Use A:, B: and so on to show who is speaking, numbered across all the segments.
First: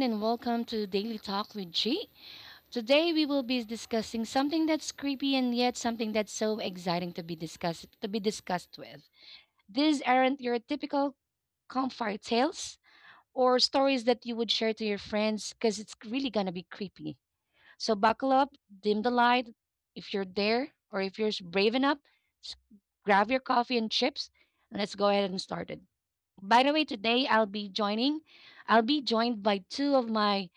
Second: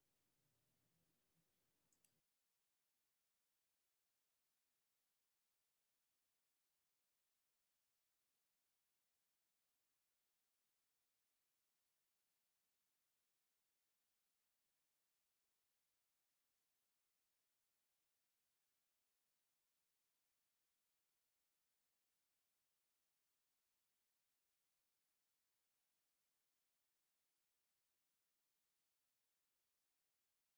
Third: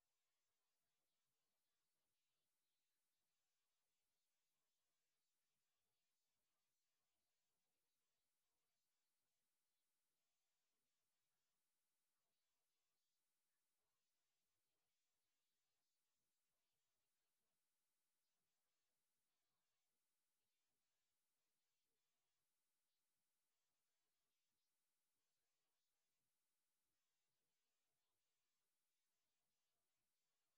A: and welcome to Daily Talk with G. Today, we will be discussing something that's creepy and yet something that's so exciting to be discussed with. These aren't your typical campfire tales or stories that you would share to your friends because it's really gonna be creepy. So buckle up, dim the light if you're there, or if you're brave enough, s- grab your coffee and chips, and let's go ahead and start it. By the way, today I'll be joined by two of my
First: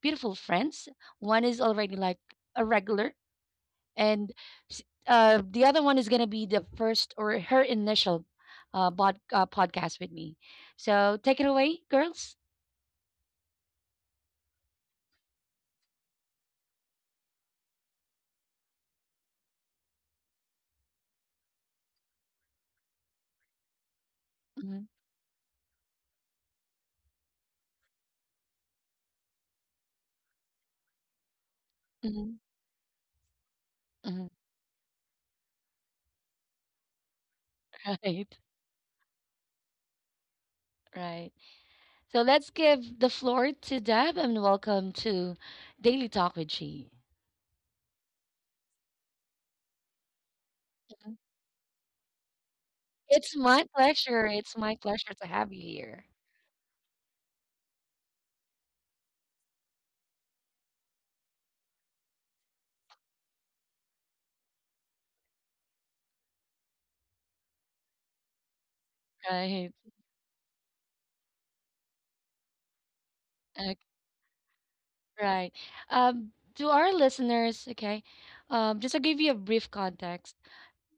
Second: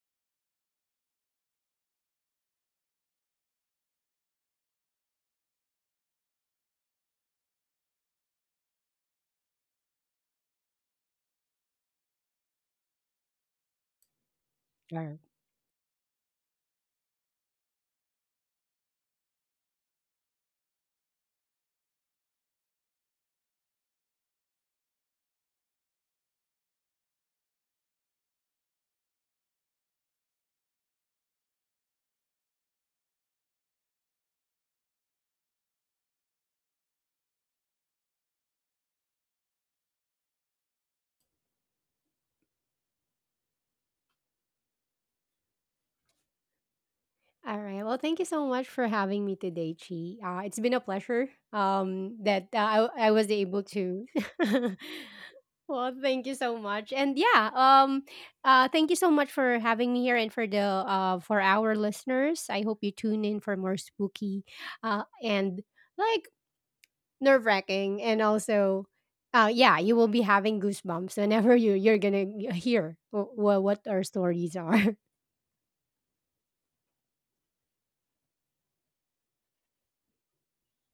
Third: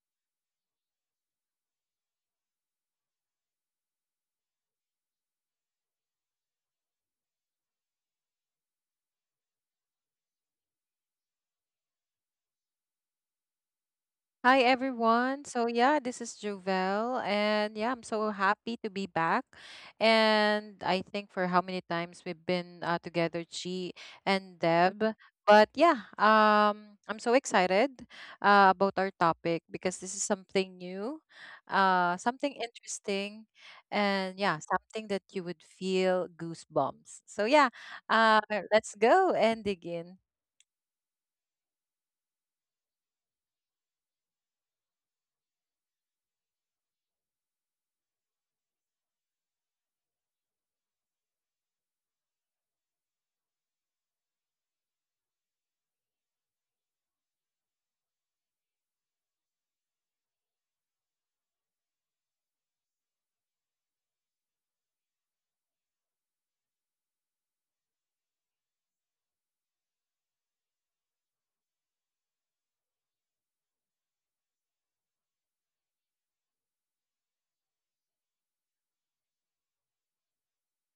A: beautiful friends. One is already like a regular, and s- the other one is going to be the first or her initial podcast with me. So take it away, girls.
B: Hi
C: Alright.
B: everyone. So yeah, this is Jovel and yeah, I'm so happy to be back. And I think for how many times we've been together, Chi and
A: Mhm,
B: Deb. But yeah, I'm so excited about our topic because this is something new,
A: mhm,
B: something interesting
A: mhm.
B: and yeah, something that you would feel goosebumps. So yeah,
A: Right,
B: uh let's go and dig in.
A: right. So let's give the floor to Deb and welcome to Daily Talk with She.
C: Alright, well, thank you so much for having me today, Chi. It's been a pleasure that I was
A: It's
C: able
A: my
C: to.
A: pleasure. It's my pleasure to have you
C: Well,
A: here.
C: thank you so much, and yeah, thank you so much for having me here, and for our listeners. I hope you tune in for more spooky, and, like, nerve wracking, and also.
A: Right.
C: Yeah, you will be having goosebumps whenever you're gonna hear what our stories are.
A: Right. Um, to our listeners, okay, just to give you a brief context,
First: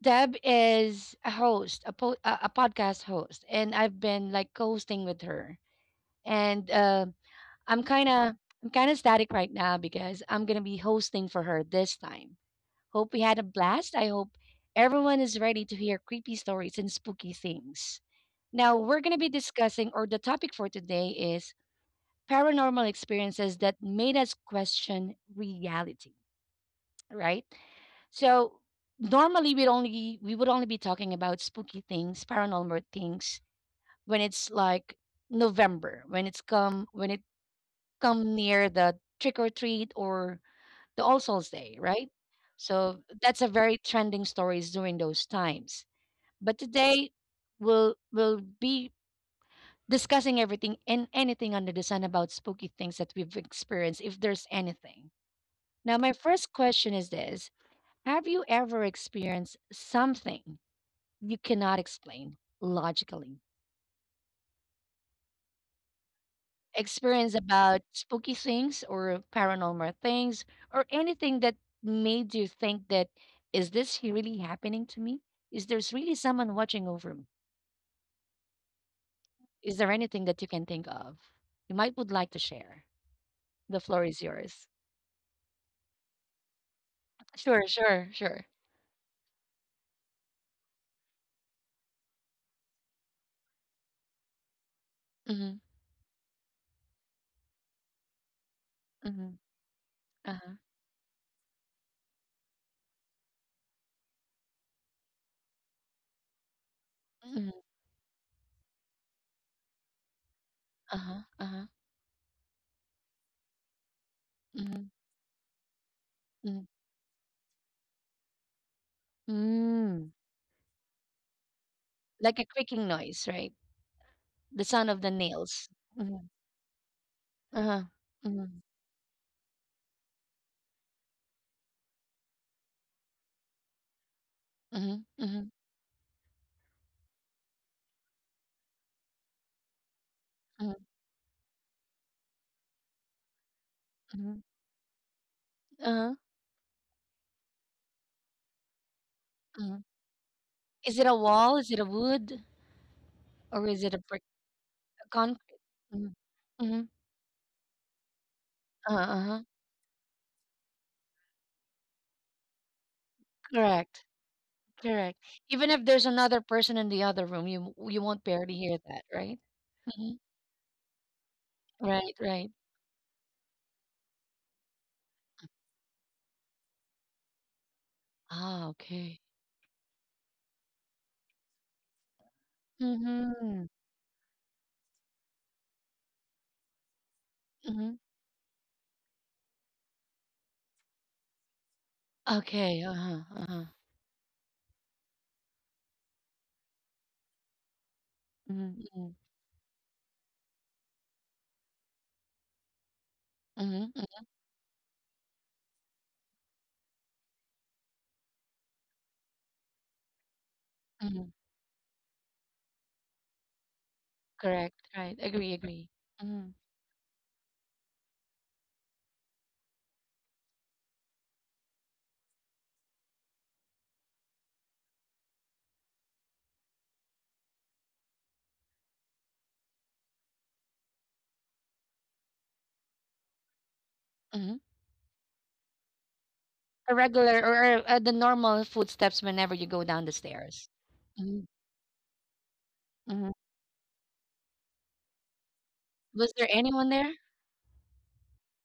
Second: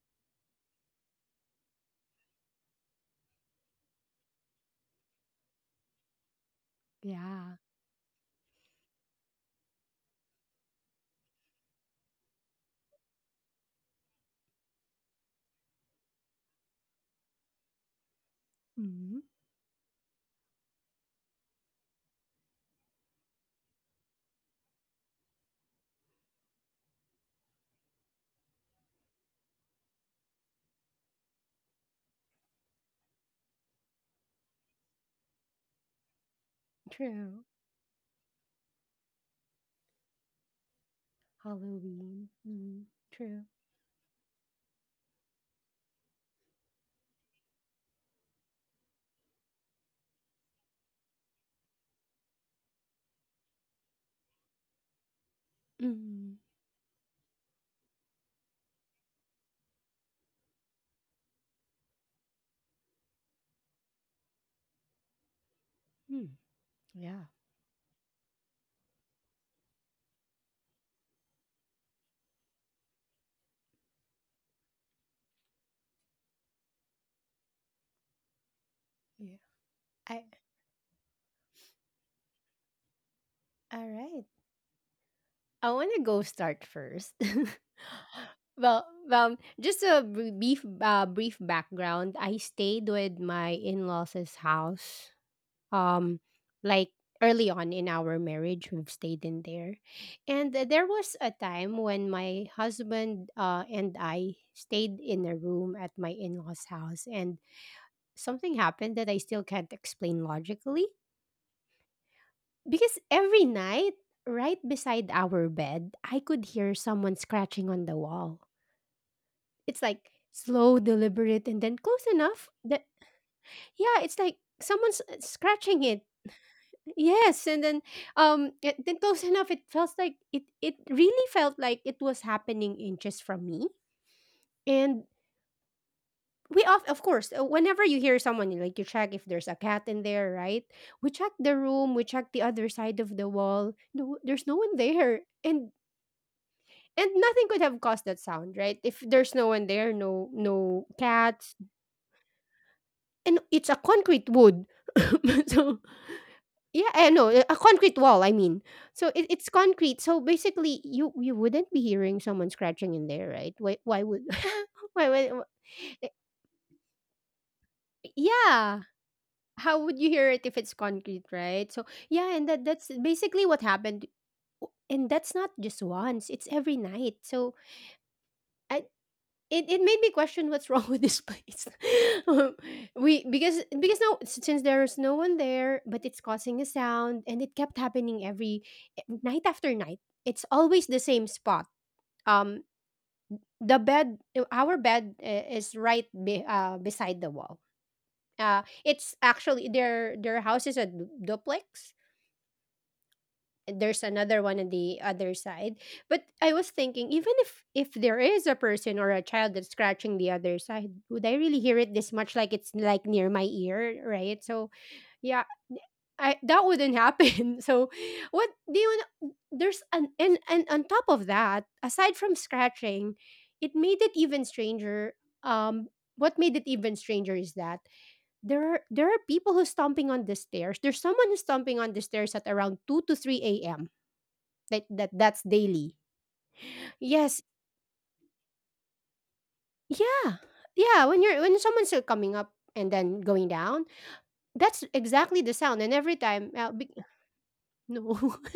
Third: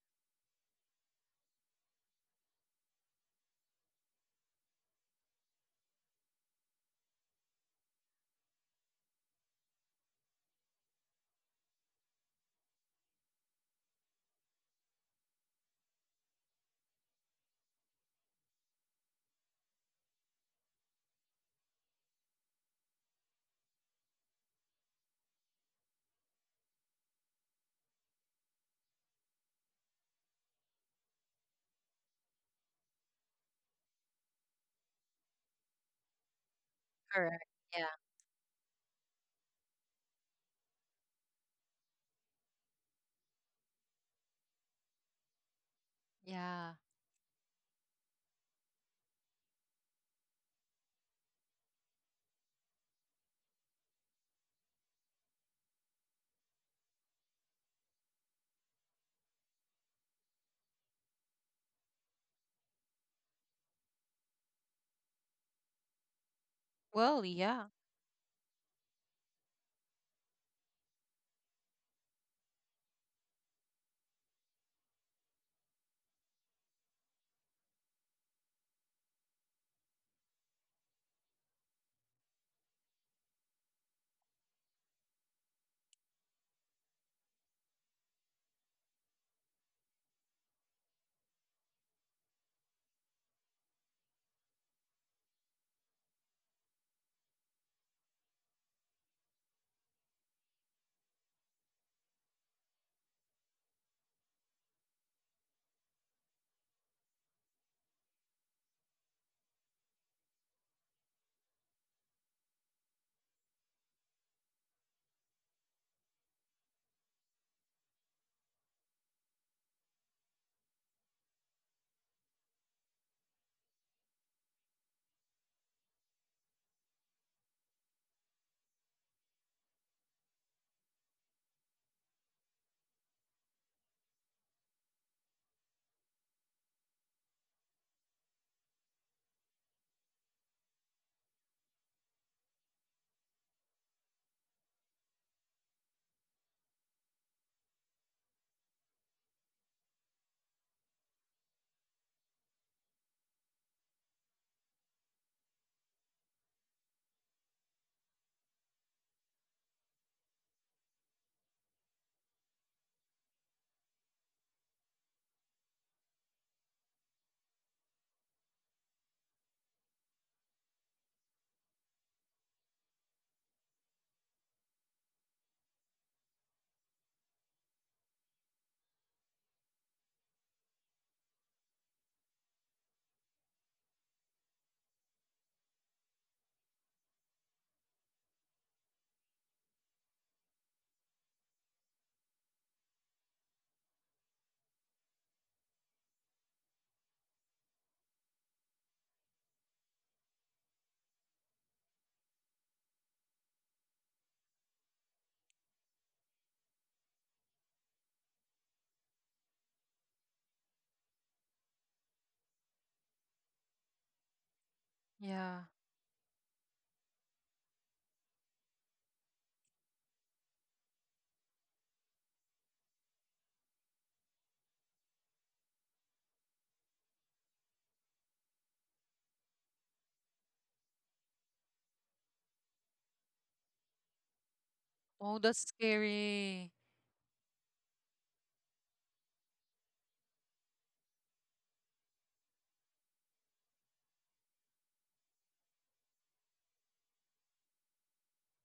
A: Deb is a host, a podcast host, and I've been like co-hosting with her. And
C: Yeah.
A: I'm kind of I'm kind of static right now because I'm gonna be hosting for her this time. Hope we had a blast. I hope everyone is ready to hear creepy stories and spooky things. Now we're gonna
C: Mhm.
A: be discussing, or the topic for today is paranormal experiences that made us question reality, right? So normally we would only be talking about spooky things, paranormal things when it's like November, when it's come when it
C: True.
B: Correct. Yeah.
A: come near the trick or treat or the All Souls Day, right?
C: Halloween. Mm.
A: So that's
C: True.
A: a very trending stories during those times. But
B: Yeah.
A: today we'll be discussing everything and anything under the sun about spooky things that we've experienced, if there's anything. Now, my
C: Mm,
A: first question is this: have you ever experienced something you cannot explain logically?
C: mm, yeah.
B: Well,
A: Experience
B: yeah.
A: about spooky things or paranormal things or anything that made you think that really happening to me? Is there's really someone watching over me?
C: Yeah.
A: Is there
C: I
A: anything that you can think of? You might would like to share. The
C: all
A: floor is
C: right.
A: yours.
C: I want to go start first.
A: Sure, sure, sure.
C: Well, just a brief background. I stayed with my in-laws' house.
A: Mhm,
C: Um, like early on in our marriage, we've stayed
A: mhm,
C: in there, and
A: uh-huh,
C: there was a time when my husband and I stayed in a room at my in-laws' house, and
A: mhm,
C: something happened that I still can't explain logically.
A: uh-huh, uh-huh,
C: Because every night, right
A: mhm,
C: beside our bed, I could
A: mhm.
C: hear someone scratching on the wall. It's like
A: Mm,
C: slow, deliberate, and then close
A: like
C: enough
A: a
C: that,
A: creaking noise, right?
C: yeah, it's like
A: The sound
C: someone's
A: of the nails.
C: scratching it.
A: Mhm,
C: Yes, and then
A: uh-huh, mhm,
C: then close enough. It felt like it. It really felt like it was happening inches from me.
A: mhm,
C: And
A: mhm,
C: we of course, whenever you hear someone, you like you check if there's a cat in there, right?
A: mhm,
C: We check the room. We check the other side of the wall. No,
A: mhm,
C: there's no one there. And
A: uh-huh,
C: And nothing could have caused that sound, right? If there's no one
A: mhm.
C: there, no
A: Is it a wall?
C: cats,
A: Is it a wood?
C: and
A: Or
C: it's a
A: is it a brick,
C: concrete wood.
A: a concrete?
C: So
A: Mhm, mhm,
C: yeah, I know, a concrete wall, I mean. so
A: uh-huh,
C: it,
A: uh-huh.
C: it's concrete. So basically, you wouldn't be hearing someone scratching in there, right? Why
A: Correct,
C: why would why
A: correct.
C: would
A: Even if there's
C: Eh,
A: another person in the other room, you won't barely hear
C: yeah,
A: that, right?
C: how would you
A: Mhm,
C: hear it if it's concrete, right? So,
A: right,
C: yeah,
A: right.
C: and that's basically what happened. And that's not just once, it's every night, so
A: Ah,
C: I,
A: okay.
C: it made me question what's wrong with this place. Um, we
A: Mm-hmm.
C: Because now since there's no one there, but it's causing a sound, and it kept
A: Mm-hmm.
C: happening every, night after night. It's always the same spot. Um,
A: Okay. Uh-huh. Uh-huh.
C: our bed is right beside the wall.
A: Mhm,
C: It's
A: mhm,
C: actually their house is a duplex,
A: mhm,
C: there's
A: mm,
C: another one on the other side. But I was thinking, even if there is a person or a child that's scratching the other side,
A: mhm.
C: would I really hear it this much? Like it's like near my ear, right? So,
A: Correct. Right.
C: yeah,
A: Agree,
B: Yeah.
A: agree.
C: I
A: Mhm,
C: that wouldn't happen. So, what do you? Kn- There's an and on top of that, aside from scratching, it made it even stranger. Um, what made it even stranger is that there are people who's stomping on the stairs. There's someone who's stomping on the stairs at around 2 to 3 a.m.
A: mhm.
B: Oh,
C: That's
B: that's
C: daily.
B: scary.
A: A regular
C: Yes,
A: or the normal footsteps whenever you go down the
C: yeah,
A: stairs.
C: yeah.
A: Mhm,
C: When someone's still coming up and then
A: mhm.
C: going down, that's exactly the sound. And every
A: Was there
C: time,
A: anyone there?
C: no,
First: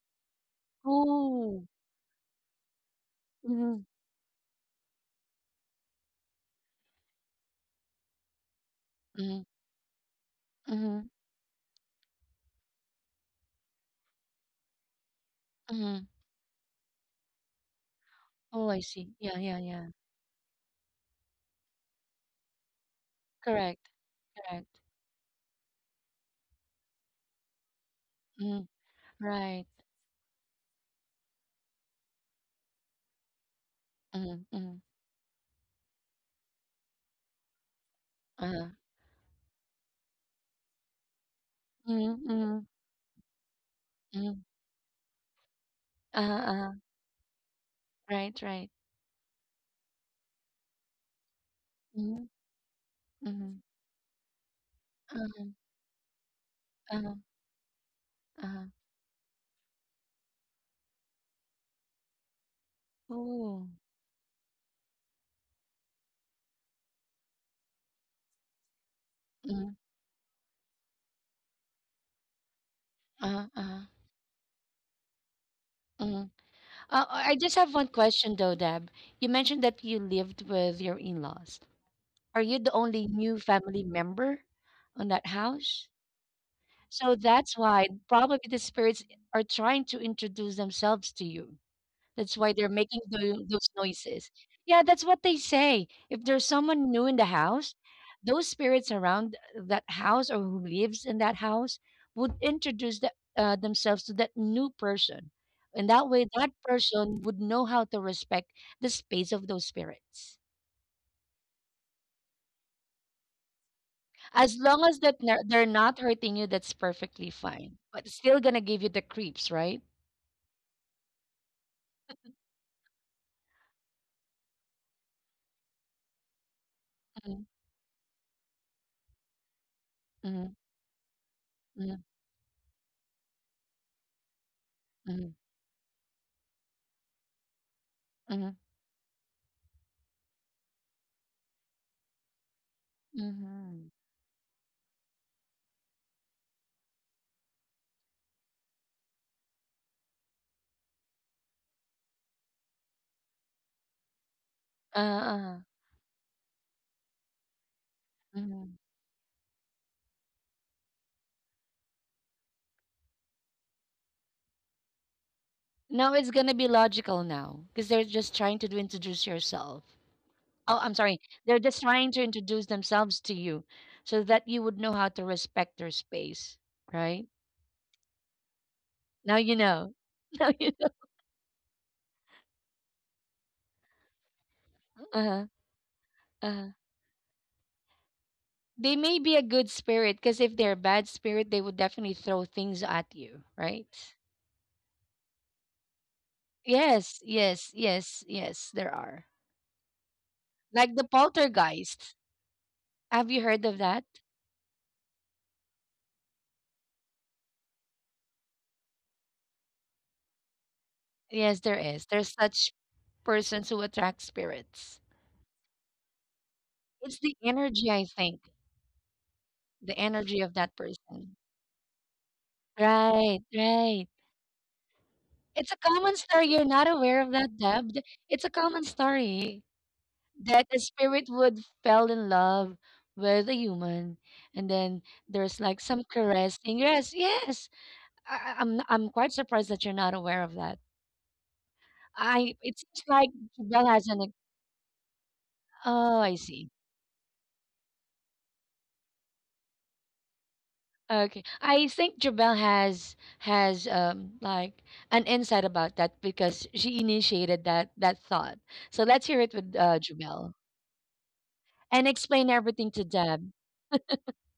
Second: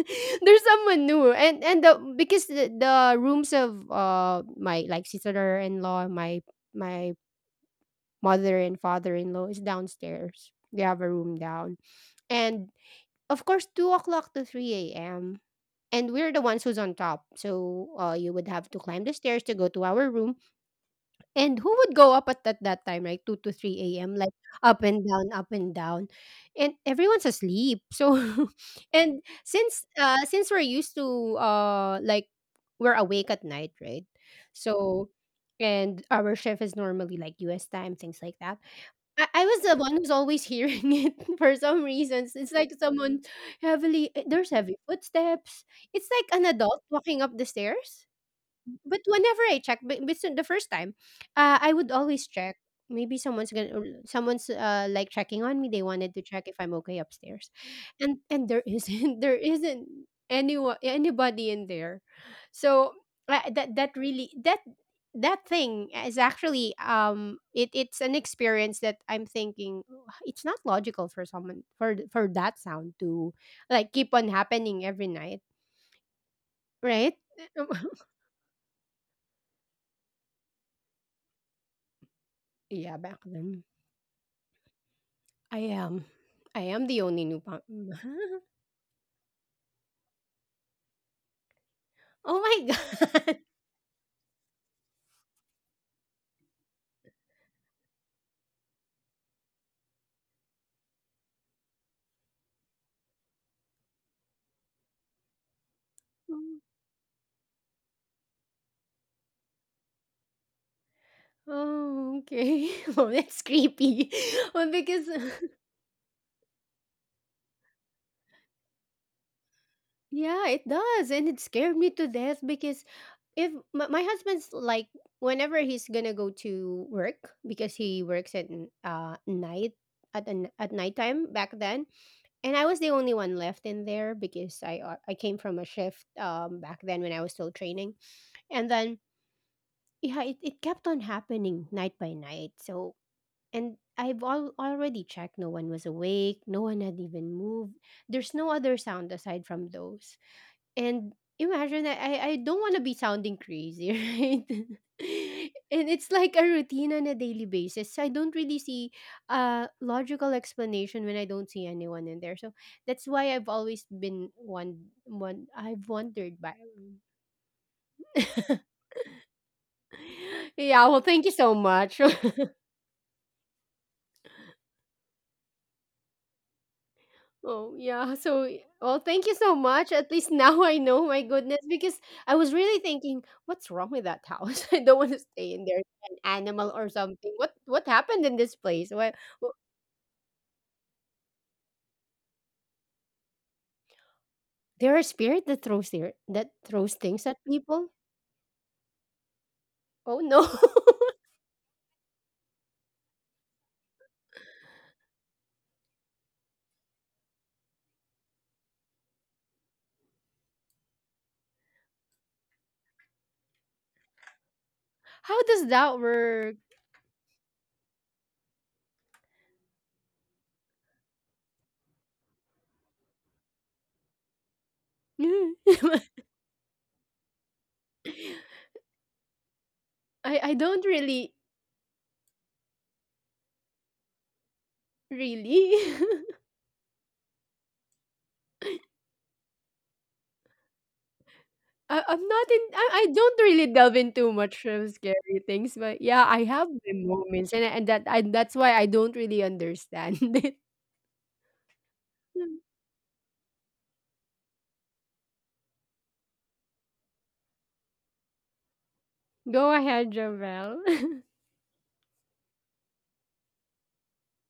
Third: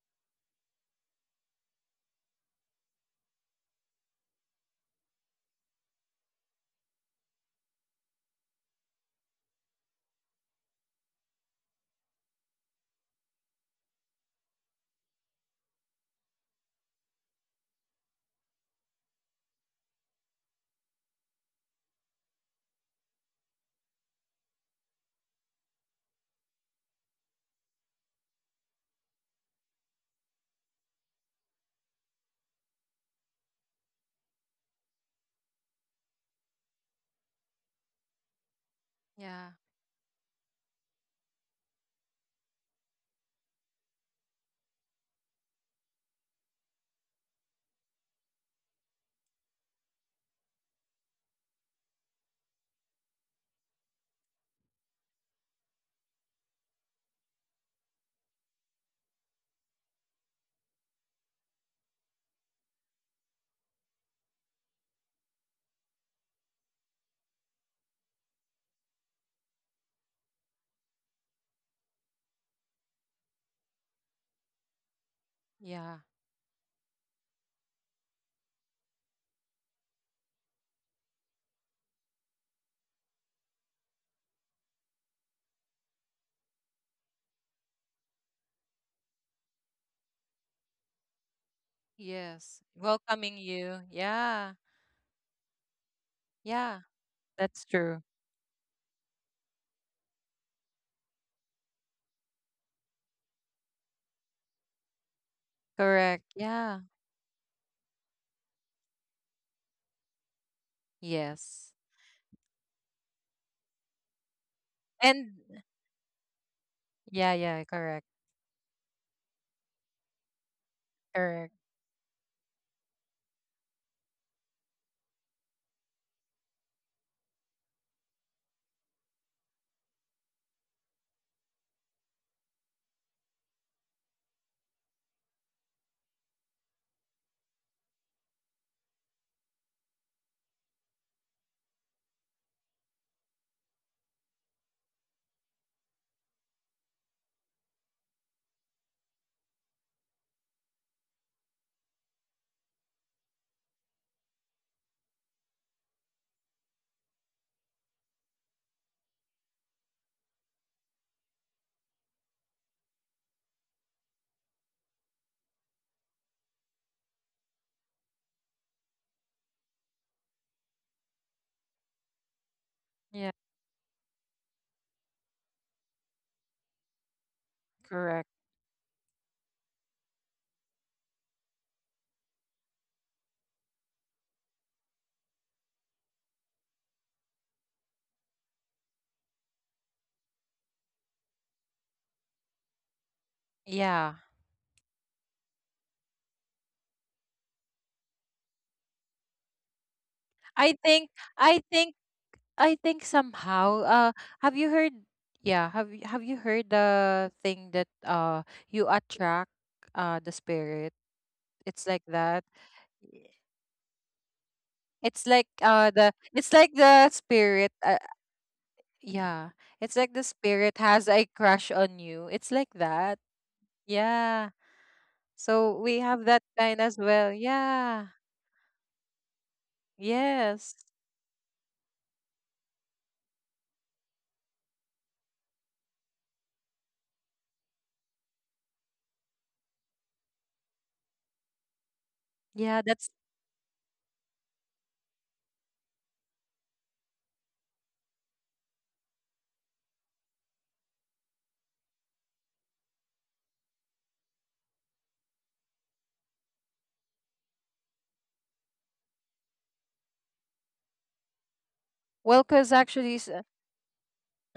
C: there's someone new. And
A: Oh.
C: and the because the, the rooms
A: Mhm,
C: of, my, like, sister-in-law, my mother and
A: mhm,
C: father-in-law is downstairs. They have
A: mhm,
C: a room down. And, of course, 2 o'clock to 3 AM.
A: mhm.
C: And we're the ones who's on top. So, you would have
A: Oh,
C: to
A: I
C: climb
A: see.
C: the
A: Yeah,
C: stairs to
A: yeah,
C: go to
A: yeah.
C: our room. And who would go up at that time, right? 2 to
A: Correct.
C: 3 a.m., like
A: Correct.
C: up and down, up and down. And everyone's asleep. So,
A: Mhm.
C: and
A: Right.
C: since we're used to, like, we're awake at night, right?
A: Mhm, mhm.
C: So, and our shift is normally like US time, things like that.
A: Uh-huh.
C: I
B: Yeah.
C: was the one who's always hearing it for some
A: Mhm,
C: reasons. It's like
A: mhm,
C: someone heavily,
A: mhm.
C: there's heavy footsteps. It's
A: Uh-huh,
C: like an
A: uh-huh.
C: adult walking up the stairs.
A: Right, right.
C: But whenever I check, but so the first time, I would always
A: Mhm,
C: check. Maybe someone's
A: mhm.
C: gonna, or someone's like checking
A: Uh-huh,
C: on me. They wanted to check if I'm okay
A: uh-huh,
C: upstairs, and there
A: uh-huh.
C: isn't there isn't anyone anybody in there, so
A: Oh.
C: that that really that that thing is actually it's an experience that I'm
A: Mhm,
C: thinking, "Oh, it's not logical for someone for that sound to
A: uh-huh, uh-huh.
C: like keep on happening every night,"
B: Yeah.
A: Mm-hmm. Uh,
C: right?
A: I I just have one question though, Deb. You mentioned that you lived with your in-laws. Are you the
C: Yeah,
A: only
C: back
A: new
C: then.
A: family member on that
C: I
A: house?
C: am. I am the
A: So
C: only new newbo-
A: that's why probably the spirits are trying to introduce themselves to you.
C: Oh
A: That's why
B: Yes.
C: my
A: they're making
C: God.
B: Welcoming
A: those
B: you.
A: noises.
B: Yeah.
A: Yeah, that's what they say. If there's
B: Yeah.
A: someone new in the
B: That's
A: house,
B: true.
A: those spirits around that house or who lives in that house would introduce themselves to that new person. And that
B: Correct.
A: way, that
B: Yeah.
A: person would know how to respect the space of those spirits.
B: Yes.
C: Oh, okay. Oh, that's creepy.
A: As
C: Well,
A: long
C: because
A: as that
B: And
A: they're not hurting you, that's perfectly
B: yeah, yeah,
A: fine.
B: correct.
A: But it's still gonna give you the creeps, right?
C: yeah, it does, and it
B: Correct.
C: scared me to death because if my husband's like, whenever he's gonna go to work
A: Mm-hmm,
C: because he works at night at nighttime back then,
A: mm-hmm,
C: and I was the only one left in there because I
A: mm-hmm,
C: came from a shift, back then when I was still training,
A: mm-hmm,
C: and then, yeah, it kept on happening night by night. So, and
A: mm-hmm.
C: I've already checked. No one was awake. No one had even moved. There's no other sound aside from those. And imagine, I don't want to be sounding crazy, right?
A: Uh, uh,
C: And it's like a routine on a daily basis. So I don't really
A: mhm.
C: see a logical explanation when I don't see anyone in there. So that's why I've always been one I've
A: No, it's
C: wondered by.
A: gonna be logical now because they're just trying to do introduce yourself. Oh,
C: Yeah,
A: I'm
C: well,
A: sorry.
C: thank you so
A: They're just
C: much.
A: trying to introduce themselves
B: Yeah,
A: to you so that you would know how to respect their space, right?
C: Oh, yeah.
B: correct.
C: So, well, thank you
A: Now you
C: so much.
A: know.
C: At least,
A: Now
C: now
A: you
C: I
A: know.
C: know, my goodness, because I was really thinking, what's wrong with that house? I don't want to
A: Uh-huh.
C: stay in there. An
A: Uh-huh.
C: animal or something. What happened in this place?
A: They may be a
C: Wh-
A: good spirit because if they're a bad spirit, they would definitely throw things at you, right?
B: Yeah.
C: there are spirit that throws there that throws
A: Yes,
C: things at
A: yes,
C: people?
A: yes, yes, there are.
C: Oh no.
B: I
A: Like the
B: think I think
A: poltergeist.
B: I think
A: Have you heard of
B: somehow
A: that?
B: have you heard yeah, have you heard the thing that you attract the spirit?
A: Yes, there
B: It's
A: is.
B: like
A: There's
B: that.
A: such
B: Y-
A: persons who attract spirits.
C: How does that
B: It's
C: work?
B: like the
A: It's the
B: spirit.
A: energy,
B: uh,
A: I think.
B: Yeah.
A: The
B: It's like the
A: energy of that
B: spirit has a
A: person.
B: crush on you. It's like that.
A: Right, right.
B: Yeah.
A: It's a
B: So we
A: common
B: have that
A: story. You're
B: kind
A: not
B: as
A: aware of
B: well.
A: that, Deb.
B: Yeah.
A: It's a common story
C: I
A: that
B: Yes.
A: the
C: don't
A: spirit
C: really
A: would fell in love with a human, and then there's
C: really
A: like some caressing. Yes, yes. I'm quite surprised that you're not aware of that.
C: I I'm not
A: I
C: in
A: it
B: Yeah,
A: seems
B: that's
C: I
A: like
C: don't really
A: Belle
C: delve
A: has an. Ex-
C: into much of scary things, but
A: Oh,
C: yeah,
A: I
C: I
A: see.
C: have my moments, and that's why I don't really understand it.
A: Okay, I think Jabel has like an insight about that because she initiated that thought. So let's hear it with
C: Go ahead,
A: Jabel
C: Javel.
A: and
B: well,
A: explain
B: cause
A: everything to
B: actually,
A: Deb.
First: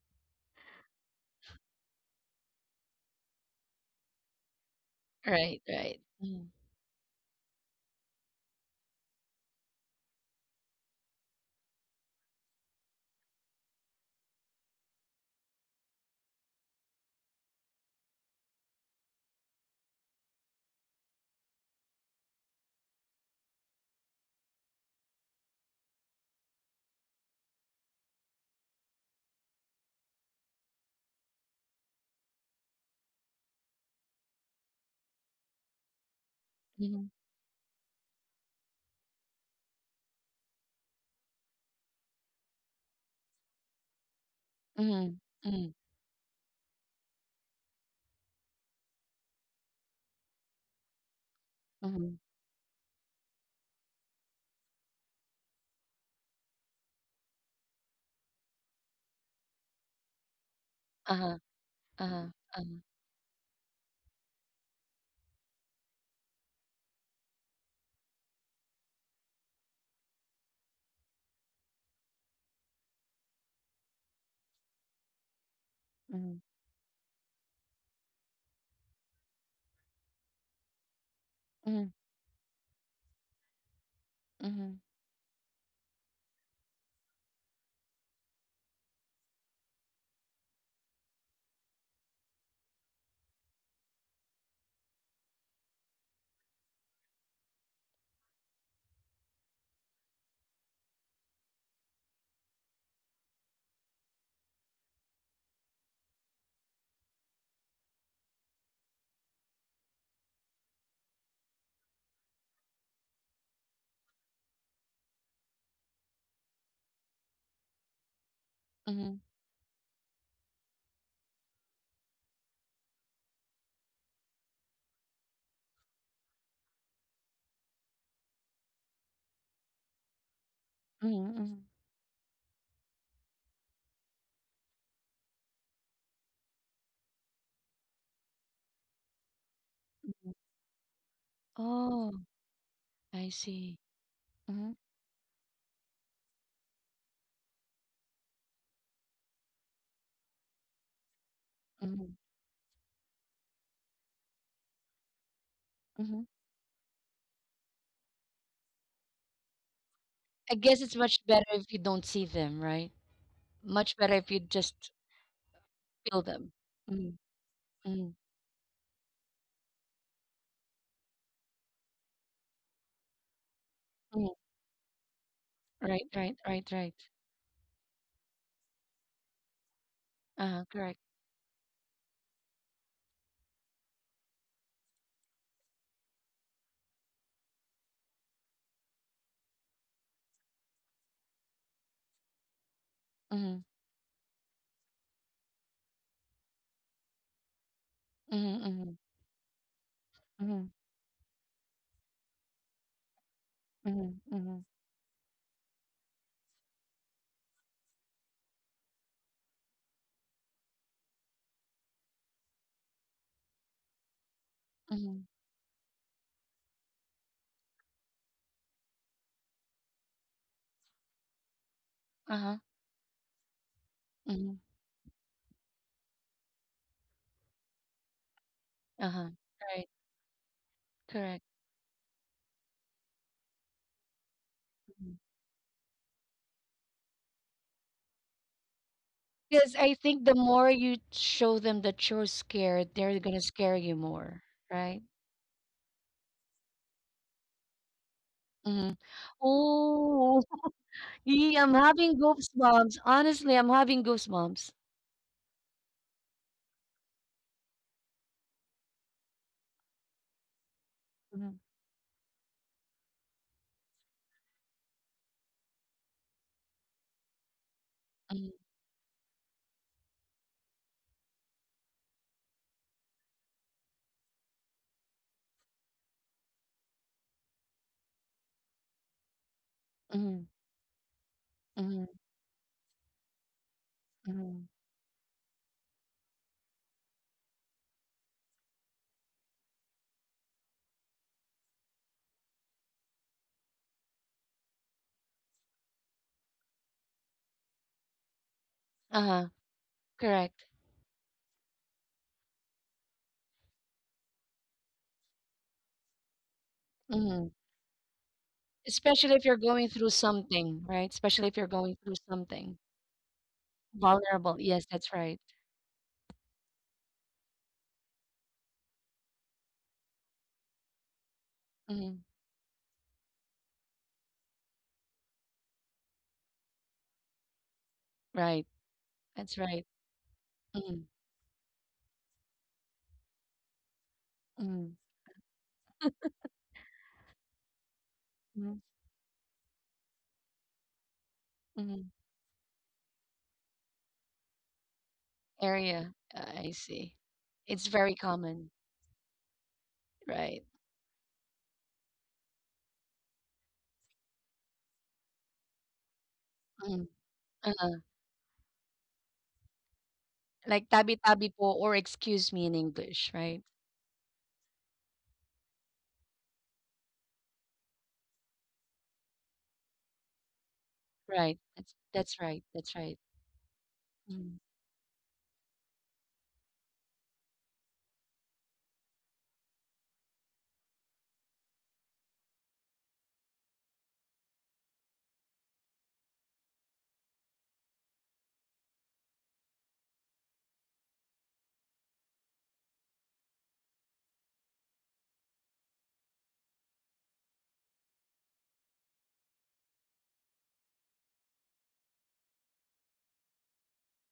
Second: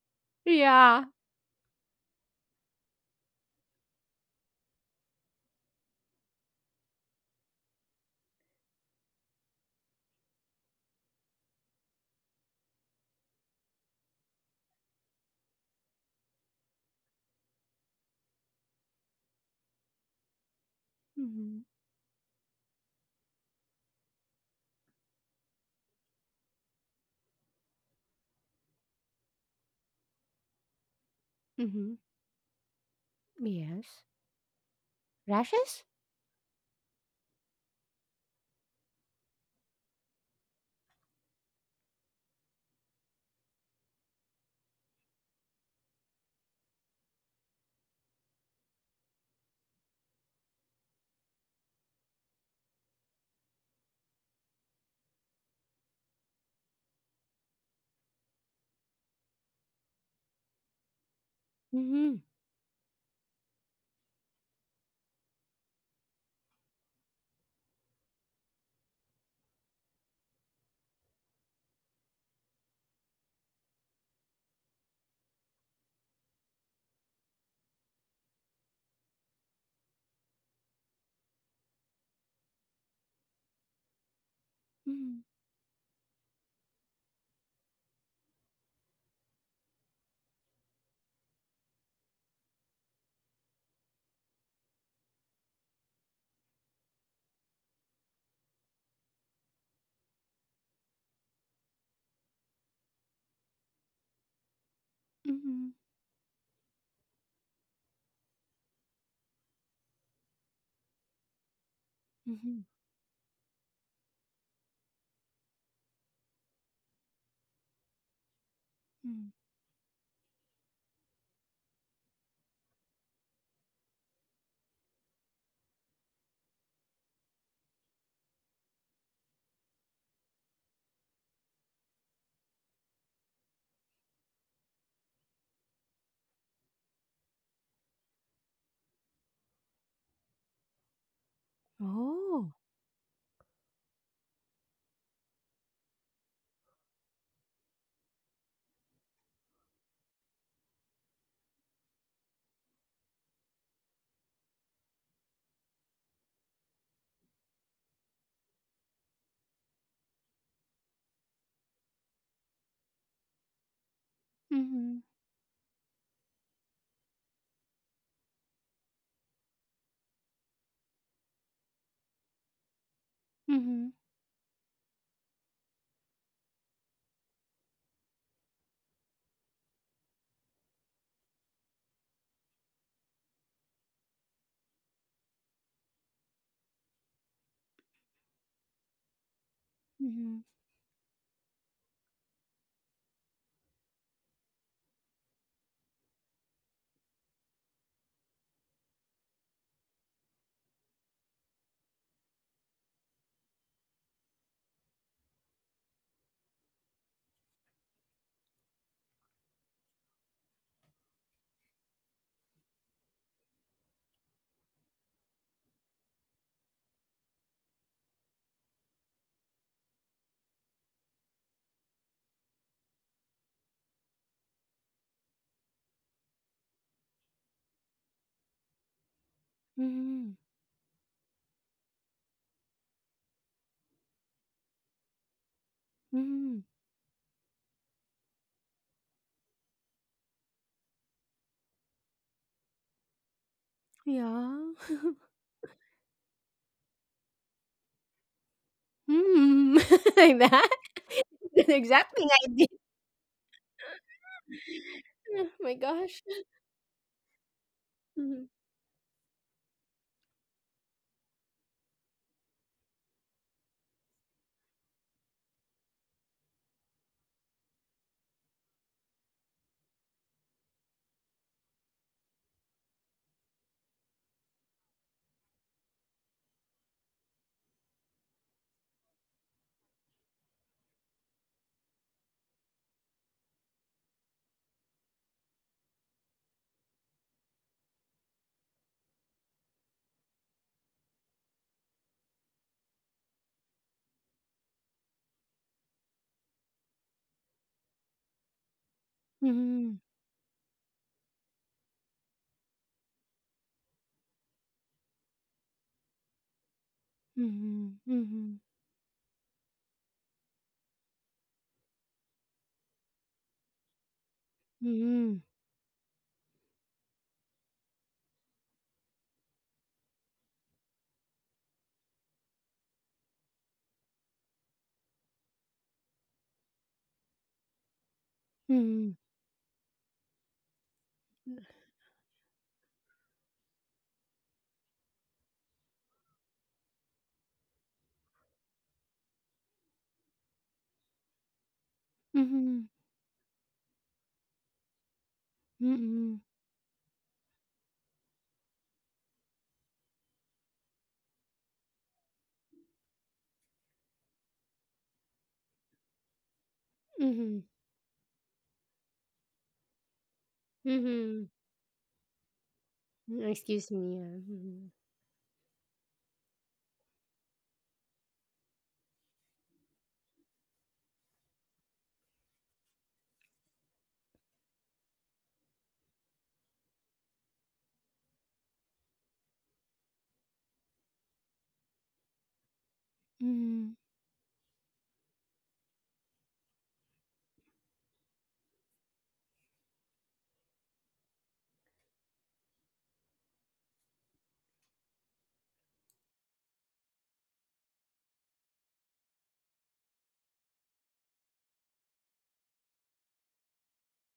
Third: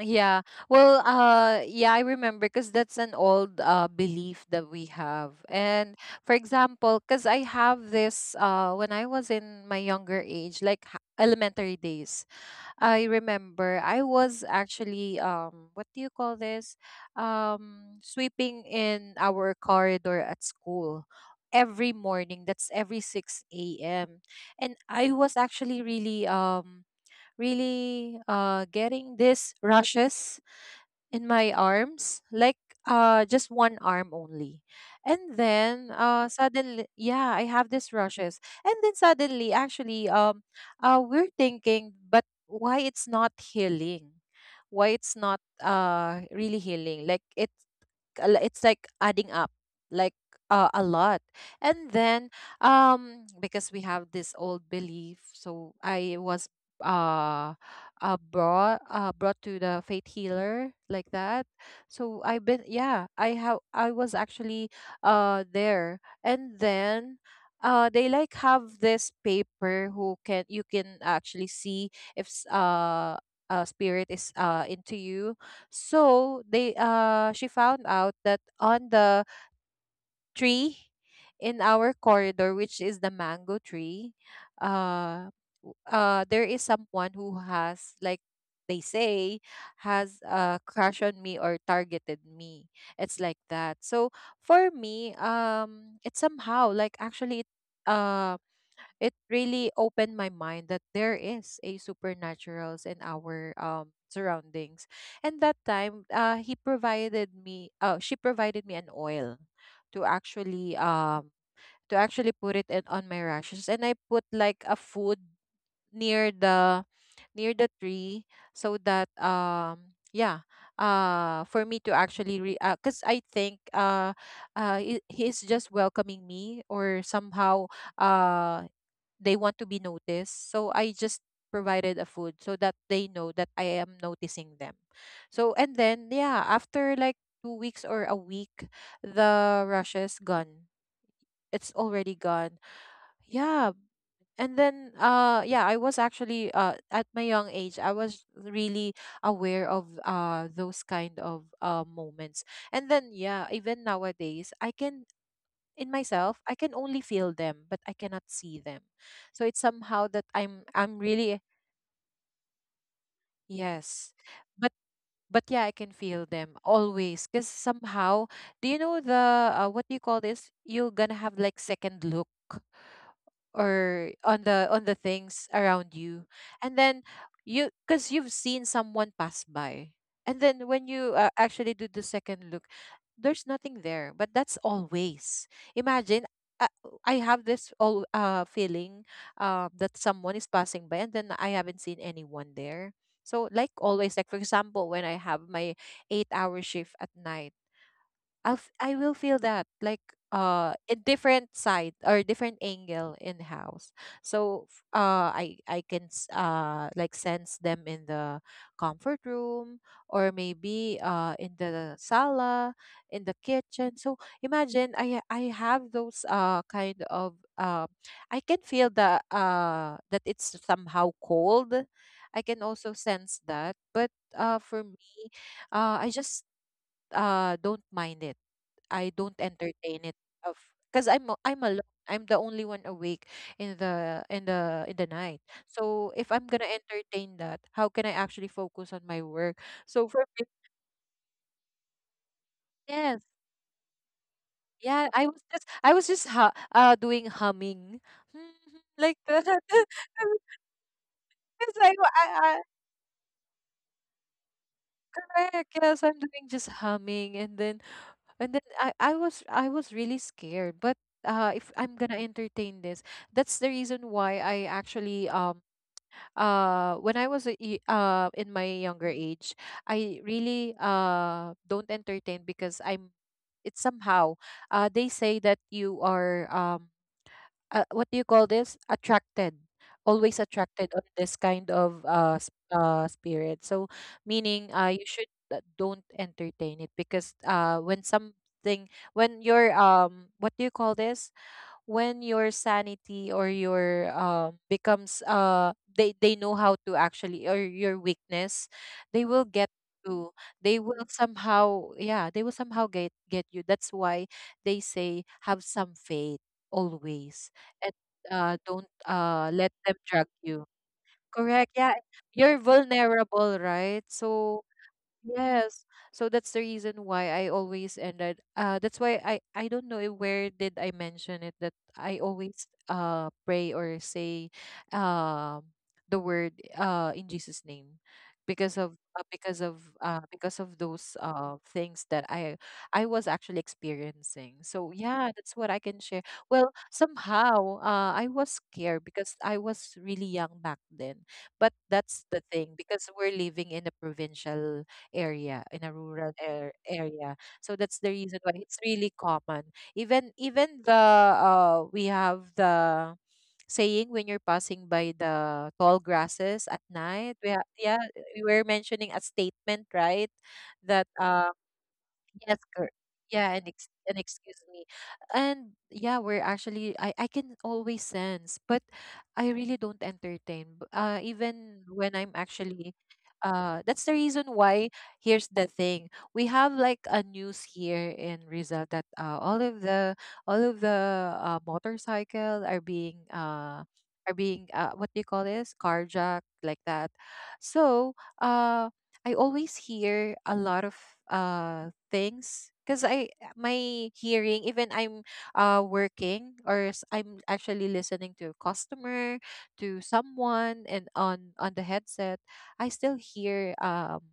B: yeah. Well,
C: Yeah.
B: yeah, I remember, cause that's an old belief that we have.
A: Right,
B: And
A: right.
B: for
A: Mm-hmm.
B: example, cause I have this when I was in my younger age, like elementary days. I remember I was actually what do you call this? Sweeping in our corridor at school
C: Mm-hmm.
B: every morning. That's every 6 a.m. And I was actually really really getting this rushes in my
C: Mm-hmm.
B: arms, like just one
C: Yes.
B: arm only. And
C: Rashes?
B: then suddenly
A: Mm-hmm.
B: yeah, I have these rushes. And then suddenly actually we're thinking, but why it's not healing? Why
A: Mm-hmm.
B: it's not really healing? Like it it's like adding up like a lot. And
A: Mm-hmm.
B: then because we have this old belief, so I was uh, brought to the faith healer, like
A: Uh-huh.
B: that.
C: Mm-hmm.
B: So
A: Uh-huh.
B: I've been,
A: Uh-huh.
B: yeah, I have, I was actually there. And then they like have this paper who can, you can actually see if a spirit is into you.
A: Mm-hmm.
B: So they, she found out that on the tree in
A: Mm-hmm.
B: our corridor, which is the mango tree,
A: Mm-hmm.
C: Mm-hmm.
B: uh there is someone who has like, they say, has a crush on me or targeted me. It's like that. So for me, it's somehow like actually it, it really opened my mind that there is a supernaturals in our surroundings. And
C: Mm-hmm.
B: that time he provided me she provided me an oil to actually um to actually
C: Mm-hmm.
B: put it in, on my rashes, and I put like a food near the near the tree so
A: Mm-hmm.
B: that,
C: Mm-hmm.
B: yeah, for me to actually re cuz I think he's just welcoming me or somehow uh they want to be noticed. So I just
A: Mm-hmm.
B: provided a food so that they know that I am noticing them. So and then yeah, after like 2 weeks or a week, the rush is
A: Mm-hmm.
B: gone. It's
A: Oh,
B: already
C: Oh.
B: gone.
A: I
B: Yeah.
A: see.
B: And
A: Mm-hmm.
B: then yeah, I was actually at my young age, I was really aware of those kind of
A: Mm-hmm.
B: moments. And then yeah, even nowadays I can, in
A: Mm-hmm.
B: myself I can only feel them, but I cannot see them. So it's somehow that
A: I
B: i'm
A: guess it's
B: i'm
A: much
B: really.
A: better if you don't see them, right? Much
B: Yes,
A: better if you
B: but
A: just
C: Mm-hmm.
B: but yeah, I can
A: feel
B: feel
A: them.
B: them
A: Hmm.
B: always because somehow, do you know the what do you call this, you're gonna have like second look
C: Mm-hmm.
B: or
A: Mm,
B: on the things around
A: right,
B: you,
A: right, right,
B: and
A: right.
B: then you, because you've seen someone pass by, and then when
A: Correct.
B: you actually do the second look, there's nothing there, but that's always, imagine, uh, I have this all feeling, that
C: Mm-hmm.
B: someone is passing by and then I haven't seen anyone there. So
A: Mm,
B: like always, like for example, when I have my 8 hour shift at night,
A: mm,
B: I'll
A: mm,
B: I will feel that like
A: mm,
B: a different side or different angle in house.
A: mm,
B: So I can like sense them in the comfort room, or maybe in the sala, in the kitchen. So imagine
A: mm,
B: I have those kind of I can feel the that it's somehow cold. I
A: uh-huh,
B: can also sense that, but
A: mm,
B: for me, I just don't mind it. I
A: uh-huh.
B: don't
A: Right,
B: entertain it
C: Mm-hmm.
B: of because I'm
A: correct.
B: a- I'm alone. I'm the only one awake in the in the in the night. So if I'm
C: Mm-hmm.
B: gonna entertain that, how can I actually focus on my work?
A: Because I
B: So
A: think
B: for
A: the
B: me,
A: more you show them that you're scared, they're
B: yes,
A: gonna scare you more,
C: Yeah.
A: right?
B: yeah, I was just doing humming
A: Mm-hmm.
B: like that.
C: Mm. Like
A: Oh,
C: that?
A: yee,
C: That's
A: I'm
B: It's like
A: having
C: exactly I did.
A: goosebumps. Honestly, I'm having goosebumps.
C: Oh
B: I
C: my
B: guess
C: gosh.
B: I'm doing just humming,
C: Mhm.
B: and then I was really scared. But
A: Mm-hmm.
B: if I'm gonna entertain this, that's the reason why I actually when I was a
A: Mm-hmm.
B: in my younger age, I really don't entertain because I'm, it's somehow they say that you are what do you call this, attracted,
A: Mm-hmm.
B: always attracted of this kind of
A: Mm-hmm.
B: spirit. So
A: Mm-hmm.
B: meaning you should don't entertain it, because when something, when you're what do you call this, when your sanity or your becomes they know how to actually or your weakness, they
A: Uh-huh.
B: will get
C: Mhm.
B: to,
A: Correct.
B: they will somehow, yeah, they will somehow get you. That's why they say have some faith
A: Mm-hmm.
B: always, and
C: Mhm. Mhm.
B: don't
A: Especially if you're
B: let
A: going
B: them
A: through
B: drag you.
A: something, right? Especially if you're
B: Correct,
A: going
B: yeah,
A: through
B: you're
A: something.
B: vulnerable, right?
A: Vulnerable.
B: So
A: Yes, that's right.
B: yes. So that's the reason why I always ended. That's why I don't know if where did I mention it that
A: Mhm.
B: I always pray or say uh, the word in Jesus' name,
A: Right.
B: because of
C: Mhm.
B: uh,
A: That's
B: because of
A: right.
B: uh because of
A: Mhm.
B: those things that I was actually experiencing. So
A: Mhm.
B: yeah, that's what I can share. Well, somehow I was
A: Mhm.
B: scared because I was really young back then. But
A: Mhm.
B: that's
C: Mhm.
B: the thing,
C: Mhm.
B: because we're living in a provincial area, in a
A: Area.
B: rural
C: Mhm.
A: I
B: air,
A: see.
B: area. So
A: It's
B: that's the
A: very
B: reason why
A: common,
B: it's really common. Even
A: right?
B: even the we have the saying, when you're passing by the tall grasses at
A: Mhm.
B: night. We
C: Mhm.
B: yeah,
A: Uh-huh.
B: we were mentioning a statement, right?
A: Like
B: That
C: Mhm.
A: tabi-tabi
B: uh.
A: po or excuse
B: Yes,
A: me in
B: correct.
A: English,
C: Mm,
B: Yeah,
A: right?
B: and
C: excuse
B: ex
C: me,
B: and
C: yeah.
B: excuse me.
C: Mhm.
B: And yeah, we're actually, I can always sense, but I really don't entertain.
A: Right.
B: Even
A: That's
B: when I'm
A: that's right.
B: actually
A: That's right.
B: that's the reason
A: Mhm.
B: why, here's the thing. We have like a news here in Rizal that all of the motorcycle
C: Mhm.
B: are being what do you call this? Carjacked like that. So, uh, I always hear a lot of things because I my hearing, even I'm working or I'm actually listening to a customer, to someone and on the headset, I still hear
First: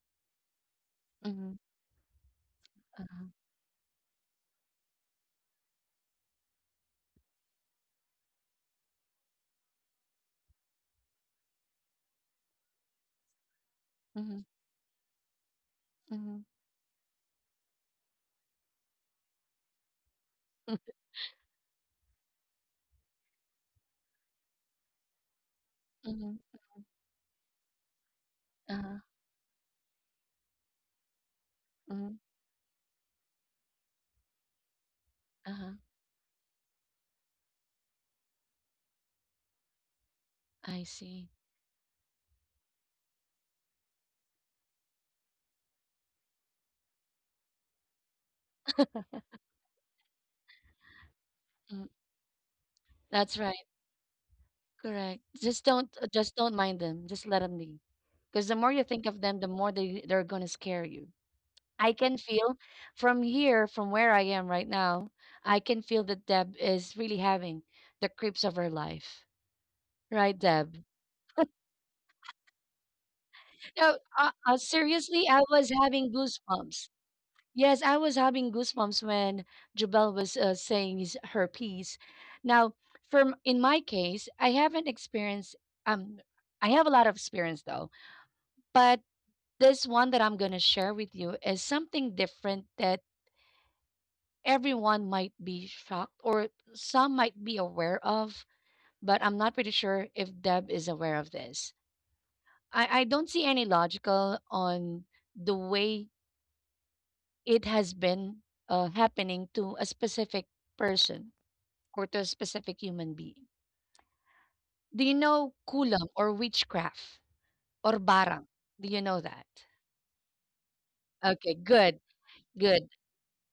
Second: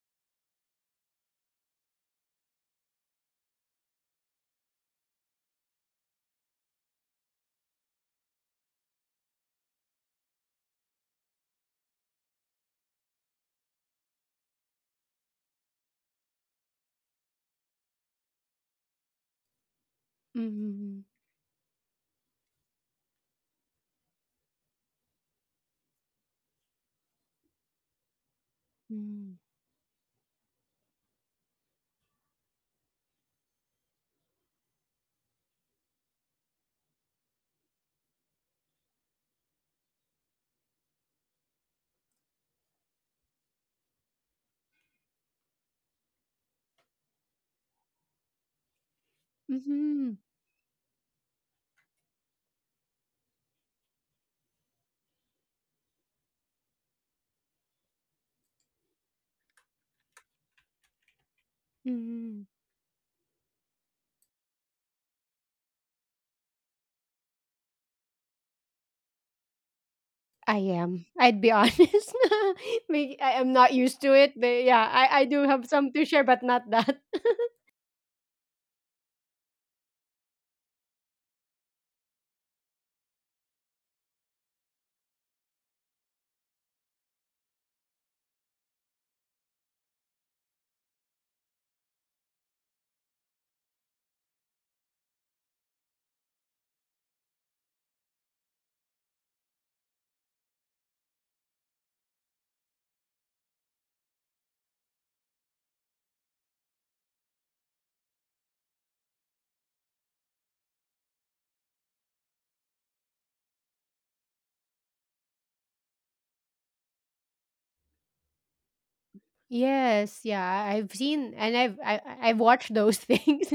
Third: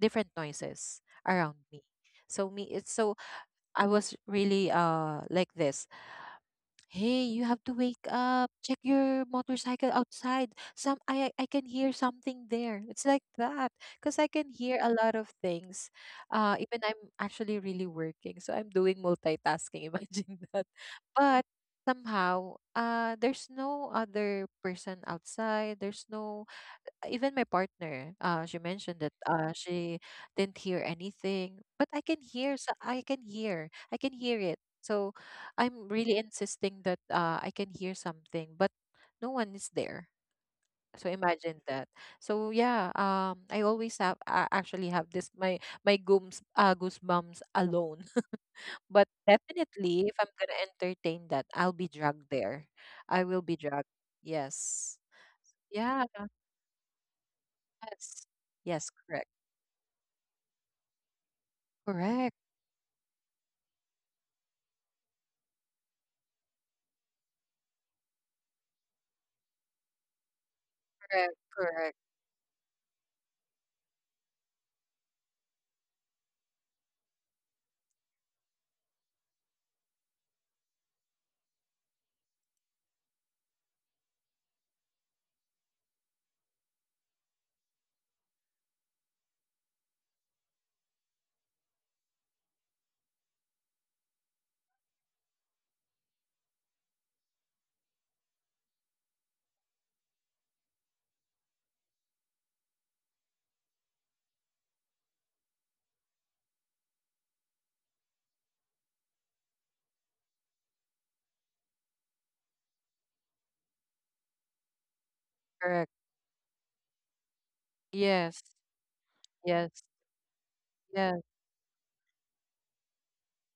B: different noises
A: Mhm.
B: around me. So me, it's so
A: Uh-huh.
B: I was really like this: hey, you have to wake up, check your motorcycle outside, some I can hear something there, it's like that, because I
A: Mhm.
B: can hear a lot of things,
A: Mhm.
B: even I'm actually really working, so I'm doing multitasking. Imagine that.
C: Mhm.
B: But somehow there's no other person outside, there's
A: Mhm.
B: no, even my partner, she mentioned
A: Uh-huh.
B: that she didn't hear anything, but I
A: Mhm.
B: can hear. So I can hear. I can hear it. So
A: Uh-huh.
B: I'm really insisting that I can hear something, but no one is there.
A: I
B: So
A: see.
B: imagine that. So yeah, I always have, I actually have this my my gooms goosebumps alone. But
C: Mhm.
B: definitely, if
C: Mhm.
B: I'm gonna entertain that, I'll be
A: Mhm.
B: dragged there. I
A: That's
B: will be
A: right.
B: dragged. Yes.
A: Correct.
B: Yeah.
A: Just don't mind them. Just let them be.
B: Yes.
A: Because the more you
B: Yes.
A: think of
B: Correct.
A: them, the more they're gonna scare you. I can
B: Correct,
C: Mhm.
A: feel from here, from where I am right now, I can feel that Deb is really having the creeps of her life. Right,
C: I
A: Deb?
C: am.
B: correct,
C: I'd be
B: correct,
C: honest. May- I am not used
A: No,
C: to it, but yeah, I
A: seriously,
C: do
A: I
C: have
A: was
C: some to
A: having
C: share, but not
A: goosebumps.
C: that.
A: Yes, I was having goosebumps when Jubel was saying her piece. Now, from in my case, I haven't experienced. Um, I have a lot of experience though, but this one that I'm gonna share with you is something different that everyone might be shocked or some might be aware of, but I'm not pretty sure if Deb is aware of this. I don't see any logical on the way it has been happening to a specific person or to a specific human being. Do you know
B: correct.
A: kulam or witchcraft or
B: Yes,
A: barang? Do you know that?
B: yes,
C: Yes, yeah, I've
B: yes.
C: seen and
A: Okay, good,
C: I've watched
A: good.
C: those things.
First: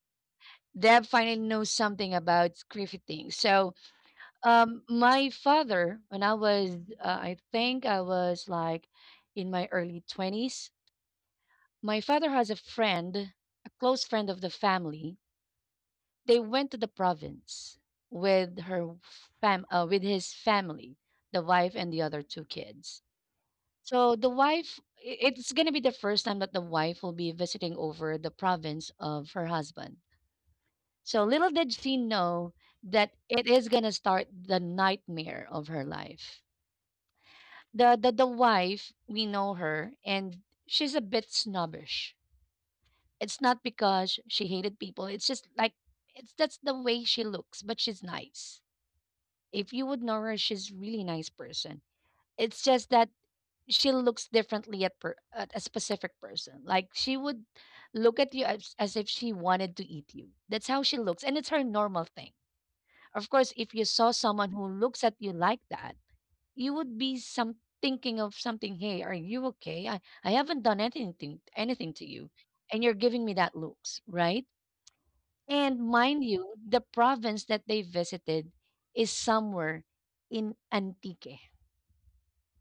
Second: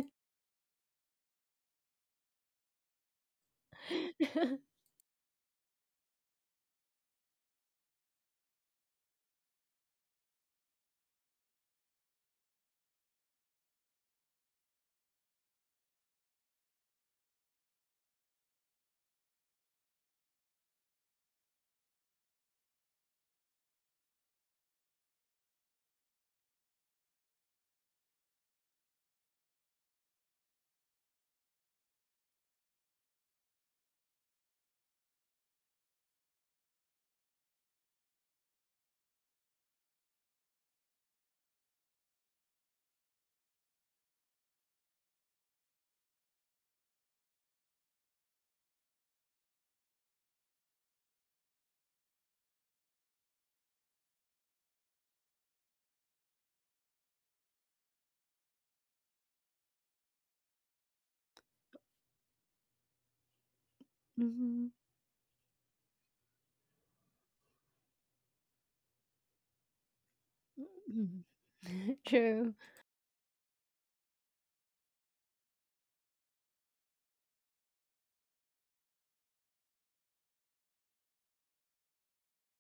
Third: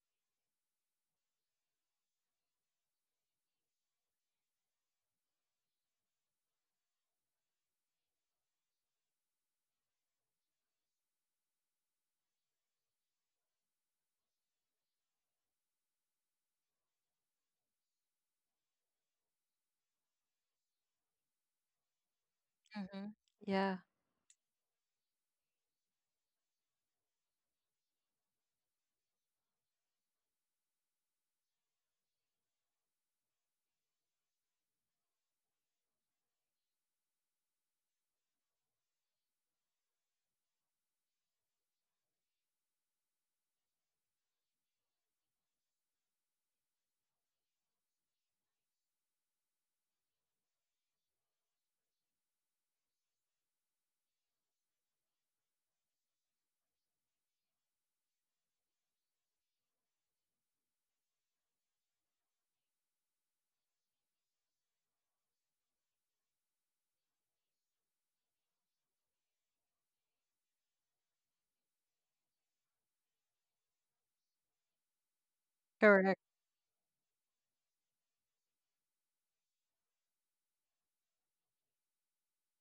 A: Deb finally knows something about griffithing. So um, my father, when I was, I think I was like in my early 20s, my father has a friend, a close friend of the family. They went to the province with with his family, the wife and the other two kids.
B: Mm-hmm. Yeah,
A: So the wife, it's gonna be the first time that the wife will be visiting over the province of her husband. So little did she know that it is gonna start the nightmare of her life. The wife, we know her, and she's a bit snobbish. It's not because she hated people, it's just like it's that's the way she looks, but she's nice. If you would know her, she's really nice person. It's just that she looks differently at, at a specific person, like she would look at you as if she wanted to eat you. That's how she looks and it's her normal thing. Of course if you saw someone who
C: Mhm.
A: looks at you like that you would be some thinking of something. Hey, are you okay? I haven't done
C: Mhm.
A: anything to you,
C: True.
A: and you're giving me that looks, right? And
B: correct.
A: mind you, the province that they visited is somewhere in Antique,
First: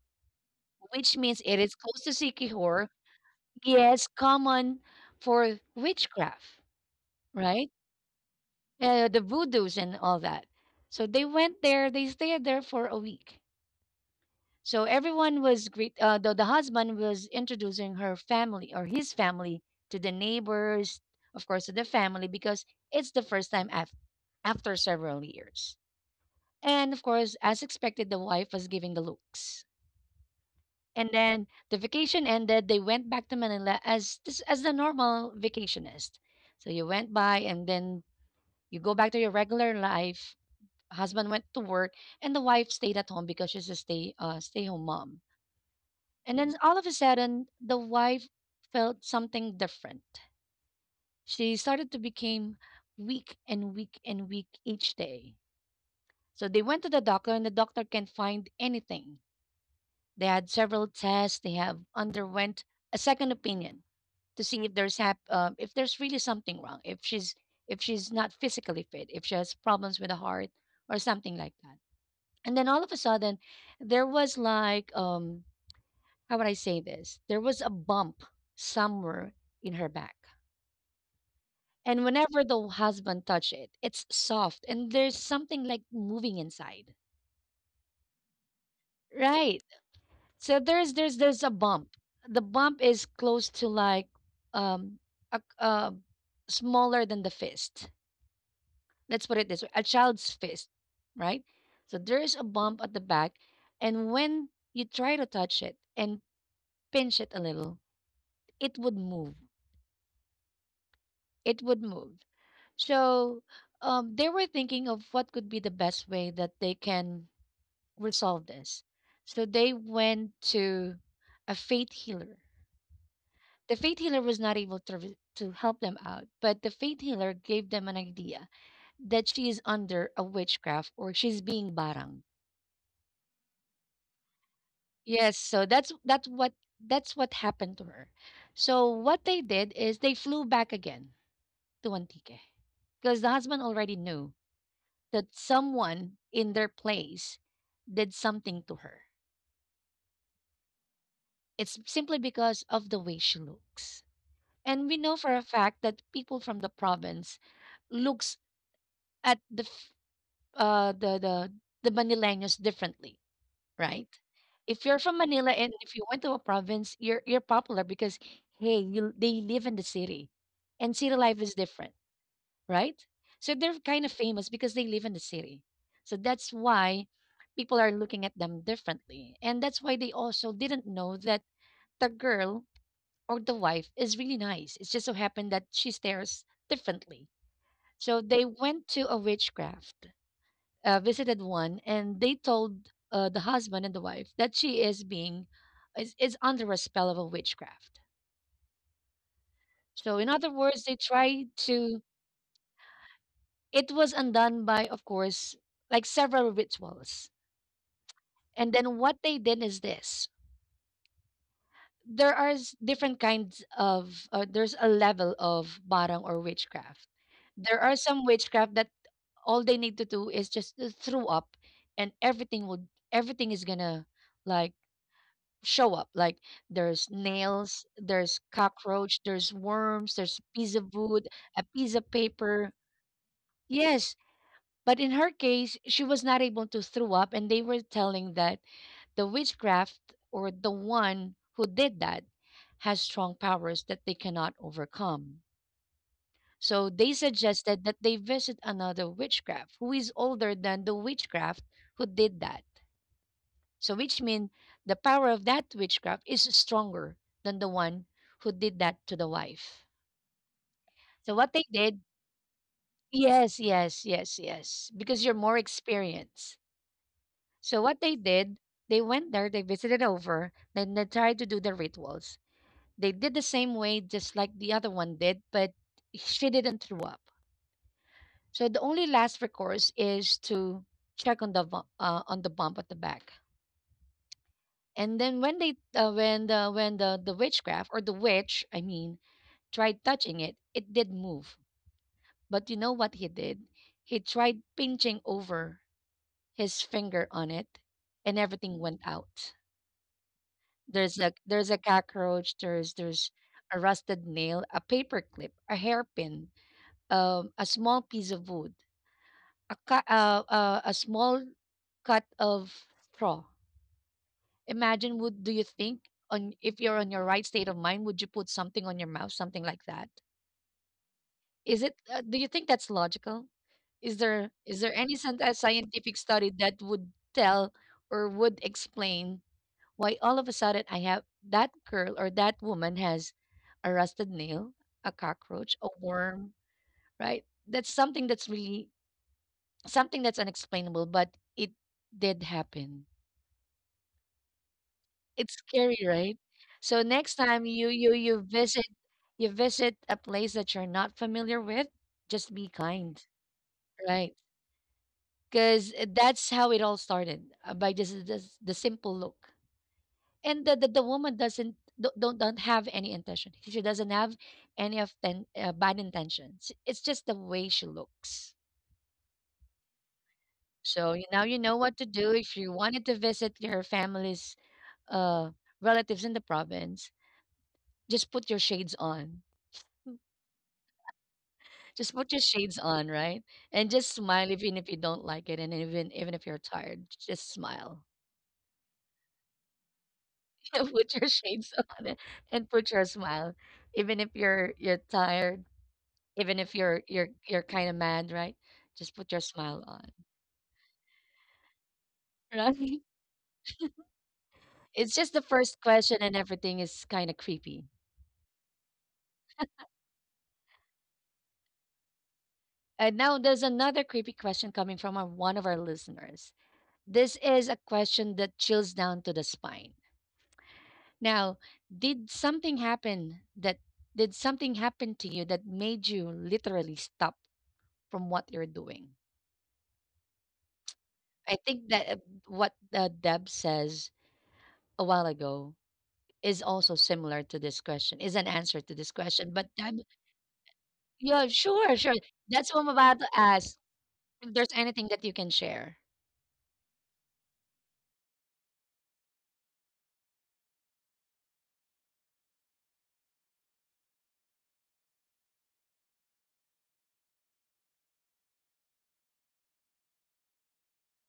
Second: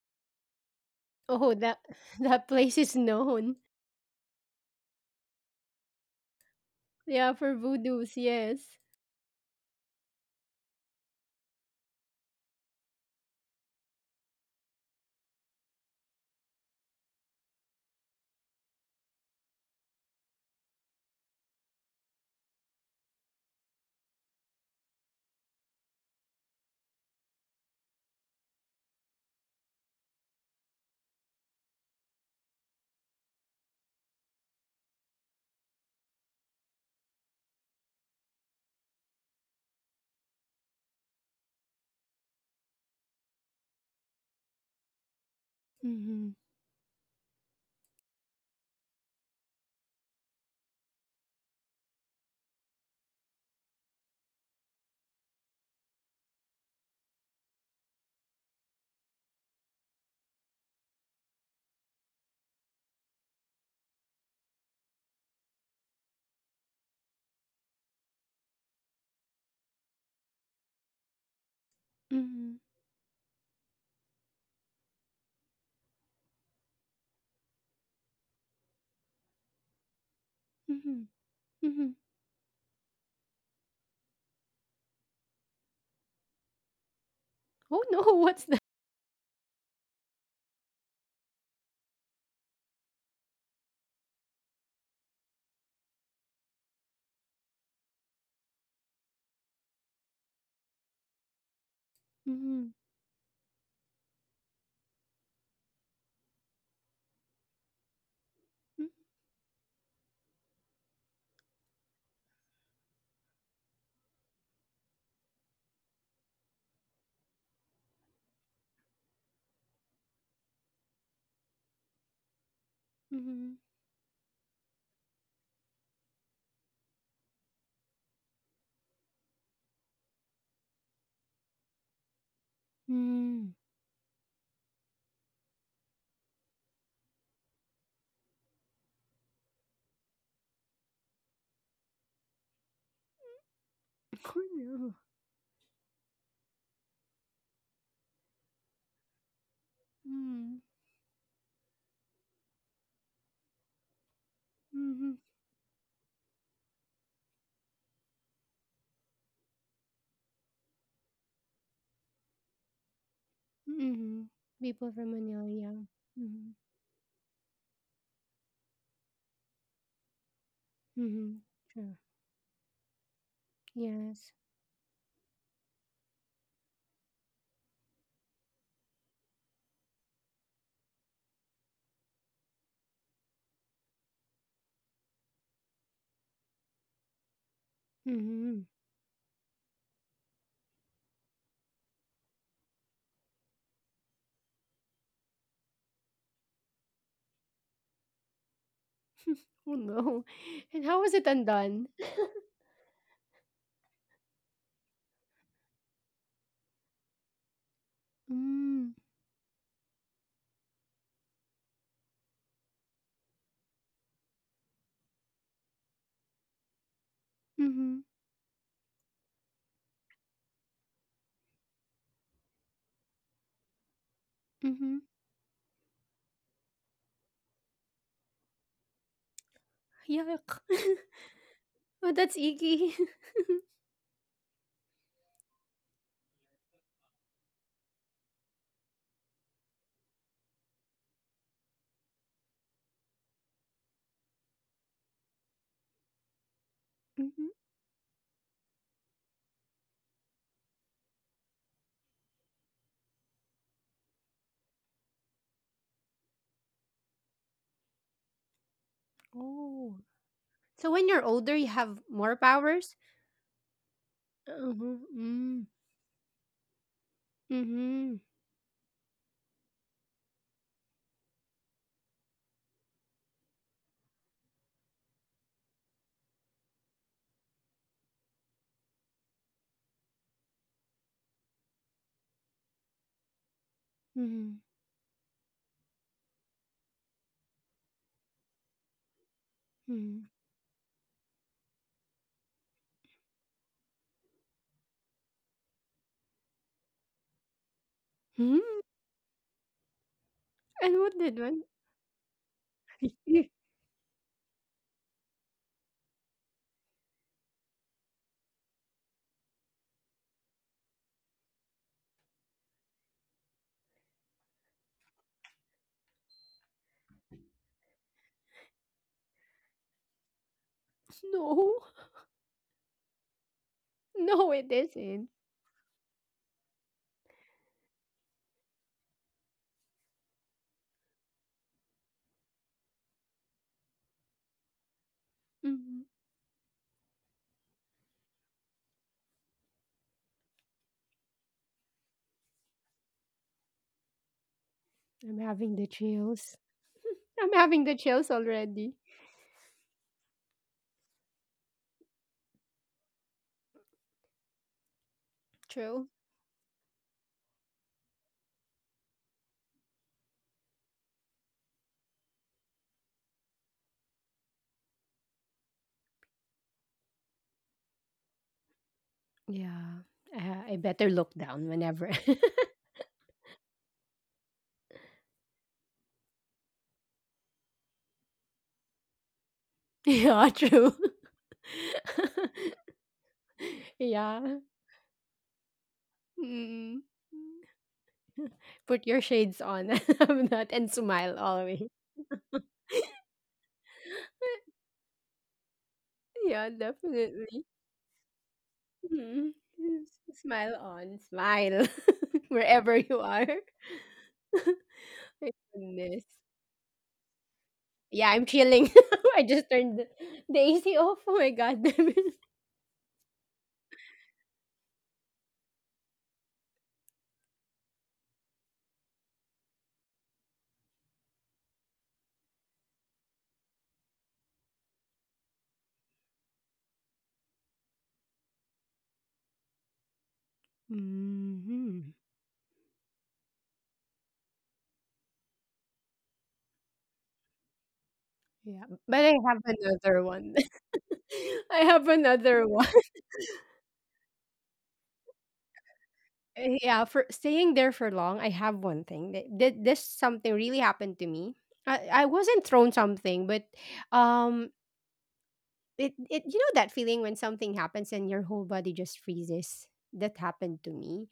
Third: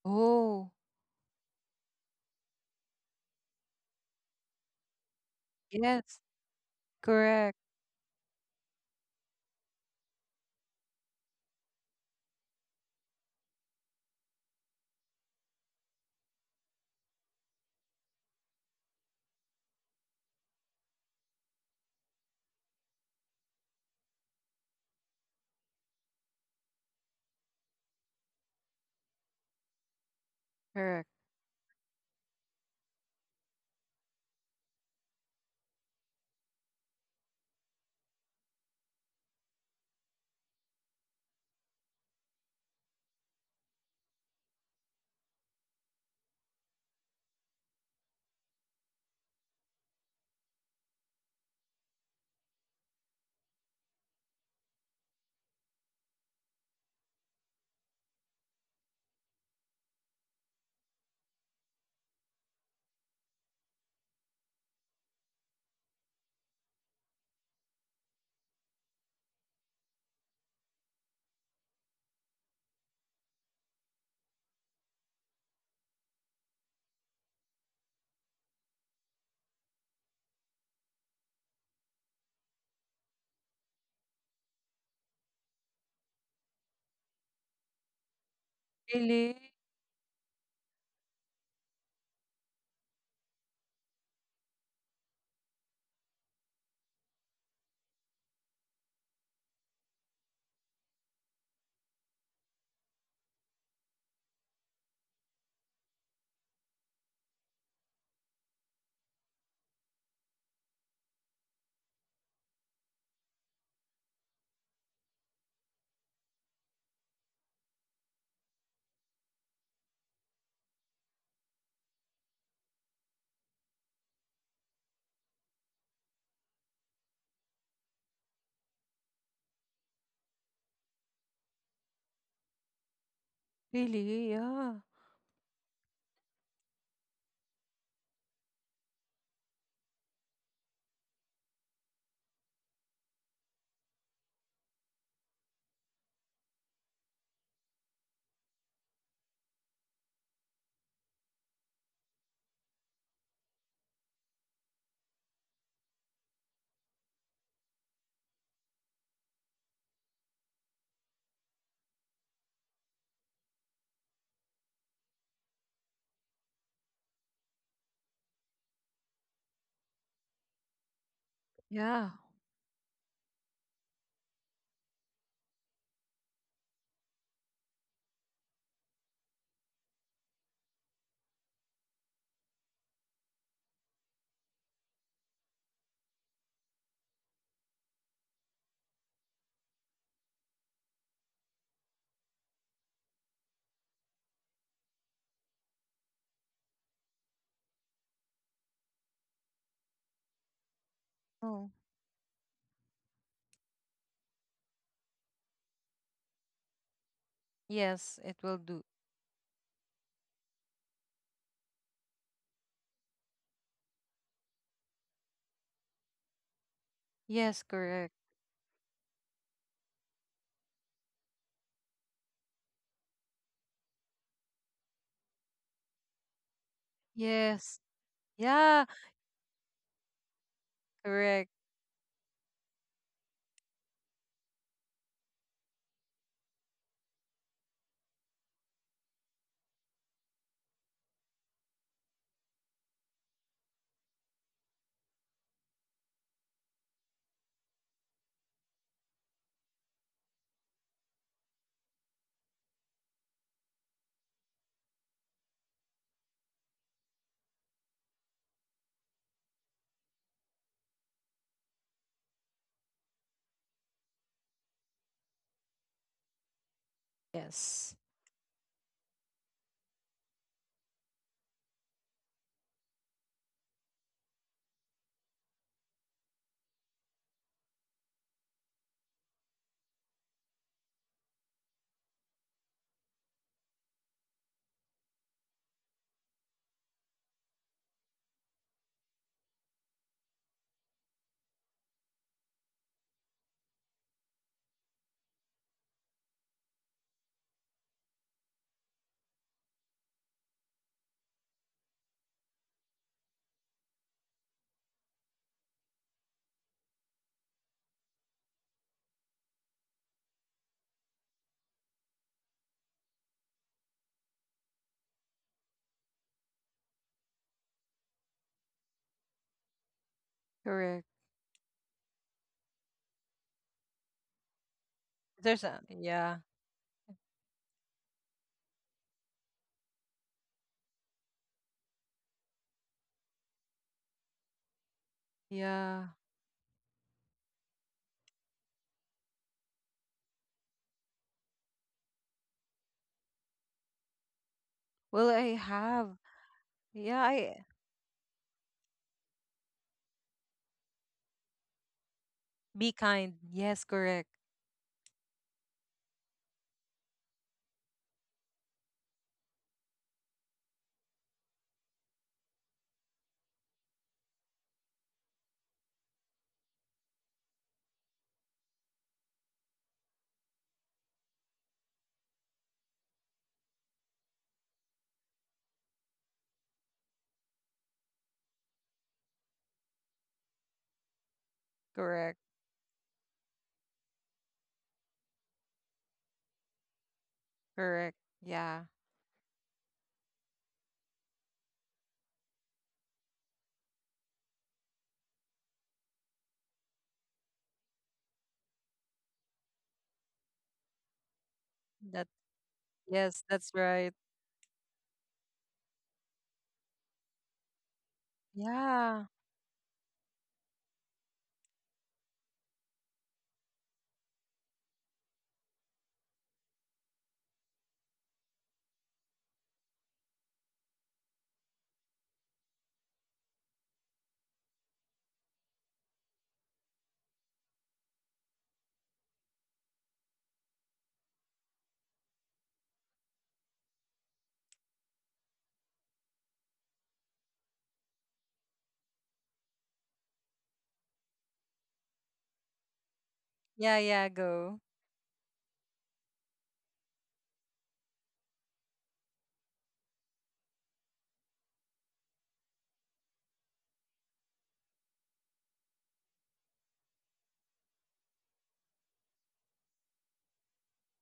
B: Oh,
A: which means
C: Oh,
A: it is
C: that,
A: close to
C: that place
A: Sikihor.
C: is known.
A: Yes, common for
B: yes,
A: witchcraft,
C: Yeah, for
B: correct,
A: right?
C: voodoos, yes.
A: The voodoos and all that. So they went there. They stayed there for a week. So everyone was greet. The husband was introducing her family or his family to the neighbors, of course, to the family because it's the first time after several years. And of course, as expected, the wife was giving the looks.
B: correct.
A: And then the vacation ended. They went back to Manila as this as the normal vacationist. So you went by, and then you go back to your regular life. Husband went to work, and the wife stayed at home because she's a stay home mom.
C: Mm-hmm.
A: And then all of a sudden, the wife felt something different. She started to become weak and weak and weak each day. So they went to the doctor, and the doctor can't find anything. They had several tests. They have underwent a second opinion to see if if there's really something wrong, if she's not physically fit, if she has problems with the heart or something like that.
C: Mm-hmm.
A: And then all of a sudden, there was like how would I say this? There was a bump somewhere in her back.
C: Mm-hmm. Mm-hmm.
A: And whenever the husband touched it, it's soft and there's something like moving inside.
C: Oh no, what's that?
B: Really,
A: Right. So there's a bump. The bump is close to like um a smaller than the fist. Let's put it this way, a child's fist, right? So there is a
C: Mm-hmm.
A: bump at the back, and when you try to touch it and pinch it a little, it would move. It would move. So they were thinking of what could be the best way that they can resolve this. So they went to a faith healer.
C: Mm-hmm.
A: The faith healer was not able to, to help them out, but the faith healer gave them an idea that she is under a witchcraft or she's being barang.
C: Mm-hmm.
B: really, yeah,
A: Yes, so that's what happened to her. So what they did is they flew back again to Antique because the husband already knew
C: Oh no.
A: that someone in their place did something to her.
C: Mm-hmm.
A: It's simply because of the way she looks. And we
C: Mm-hmm.
A: know for a fact that people from the province looks at the f- uh the the the Manileños differently, right?
C: Mm-hmm.
A: If
C: People
A: you're
C: from
A: from
C: Manila,
A: Manila and
C: yeah.
A: if you went to a
C: Mm-hmm.
A: province, you're popular because hey, you they live in the city, and city life
C: Mm-hmm.
A: is different,
C: True.
B: yeah.
A: right? So they're kind of
C: Yes.
A: famous because they live in the city. So that's why people are looking at them differently. And that's why they also didn't know that the girl or the wife is really nice. It just so happened that she stares differently. So they
C: Mm-hmm.
A: went to a witchcraft, visited one, and they told the husband and the wife that she is being is under a spell of a witchcraft.
C: Oh
A: So in
C: no.
A: other words,
C: And
A: they
C: how was it
A: try
B: Oh,
C: undone?
A: to it was undone by, of course, like several rituals.
B: yes, it will
A: And
B: do.
A: then
C: Mm-hmm.
A: what they did is this: there are different kinds of, there's a level of barang or witchcraft.
B: Yes,
A: There are
C: Mm-hmm.
B: correct.
A: some witchcraft that all they need to do is just to throw up, and everything is gonna like
C: Mm-hmm.
A: show up. Like there's nails,
B: Yes,
A: there's
B: yeah,
A: cockroach, there's worms, there's a
C: Yuck.
A: piece of wood,
B: correct.
A: a piece of
C: Oh, that's
A: paper.
C: icky.
A: Yes. But in her case, she was not able to throw up, and they were telling that the witchcraft or the one who did that has strong powers that they cannot overcome. So they
C: Mm-hmm.
A: suggested that they visit another witchcraft who is older than the witchcraft who did that. So, which means the power of that witchcraft is stronger than the one who did that to the wife.
C: Oh. So when you're
A: So, what
C: older,
A: they
C: you
A: did,
C: have more powers?
A: yes, yes, yes, yes,
C: Mhm,
A: because you're more
C: mm,
A: experienced. So what
B: Yes,
A: they
C: mhm,
A: did, they went there, they visited over, then they tried to do the rituals. They did the same way just like the other one did, but she didn't throw up. So the only last recourse is to check on the on the bump at the back.
C: mhm,
A: And then when they when the witchcraft or the witch, I mean, tried
C: mhm.
A: touching it, it did move. But you know what he did? He tried pinching over his finger on it, and
C: Hmm?
A: everything went out.
C: And
A: There's
C: what
A: a
C: did one?
A: there's a cockroach. There's a rusted nail, a paper clip, a hairpin, a small piece of wood, a small cut of straw. Imagine, would do you think on if you're on your right state of mind, would you put something on your mouth, something like that?
B: correct.
A: Is
C: No,
A: it? Do you think that's logical? Is there
C: no, it
A: is there any
C: isn't.
B: There's a
A: scientific
B: yeah,
A: study that would tell or would explain why all of a sudden I have that girl or that woman has a rusted nail, a cockroach, a
C: Mhm.
B: yeah.
A: worm, right? That's something that's really something that's unexplainable, but it did happen.
B: Well,
C: I'm
A: It's
B: I
C: having the
A: scary,
B: have.
A: right?
C: chills.
A: So
B: Yeah,
A: next
C: I'm
A: time
B: I
C: having
A: you
C: the
A: you
C: chills
A: you visit
C: already.
A: you visit a place that you're not familiar with, just be
B: be
A: kind,
B: kind. Yes,
A: right?
B: correct,
A: Because
C: True.
A: that's how it all started, by just the simple look, and the woman doesn't don't have any intention, she doesn't have any of ten, bad intentions, it's just the way she looks.
C: Yeah. I better
A: So you,
C: look
A: now you
C: down
A: know what to
C: whenever.
A: do if you wanted to visit your family's uh relatives in the province, just put your shades on.
C: Yeah, true.
A: just put your
B: correct,
A: shades on right, and just smile
C: Yeah.
A: even if you don't like it, and even if you're tired,
C: Mm.
A: just smile.
B: correct. Yeah,
C: Put your shades on, that and
A: Put your
C: smile
A: shades
C: always.
A: on, and put your smile even if you're tired. Even
C: Yeah,
A: if you're
C: definitely.
A: kind of mad, right? Just put your
C: Mm,
A: smile on,
C: s- smile on, smile
B: that.
A: right?
C: wherever you
B: Yes,
C: are.
B: that's right.
A: It's just the
C: My
A: first question
C: goodness.
A: and everything is kind of creepy.
C: Yeah, I'm chilling.
B: Yeah.
C: I just turned the AC off. Oh my God.
A: And now there's another creepy question coming from one of our listeners. This is a question that chills down to the spine. Now, did something happen that did something happen to you that made you literally stop from what you're doing? I think that
C: Mhm.
A: what Deb says a while ago is also similar to this question, is an answer to this
C: Yeah,
A: question.
C: but
A: But
C: I have
A: I'm
C: another one.
A: yeah, sure,
C: I
A: sure.
C: have
A: That's what I'm
C: another one.
A: about to ask.
B: Yeah, yeah,
A: If there's
B: go.
A: anything that you can share.
C: Yeah, for staying there for long, I have one thing. This something really happened to me. I wasn't thrown something, but um It it you know that feeling when something happens and your whole body just freezes? That happened to me.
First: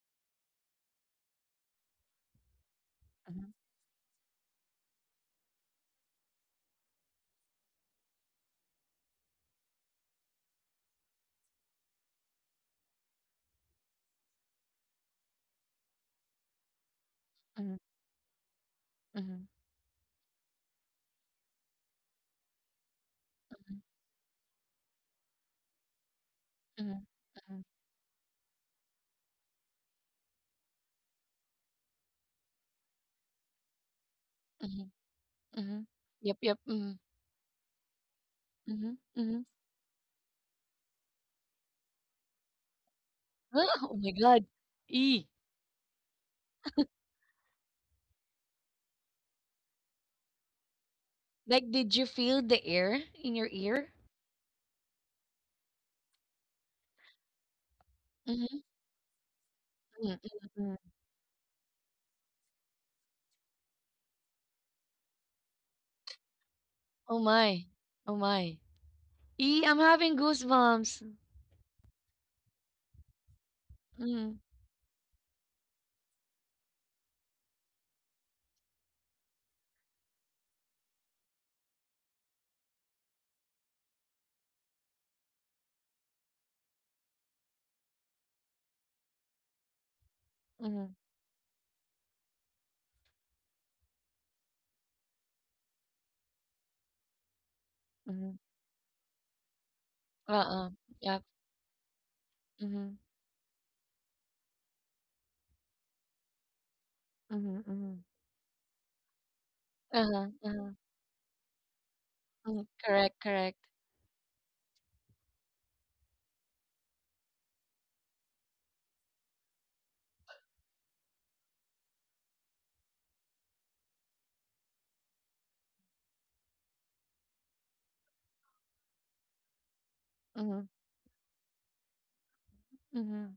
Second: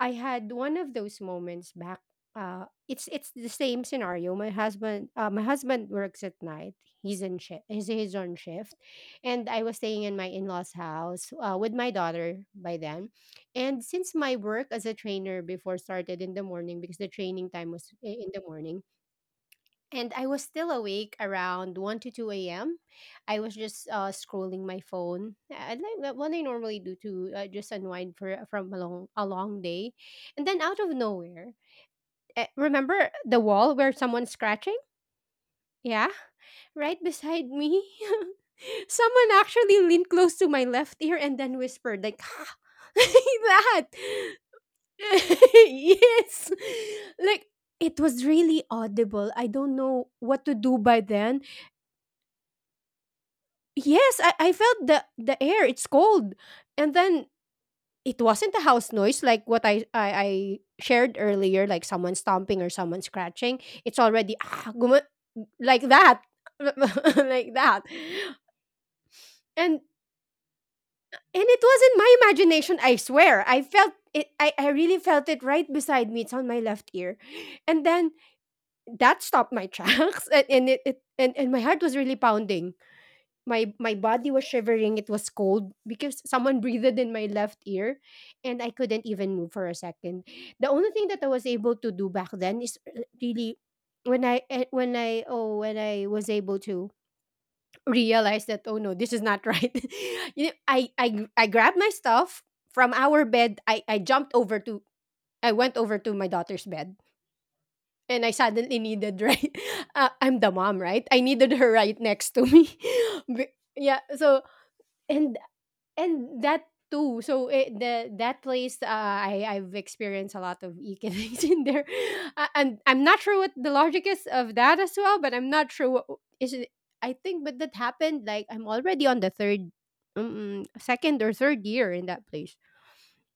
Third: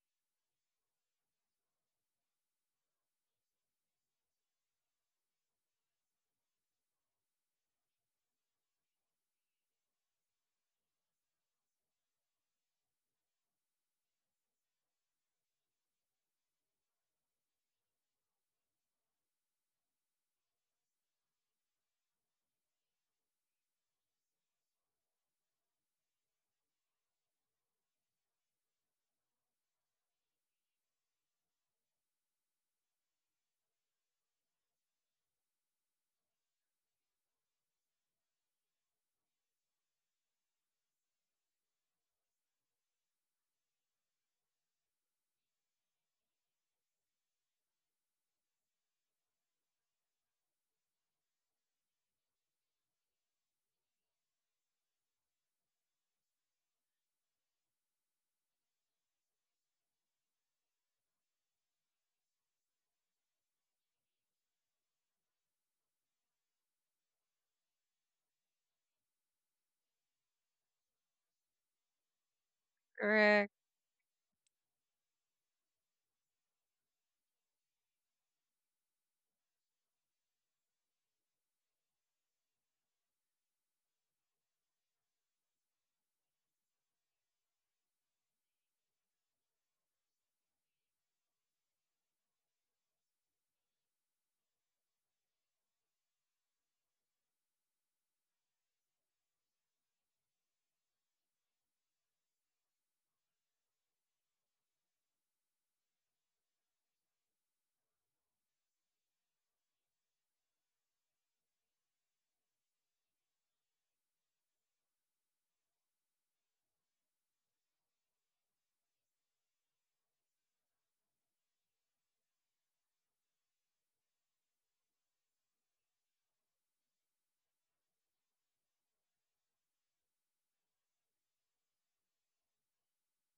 C: I had one of those moments back. It's
A: Mhm,
C: the same scenario. My husband works at night. He's on shift. And I was staying in my in-laws' house, with my daughter by then. And since my work as a trainer before started in the morning because the training time
A: mhm,
C: was in the morning
A: mhm,
C: and I was still awake around 1 to 2 a.m. I was
A: mhm,
C: just scrolling my phone. I like that, what I normally do
A: mhm,
C: to,
A: mhm,
C: just unwind for from a long day. And then, out of nowhere, remember the wall where someone's scratching?
A: mhm, mhm.
C: Yeah,
A: Yep, yep.
C: right
A: Mhm,
C: beside me.
A: mhm,
C: Someone
A: mhm.
C: actually leaned close to my left ear and then whispered, like, "Ah," like
A: Ah,
C: that.
A: oh my God. E.
C: Yes. Like it was really audible. I don't know what to do by then.
A: Like, did you feel the air in your ear?
C: Yes, I felt the air, it's cold. And then it wasn't a
A: Mhm,
C: house noise like what I I,
A: mm,
C: I
A: mm, mm.
C: shared earlier, like someone stomping or someone scratching. It's already like that.
A: Oh
C: Like
A: my.
C: that.
A: Oh my. E, I'm
C: And
A: having goosebumps.
C: and it wasn't my imagination, I swear.
B: Correct.
C: I felt it.
A: Mm,
C: I really felt it right beside me. It's on my left ear. And then that stopped my tracks. And it and my heart was really pounding. My body was shivering. It was cold because someone breathed in my left ear, and I couldn't even move for a second. The only
A: mm,
C: thing that I was able to do back then is really, when I was able to
A: mm.
C: realize that, oh no, this is not right. You know,
A: Uh-uh.
C: i i
A: Yep.
C: gr- i grabbed my stuff from
A: Mm-hmm.
C: our bed. I went over to my daughter's bed,
A: Mm-hmm. Mm-hmm.
C: and I suddenly needed, right,
A: Uh-huh.
C: I'm the
A: Uh-huh.
C: mom, right? I needed her right next to
A: Mm,
C: me.
A: correct, correct.
C: Yeah, so. And that too. So it, the that place, I've experienced a lot of icky things in there, and I'm not sure what the logic is of that as well. But I'm not sure what is it. I think, but that happened. Like I'm already on the
A: Mhm,
C: second or third year in that place,
A: mhm.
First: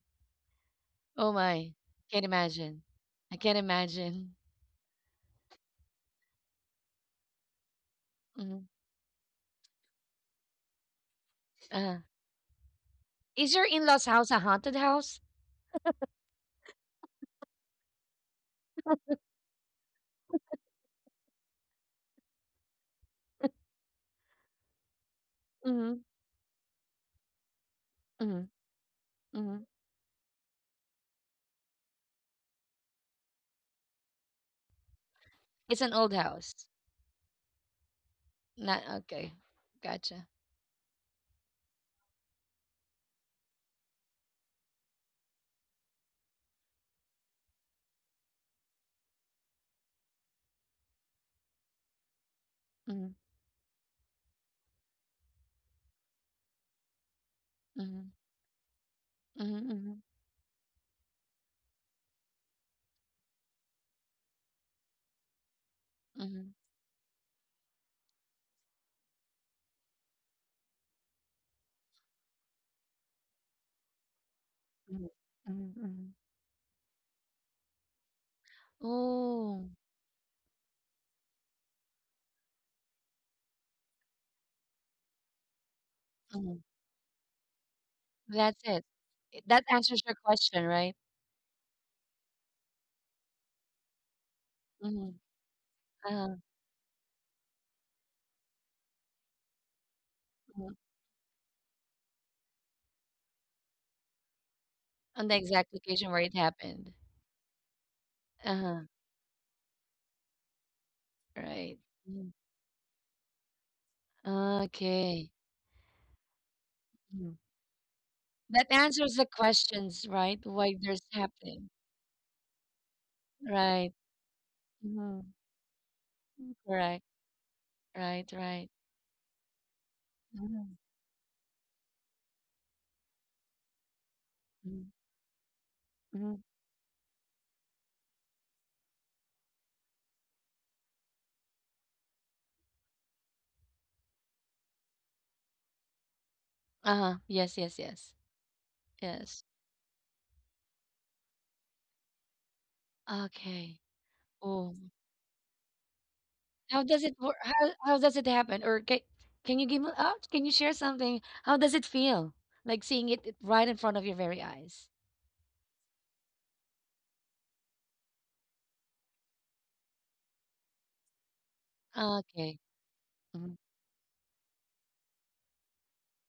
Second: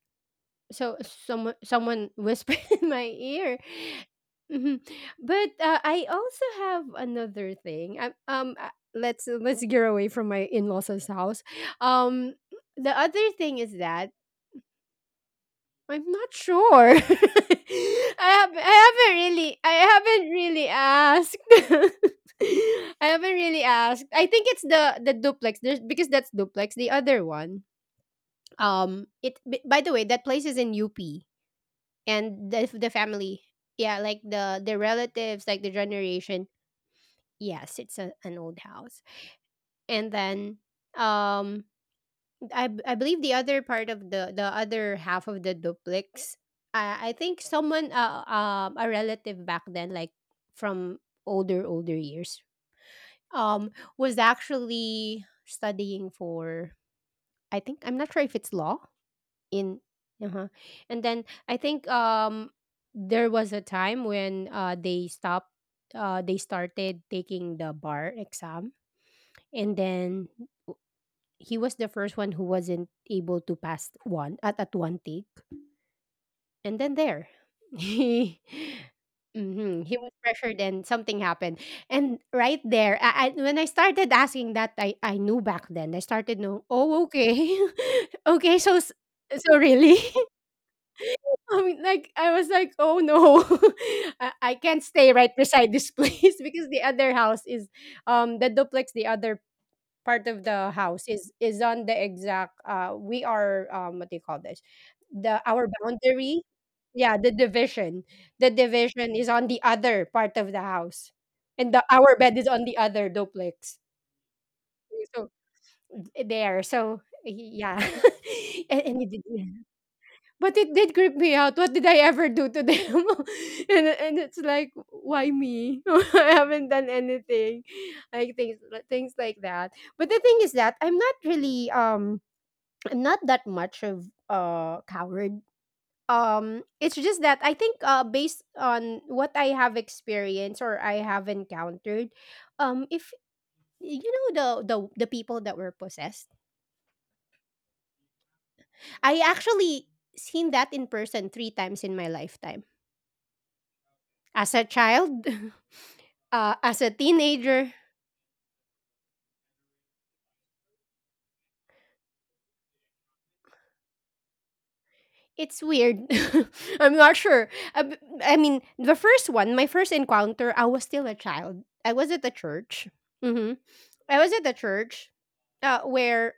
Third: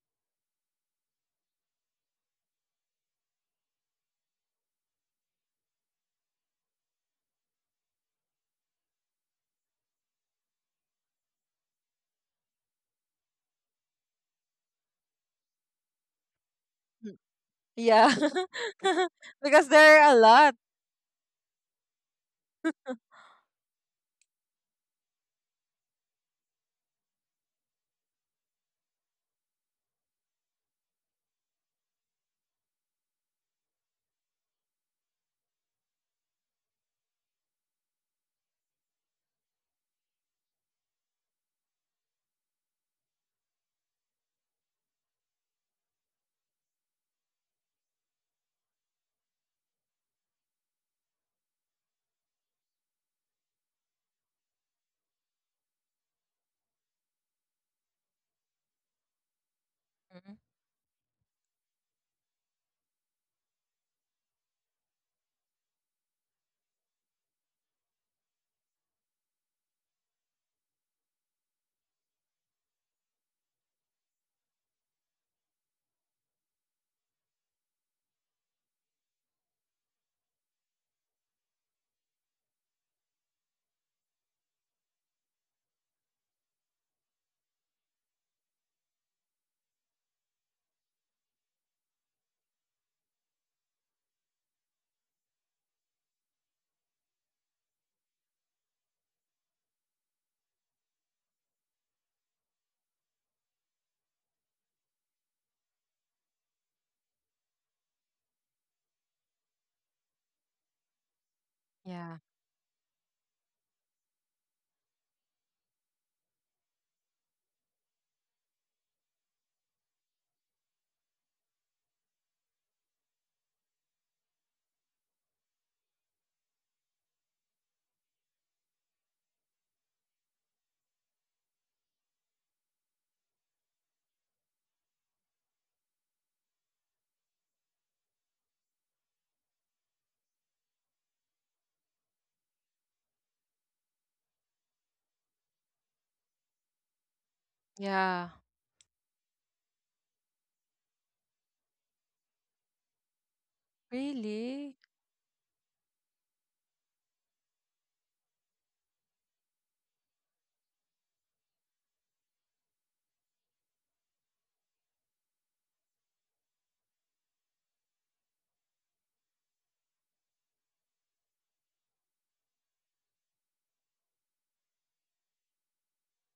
C: so
A: Oh
C: someone
A: my,
C: someone
A: can't
C: whispered
A: imagine.
C: in my
A: I
C: ear.
A: can't imagine.
C: Mhm. But I also have another thing.
A: Mhm,
C: Let's get away from my in-laws' house.
A: uh-huh.
C: um the other thing
A: Is your
C: is
A: in-laws'
C: that
A: house a haunted house?
C: I'm not sure.
B: Mm, yeah.
C: I haven't really i
B: Because there are a
C: haven't
B: lot.
C: really asked. I haven't really asked I think it's the duplex. There's
A: Hmm,
C: Because that's duplex, the other one.
A: hmm, hmm.
C: By the way, that place is in UP, and the family, yeah, like the relatives, like the
A: It's an old
C: generation.
A: house.
C: Yes, it's an old
A: Not
C: house.
A: okay.
C: And
A: Gotcha.
C: then, um I believe the other part of the other half of the duplex, I think someone, a relative back then, like from older years,
A: Hmm,
C: um was actually studying for, I think, I'm not
A: hmm,
C: sure if it's law,
A: hmm,
C: in...
A: hmm,
B: Mhm.
C: uh-huh. And then I think, there was a time when, they stopped, they
A: hmm,
C: started taking the bar exam. And then he was the first one who wasn't able to pass one at one take.
A: hmm, hmm.
C: And then there, he
A: Oh,
C: he was pressured and something happened. And right there, when I started asking that, I knew back then. I started
A: mhm.
C: know Oh, okay. Okay,
A: That's
C: so
A: it. It-
C: so
A: That
C: really.
A: answers your question, right?
C: I mean, like, I was like, oh no, I can't stay
A: Hmm.
C: right beside this place,
A: Uh-huh.
C: because the other house is, the duplex, the other part of the
A: Mhm.
C: house is on the exact. We are, what do you call this?
A: On
C: The,
A: the
C: our
A: exact location where it
C: boundary,
A: happened.
C: yeah, the division. The
A: Uh-huh.
C: division is on the other part of the house, and the,
A: Right.
C: our
B: Yeah.
C: bed
A: Mhm.
C: is on the other duplex. So
A: Okay.
C: there, so
A: Mm-hmm.
C: yeah,
A: That
C: and
A: answers
C: it...
A: the questions, right?
C: But it
A: Why
C: did creep
A: there's
C: me out. What
A: happening.
C: did I ever do to them? and
A: Right.
C: and it's like,
A: Hmm.
C: why me? I haven't done
A: Correct.
C: anything,
A: Right,
C: like things
A: right.
C: like, things like that. But the thing is that
A: Mm-hmm.
C: I'm not really, I'm not that much of a coward.
A: Hmm.
C: It's just that I think, based on what I have experienced or I have encountered, if you know the people that were possessed,
A: Uh-huh. Yes, yes, yes.
B: Yeah.
C: I
A: Yes.
C: actually seen that in person three times in my lifetime.
A: Okay.
C: As a
B: Really?
A: Oh,
C: child, as
A: how
C: a
A: does it work?
C: teenager,
A: How does it happen? Can you give me, oh, can you share something? How does it feel? Like seeing it it right in front of your very eyes.
C: it's weird. I'm not sure. I mean, the first one, my first encounter, I was still a child. I was at the
A: Okay.
C: church. hmm
A: Mhm.
C: I was at the church, where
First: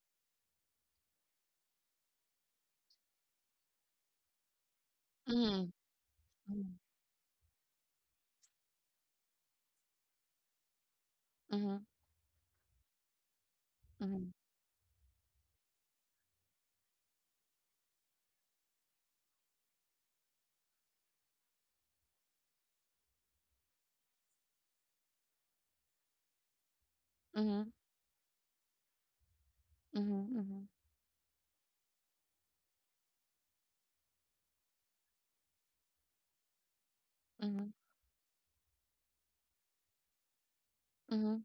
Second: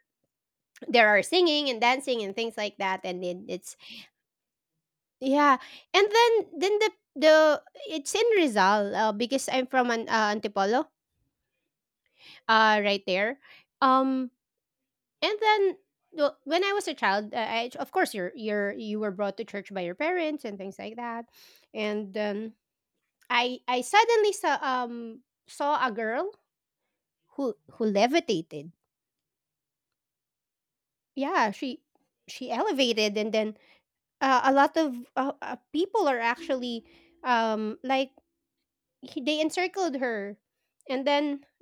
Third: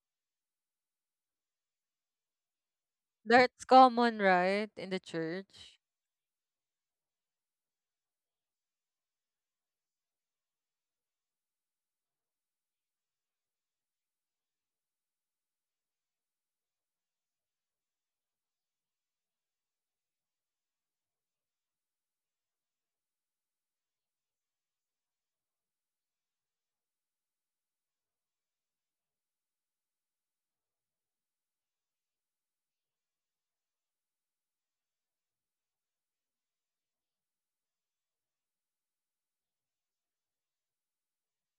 C: there are singing and dancing and things like that, and then
B: That's
C: it's...
B: common, right? In the
C: yeah,
A: Mm.
B: church.
C: and then the it's in Rizal, because I'm from an Antipolo,
A: Mhm,
C: right there. Um,
A: mhm,
C: And then, well, when I was a child, I, of course, you were brought to church by your parents and things like that. And, I suddenly saw, saw a girl who
A: mhm,
C: levitated.
A: mhm, mhm,
C: Yeah, she elevated. And then, a lot of, people are actually,
A: mhm, mhm,
C: like, they encircled her, and then
A: mhm,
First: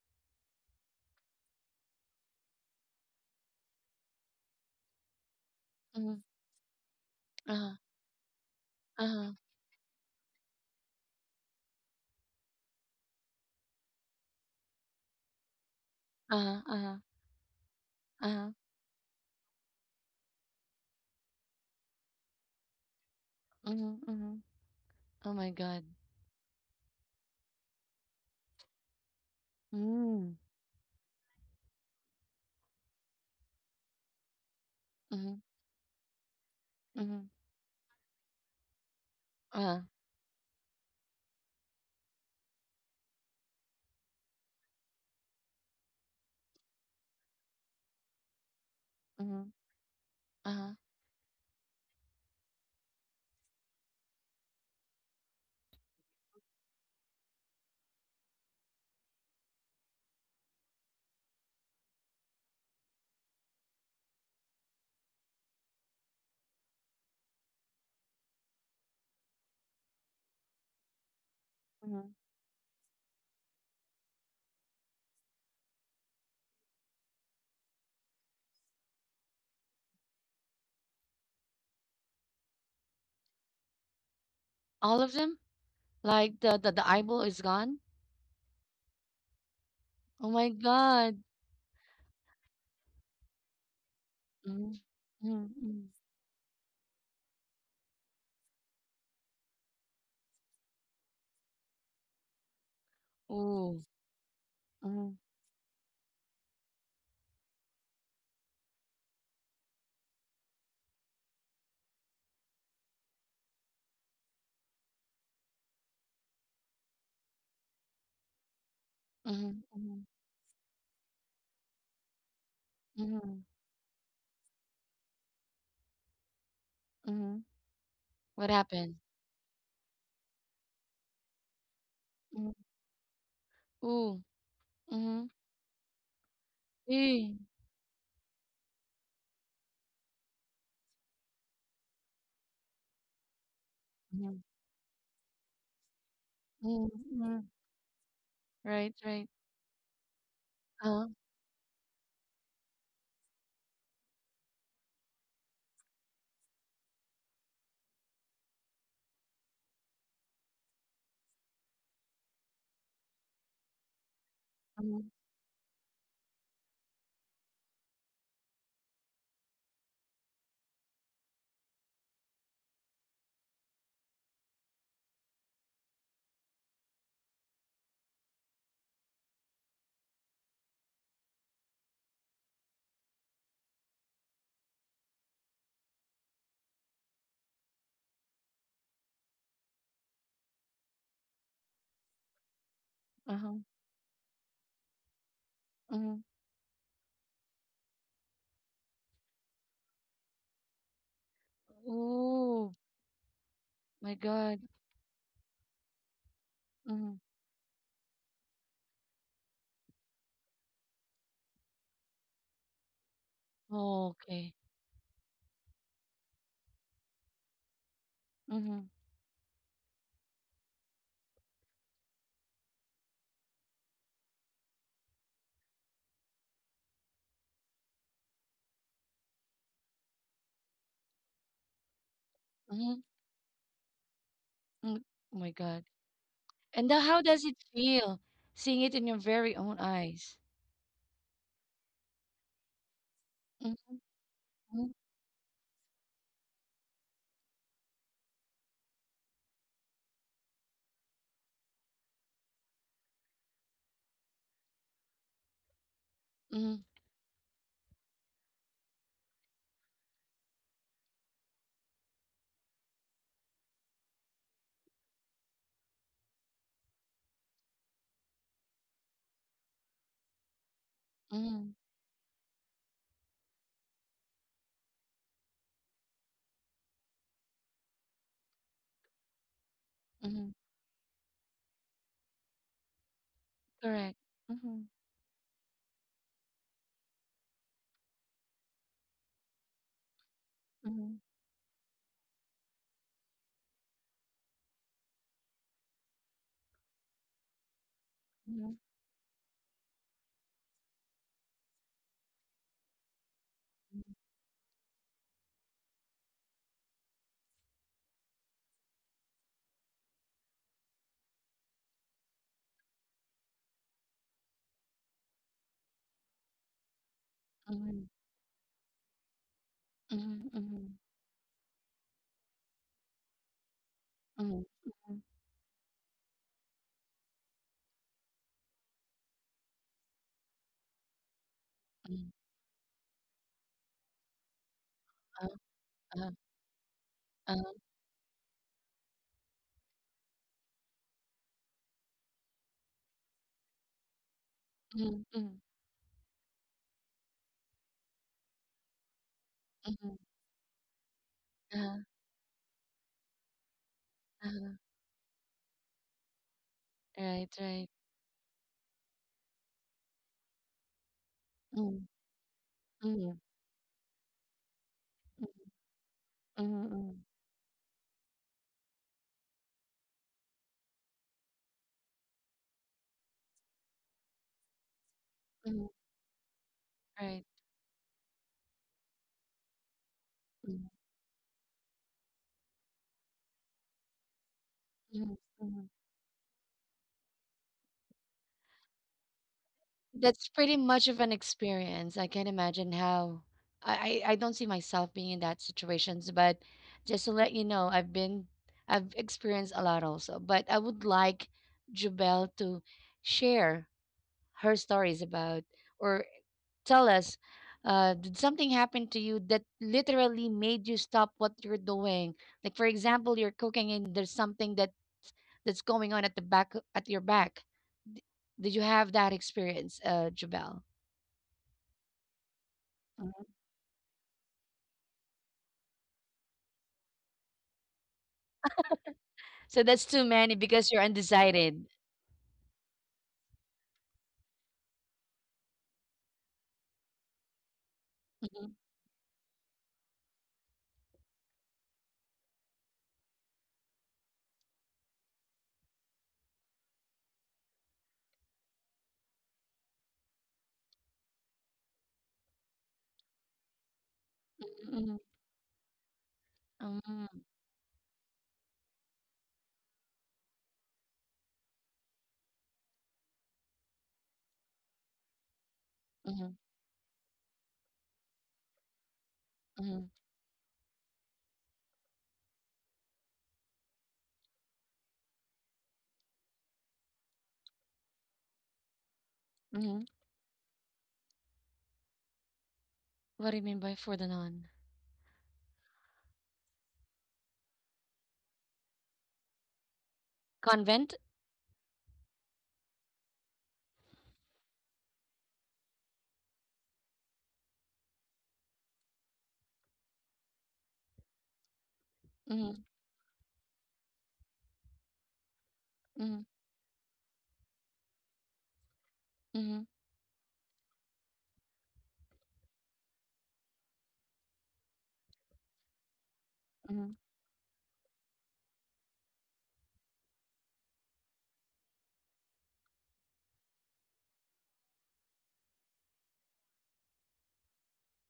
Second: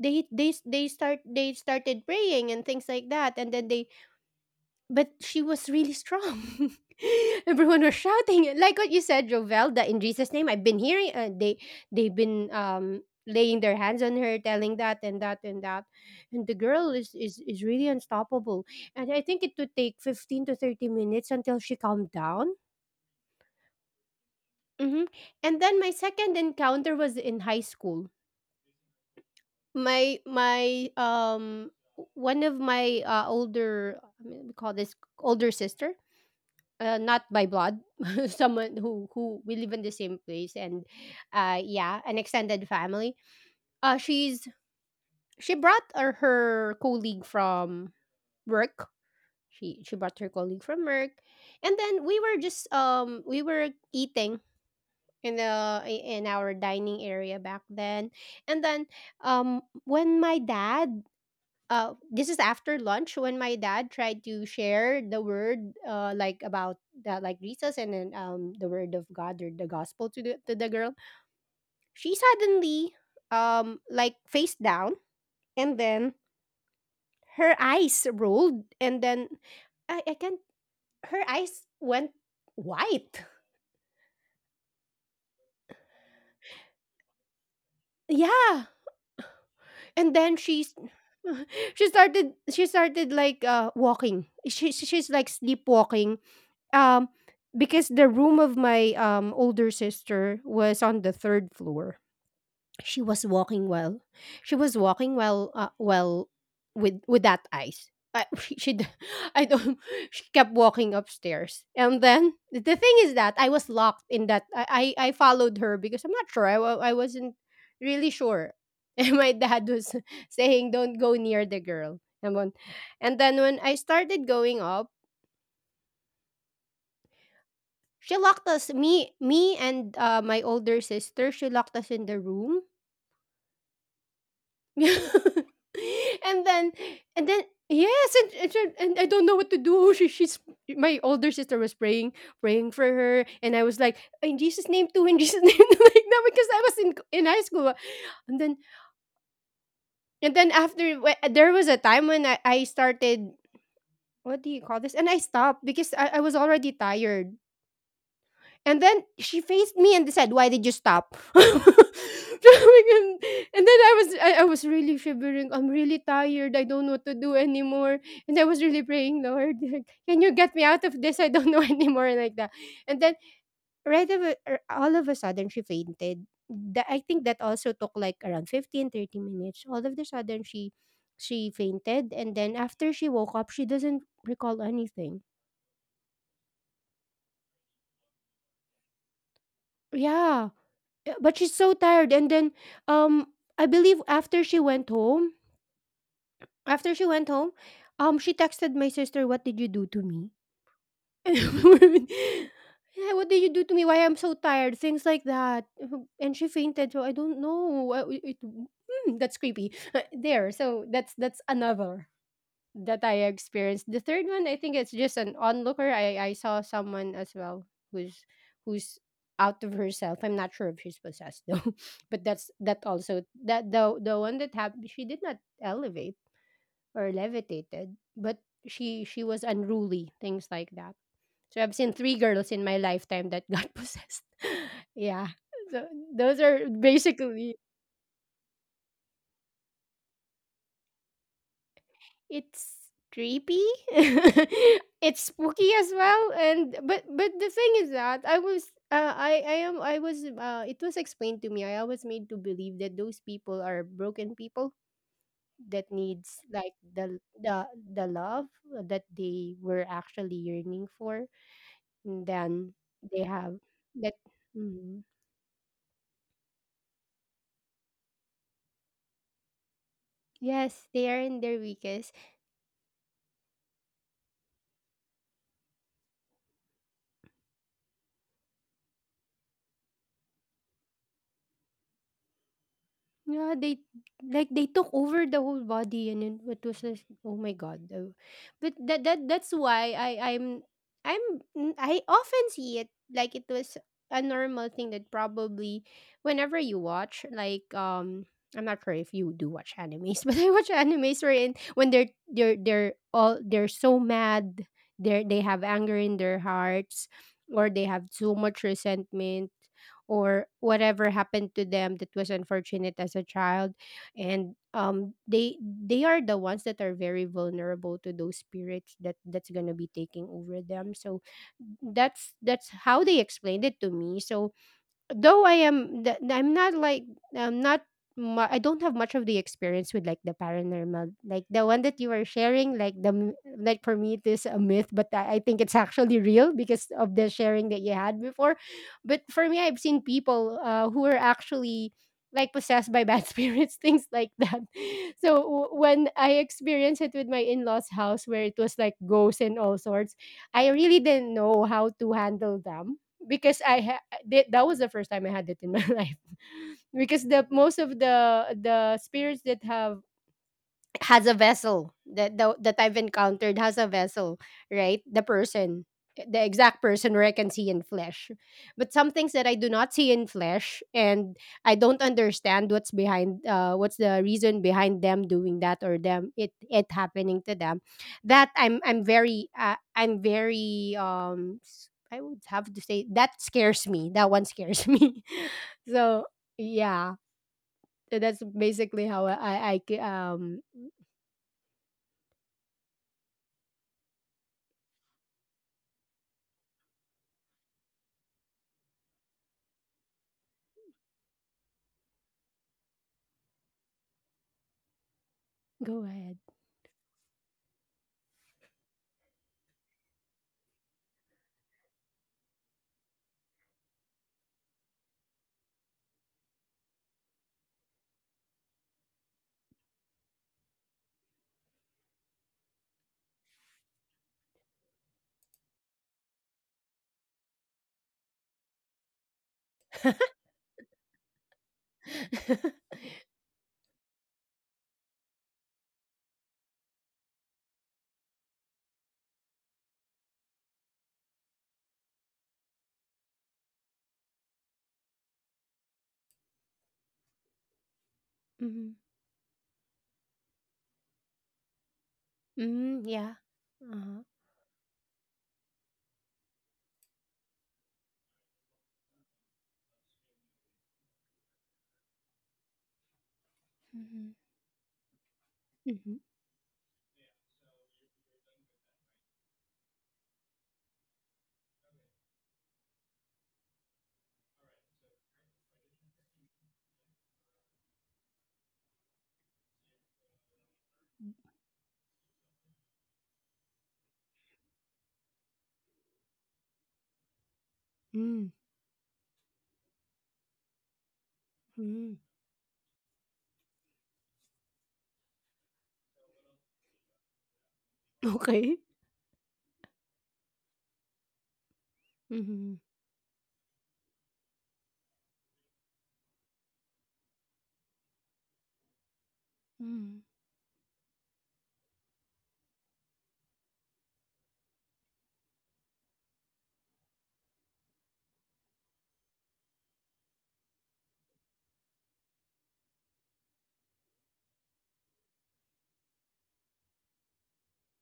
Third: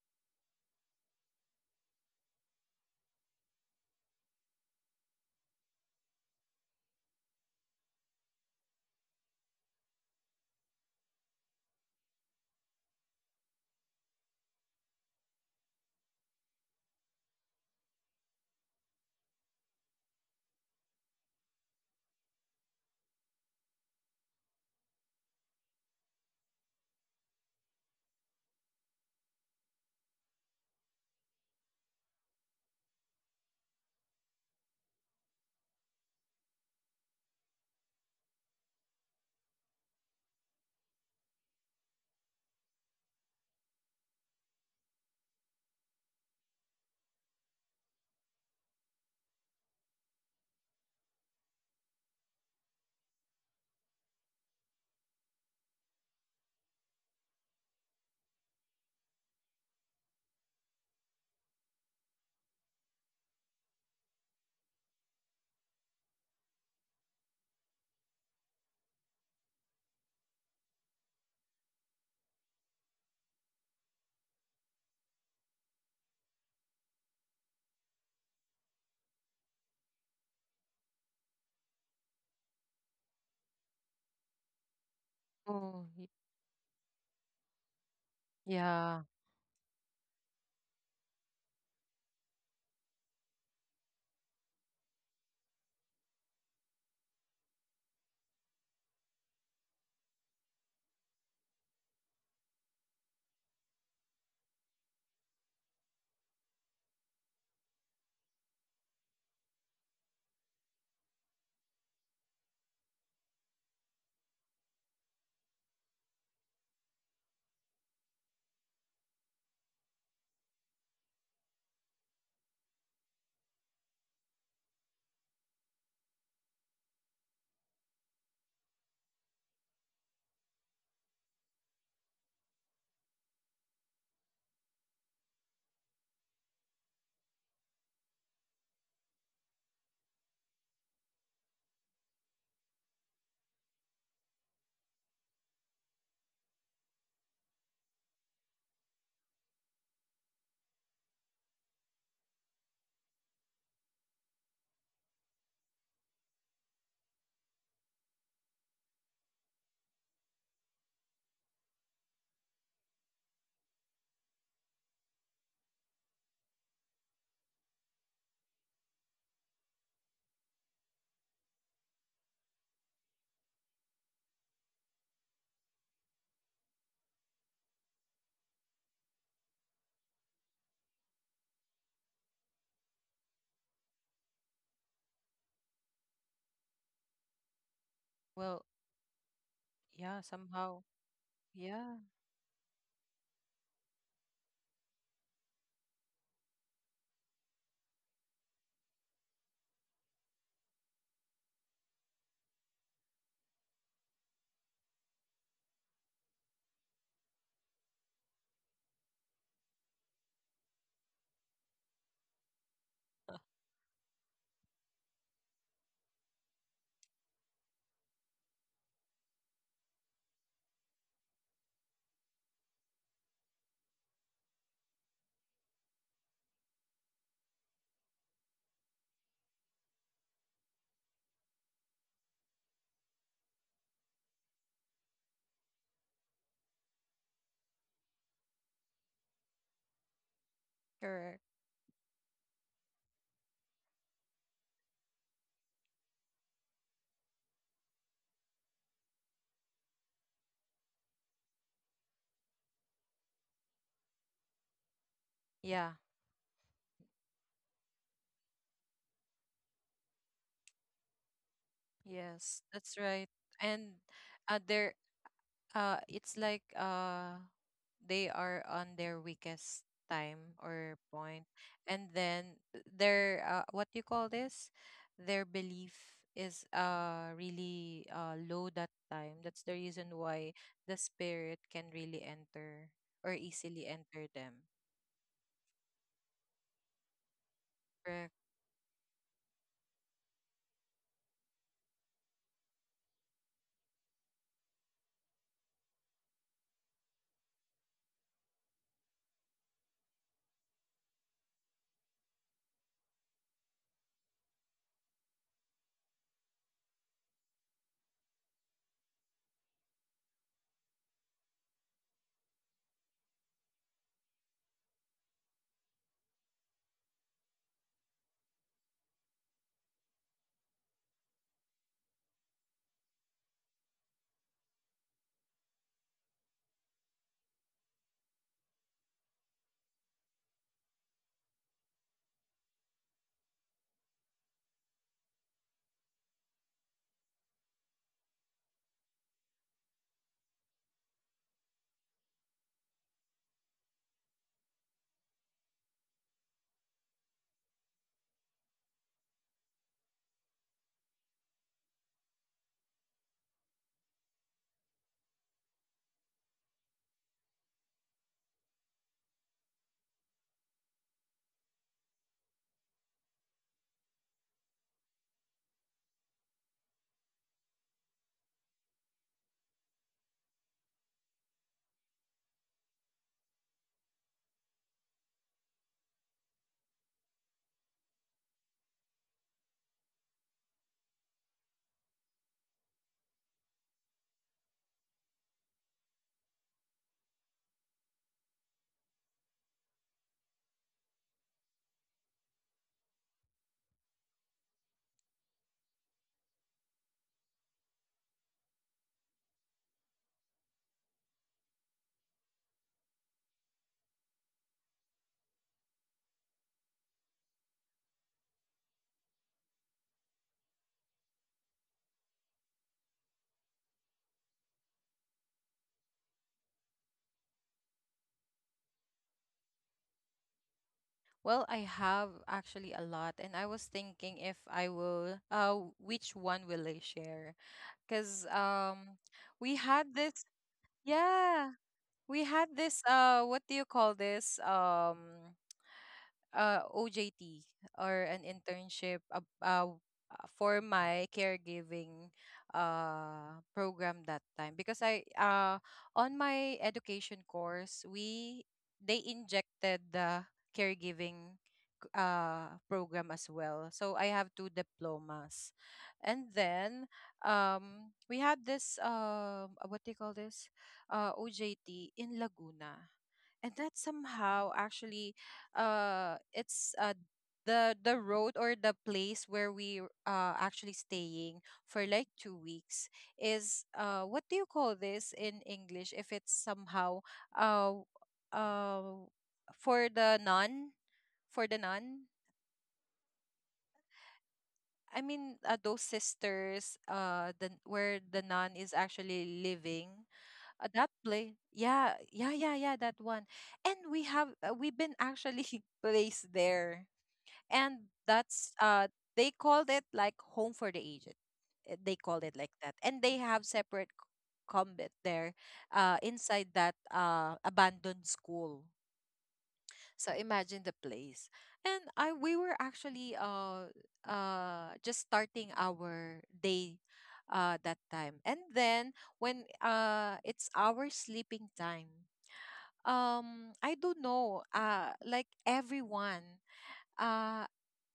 C: they started praying and things like that, and then they... But she was really
A: mhm.
C: strong.
A: Uh-huh.
C: Everyone was shouting like what you said,
A: Uh-huh.
C: Jovel, that in Jesus' name. I've been hearing, they they've been, laying their hands on her, telling that and that and that. And the girl
A: Uh-huh.
C: is really
A: Uh-huh.
C: unstoppable. And I think it would take 15 to 30 minutes until she calmed down.
A: Mhm, mhm.
C: hmm
A: Oh my
C: And then
A: god.
C: my second encounter was in high school. My
A: Mm.
C: my One of my, older, I mean, we call this
A: Mhm,
C: older sister,
A: mhm.
C: not by blood. Someone who we live
A: Uh-huh,
C: in the same place, and, yeah, an extended family. Uh she's she brought her colleague from work.
A: mhm,
C: She brought her colleague
A: uh-huh,
C: from work. And then we were just, we were eating in the in our dining area back then. And then, when my dad this is after lunch, when my dad tried to share the word, like about that, like Jesus, and then, the word of God, or the gospel, to the girl.
A: mhm.
C: She suddenly, like, face down. And then her eyes rolled. And then, I can't her eyes went white.
A: All of them?
B: Oh, y-
A: Like the eyeball is gone?
C: Yeah.
B: Yeah.
C: And
A: Oh
C: then
A: my
C: she's,
A: god.
C: she started like, walking.
A: Mhm,
C: She's like
A: mhm, mhm.
C: sleepwalking, um because the room of my, older sister was on the third floor. She was
A: Ooh.
C: walking well. She was
A: Mhm,
C: walking well, well, with that ice. I don't. She kept walking upstairs, and then the thing is that I was locked in that. I followed her because I'm not sure. I wasn't really sure. And my
A: mhm,
C: dad
A: mhm,
C: was saying, "Don't go near the girl." And and
A: mhm,
C: then when I started going up,
A: mhm.
C: she
A: What
C: locked us.
A: happened?
C: And, my older sister. She locked us in the
A: Mhm.
C: room.
A: Ooh. Mhm.
C: and then
A: Eh.
C: and then, yes. And I don't know what to do. she, she's My older sister was praying for her, and I was like,
A: Mhm,
C: "In Jesus' name too, in Jesus name too," like that, because I was
A: mhm,
C: in
A: mhm.
C: high school. and then
A: Right, right.
C: and then
A: Uh-huh,
C: there was a time when, I started, what do you call this, and I stopped because I was already tired. And then she faced me and said, "Why did you stop?" And then, I was
A: uh-huh,
C: really shivering. I'm really tired. I don't know what to do anymore. And I was really praying, Lord, like, can you get me out of this? I don't know anymore, like that. And then, all of a sudden, she fainted. That, I think, that also took like around 15 to 30 minutes. All of the sudden she fainted, and then after she woke up, she doesn't recall anything.
B: Well, yeah,
C: Yeah.
B: somehow.
C: Yeah, but she's so
B: Yeah,
C: tired. And then, um,
A: uh-huh,
C: I believe after she went home,
A: mhm.
C: after she went home, she texted my sister, "What did you do to me?"
A: Ooh.
C: Yeah, what did you do to me?
A: My
C: Why I'm so
A: god.
C: tired? Things like that. And she fainted.
A: Mhm.
C: So I don't know. That's creepy. There. So that's another that I experienced. The third
A: Okay.
C: one, I think it's just an onlooker. I saw someone as well, who's
A: Mhm,
C: who's out of herself. I'm not sure if she's possessed though. But that's, that also, that, the one that happened. She did not elevate or levitated, but she was unruly, things like that. So I've seen three girls in
A: mhm,
C: my lifetime that got possessed.
A: mhm. Oh my
C: Yeah.
A: god.
C: So those
A: And
C: are
A: then how does it
C: basically...
A: feel seeing it in your very own eyes?
B: correct.
C: It's
A: Mhm,
C: creepy.
A: mhm,
C: It's spooky as well. And, but the thing is that I was, it was explained to me, I was made to believe that those people are broken people
B: Yeah.
C: that needs,
A: mhm,
C: like, the love that they were actually yearning for, and
B: Yes,
C: then
B: that's right.
C: they have
B: And
C: that.
B: there,
C: Mhm.
B: It's like they are on their weakest time
C: Yes,
B: or
C: they are
B: point,
C: in
A: mhm,
C: their
B: and
C: weakest.
B: then their what you call this, their belief is really low that time. That's the reason
A: mhm.
B: why the spirit can really enter or
C: Yeah,
B: easily
C: they
A: Correct.
B: enter
C: like
B: them.
A: Mhm,
C: they took over the whole body, and then it was like, oh my god.
B: Correct.
C: But that's why I
A: mhm,
C: I'm n- I often see it like it was a normal thing, that probably whenever you watch, like,
A: mhm,
C: I'm not sure if you do watch animes. But I watch animes wherein, when they're so mad, they have anger in their hearts, or they have so much resentment, or whatever happened to them that was unfortunate as a child, and they are the ones that are very
A: mhm,
C: vulnerable to those spirits that that's going to be taking
A: mhm,
C: over
A: mhm,
C: them, so that's how they explained it to me.
A: mhm,
C: So,
A: mhm,
C: though I am, I'm not like, I'm not, I don't have much of the experience with, like, the paranormal, like the one that you
A: mhm.
C: are sharing, like like for me it is a myth, but
A: Uh,
C: I think it's
A: uh,
C: actually real because of the
A: uh,
C: sharing that you had before. But for me, I've seen people, who are actually, like, possessed by bad spirits, things like that.
A: mhm, mhm,
C: So when I experienced it with my in-laws' house, where it was like ghosts and
A: mhm.
C: all sorts, I really didn't
A: Uh,
C: know how to handle them, because I
A: uh,
C: that was the first time I had it in my life,
A: right,
C: because
A: right.
C: the most of the spirits that have, has a
A: Mm,
C: vessel, that
A: mm,
C: I've encountered has a vessel, right?
A: mm,
C: The person,
A: mm,
C: the
A: mm,
C: exact person where I can see in flesh. But some things that I do not see in flesh, and I don't understand what's behind, what's the reason behind them
A: mm.
C: doing that, or them, it
A: Right.
C: happening to them. That, I'm very, I'm
A: Mm,
C: very, I would have to say that scares me. That one scares
A: mm,
C: me.
A: mm.
C: So yeah, so that's basically how I I, I ca-
A: That's pretty
C: um
A: much of an experience. I can't imagine how I don't see myself being in that situations, but just to let you know, I've been I've experienced a lot also. But I would like Jubel to share her stories about or
C: go ahead.
A: tell us, did something happen to you that literally made you stop what you're doing? Like for example, you're cooking and there's something that that's going on at the back at your back. D- Did you have that experience, Jubel?
B: Well, I have actually a
A: Mhm.
B: lot, and I was thinking if I will, which one will I share? Because
A: So
B: we
A: that's too
B: had
A: many because you're
B: yeah.
A: undecided.
B: We had this what do you call this OJT or an
A: Mhm,
B: internship for my caregiving program that time because I on my education course we,
C: Mhm.
B: they injected the caregiving
C: Mm,
B: program as
C: yeah,
B: well. So I
C: uh-huh.
B: have two
A: mhm.
B: diplomas. And then
A: Mhm,
B: we had this what do you call this OJT in Laguna. And that
C: Mhm.
B: somehow actually
C: Mhm.
A: mhm,
B: it's the road or the place where
A: mhm,
B: we actually staying for like 2 weeks is, what do you call this in English, if it's somehow uh uh
A: mhm.
B: for the nun, for the nun.
A: What do you mean by for the non?
B: I mean, those sisters, the where the
C: Mm,
B: nun is actually living.
A: Convent?
B: That place, yeah,
C: mhm.
B: yeah, yeah, yeah, that one. And we have we've been actually placed there, and that's
C: Okay.
B: they called it like home for the aged. They called it
A: Mhm,
B: like that,
C: Mhm.
B: and they have separate combat there
A: mhm,
B: inside that abandoned school.
A: mhm,
B: So
C: Mhm.
B: imagine the place. And i we were actually just starting our day
A: mhm,
B: that time, and then when it's our sleeping time, I don't know, like everyone, uh,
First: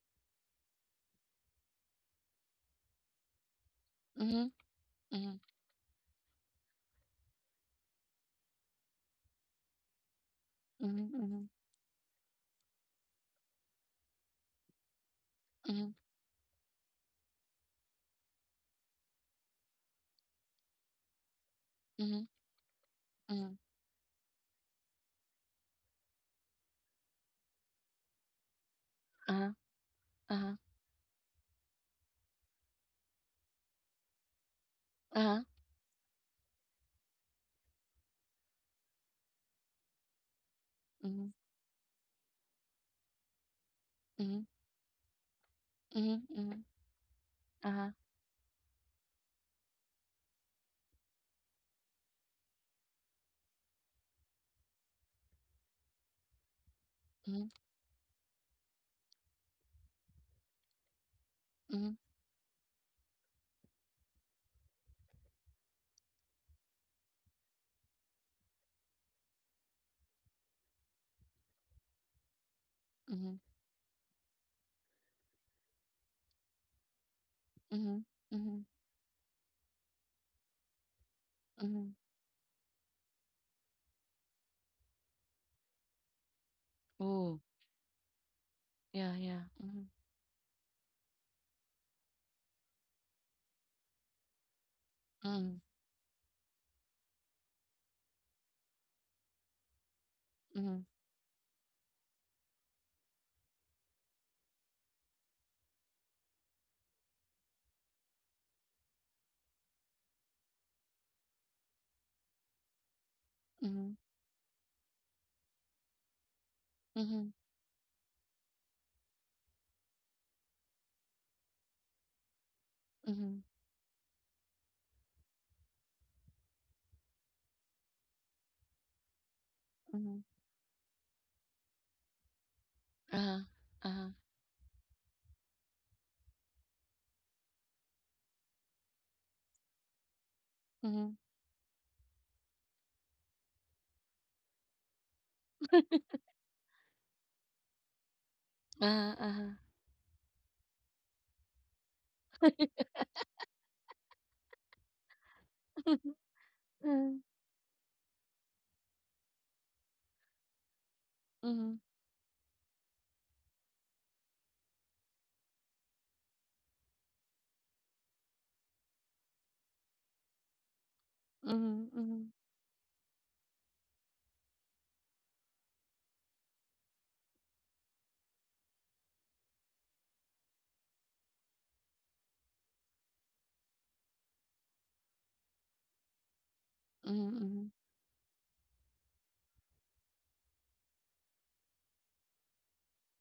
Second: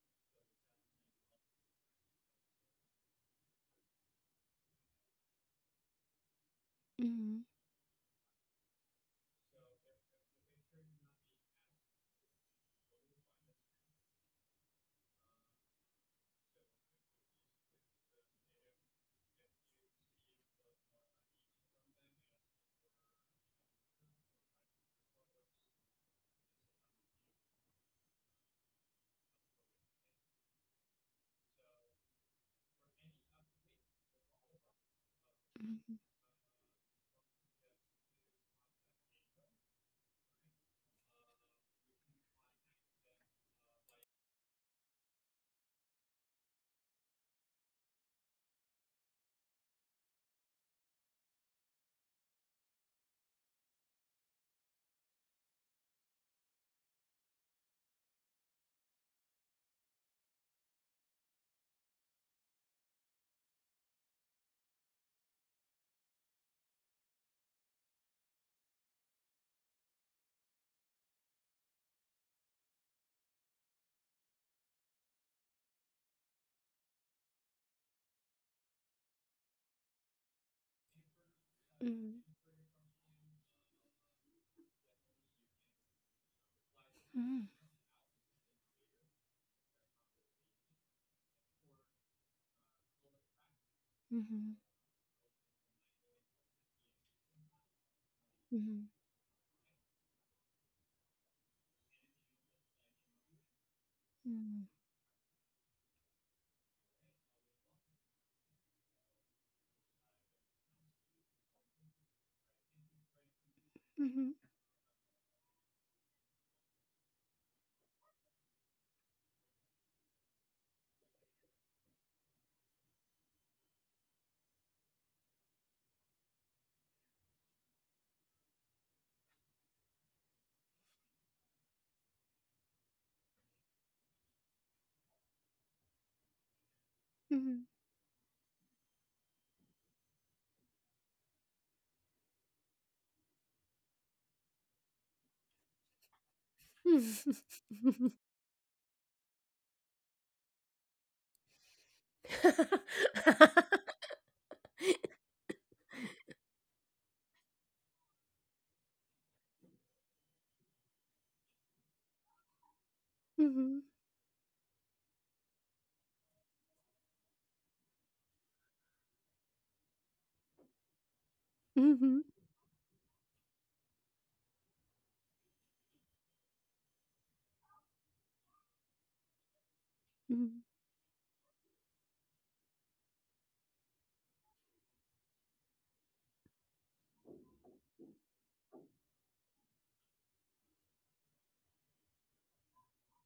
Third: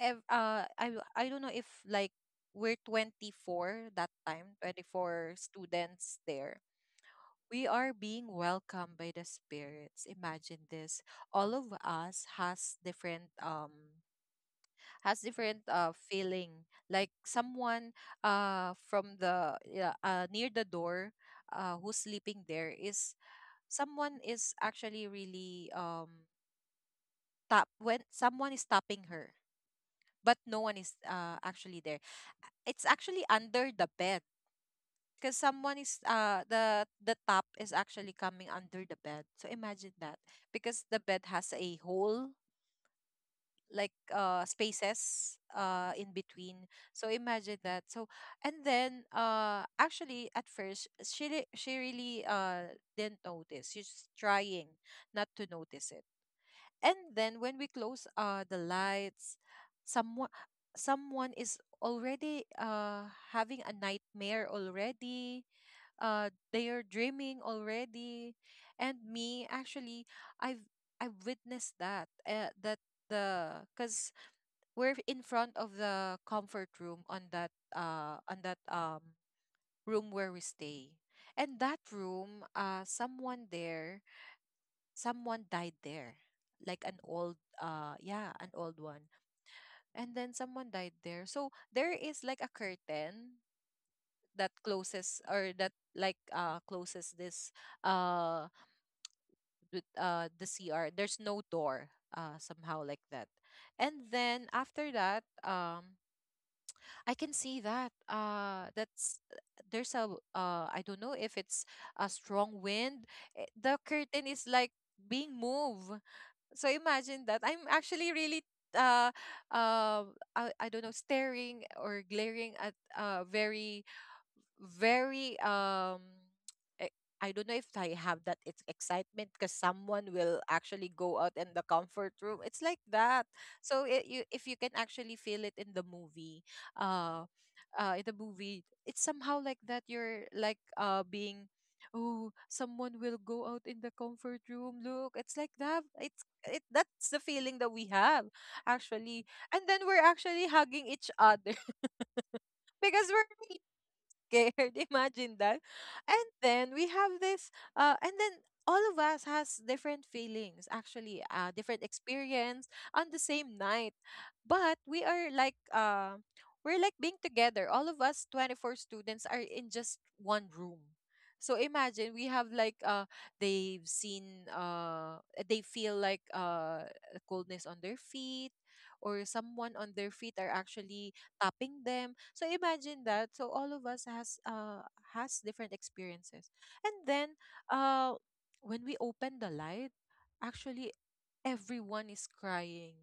B: I don't know if like we're 24 that
A: mhm,
B: time, 24
A: mhm,
B: students there.
C: Mhm.
B: We are being welcomed by the spirits. Imagine this.
A: mhm, mhm,
B: All of us has different
A: mhm,
B: feeling. Like someone from the yeah, near the door, who's
A: mhm,
B: sleeping there, is
A: mhm.
B: someone is actually really tap, when someone is tapping her,
A: Uh-huh,
B: but
A: uh-huh,
B: no one is actually there. It's actually under the bed,
A: uh-huh.
B: because someone is the top is actually coming under the bed. So imagine that, because the
A: Mhm,
B: bed has a hole, like
A: mhm,
B: spaces
A: mhm,
B: in
A: mhm,
B: between. So imagine
A: uh-huh,
B: that. So and then actually at first she really didn't notice. She's trying not to notice it. And
A: mhm,
B: then when we close the lights, someone someone is
A: mhm,
B: already having a nightmare already. They are dreaming already. And me actually, I've I've witnessed that. That
A: mhm,
B: the cuz We're in front of the comfort room
A: mhm,
B: on
A: mhm,
B: that room where we stay. And
A: mhm.
B: that
C: Mhm.
B: room, someone there, someone died there, like an
A: Ooh,
C: Mhm.
B: old, yeah, an old
A: yeah,
B: one.
A: yeah. Mhm,
B: And then someone died there, so there is like a curtain
C: Mhm.
B: that closes,
A: mhm,
B: or that like closes this uh
C: Mhm.
B: with
A: mhm,
B: there's no door, somehow like that. And then after that, I can see that that's there's a, I don't know if it's a strong wind, eh, the
A: mhm,
C: Mhm. Mhm.
B: curtain is like being moved. So
A: mhm,
B: imagine that. I'm actually really uh uh I don't know, staring or glaring at a
A: mhm,
B: very, very e- I don't know if I have that, it's excitement, because
A: mhm.
B: someone will actually go out in the comfort room. It's like
A: Uh-huh,
B: that. So
A: uh-huh,
B: it, you, if you can actually feel it
C: Mhm. Mhm.
B: uh,
C: Mhm.
B: in the movie, it's somehow like that. You're like
A: mhm,
B: being, oh, someone will go out in the comfort room. Look, it's like that. It's it. That's the feeling that we have
A: uh-huh,
B: actually.
A: uh-huh.
B: And then we're actually hugging each other because we're really scared. Imagine that. And then we
A: Mm.
B: have this, and then all of us has different feelings actually,
A: Mhm,
B: different experience on the same
C: Mhm.
B: night, but we are like we're like being together, all of us 24 students are in just one room. So
A: mhm,
C: Mhm.
A: mhm,
B: imagine, we have like they've seen they feel like a coldness on their feet, or someone on their feet
C: Mhm.
B: are actually tapping them. So imagine that. So all of us has different experiences. And
A: mhm,
B: then
A: mhm,
B: uh when we open the light, actually everyone is crying.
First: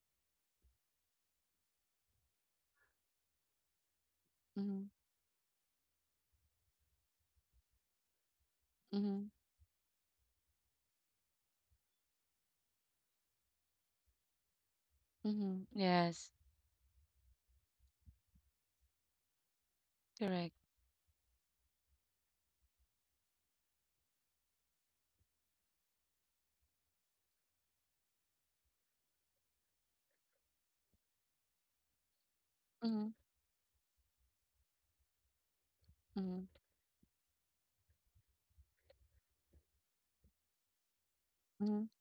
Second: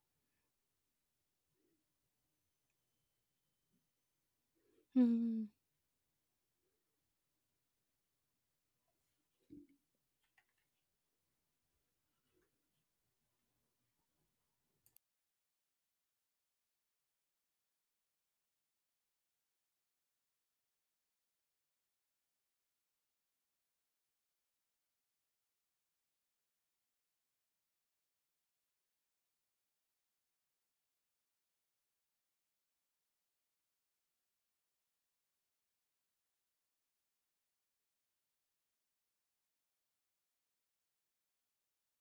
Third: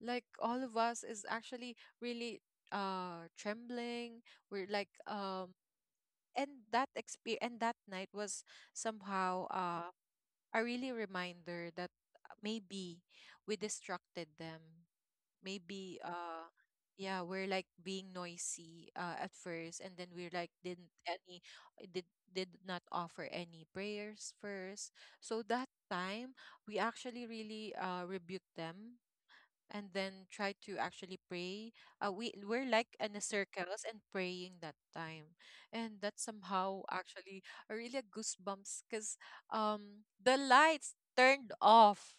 B: Like all of us is actually really trembling. We're
A: mhm,
B: like
C: Mhm.
B: And that exp and that night was
A: mhm,
B: somehow a really reminder that, maybe we distracted them,
A: mhm.
B: maybe
A: Yes,
B: yeah, we're like being noisy at first, and then we're like
A: correct.
B: didn't any, did did not offer any prayers first. So that time, we actually really rebuked them, and then try to actually pray. We were like in a
A: Mhm,
B: circles and praying that time. And that
A: mhm,
B: somehow actually, really a goosebumps, because the lights turned
A: mhm.
B: off.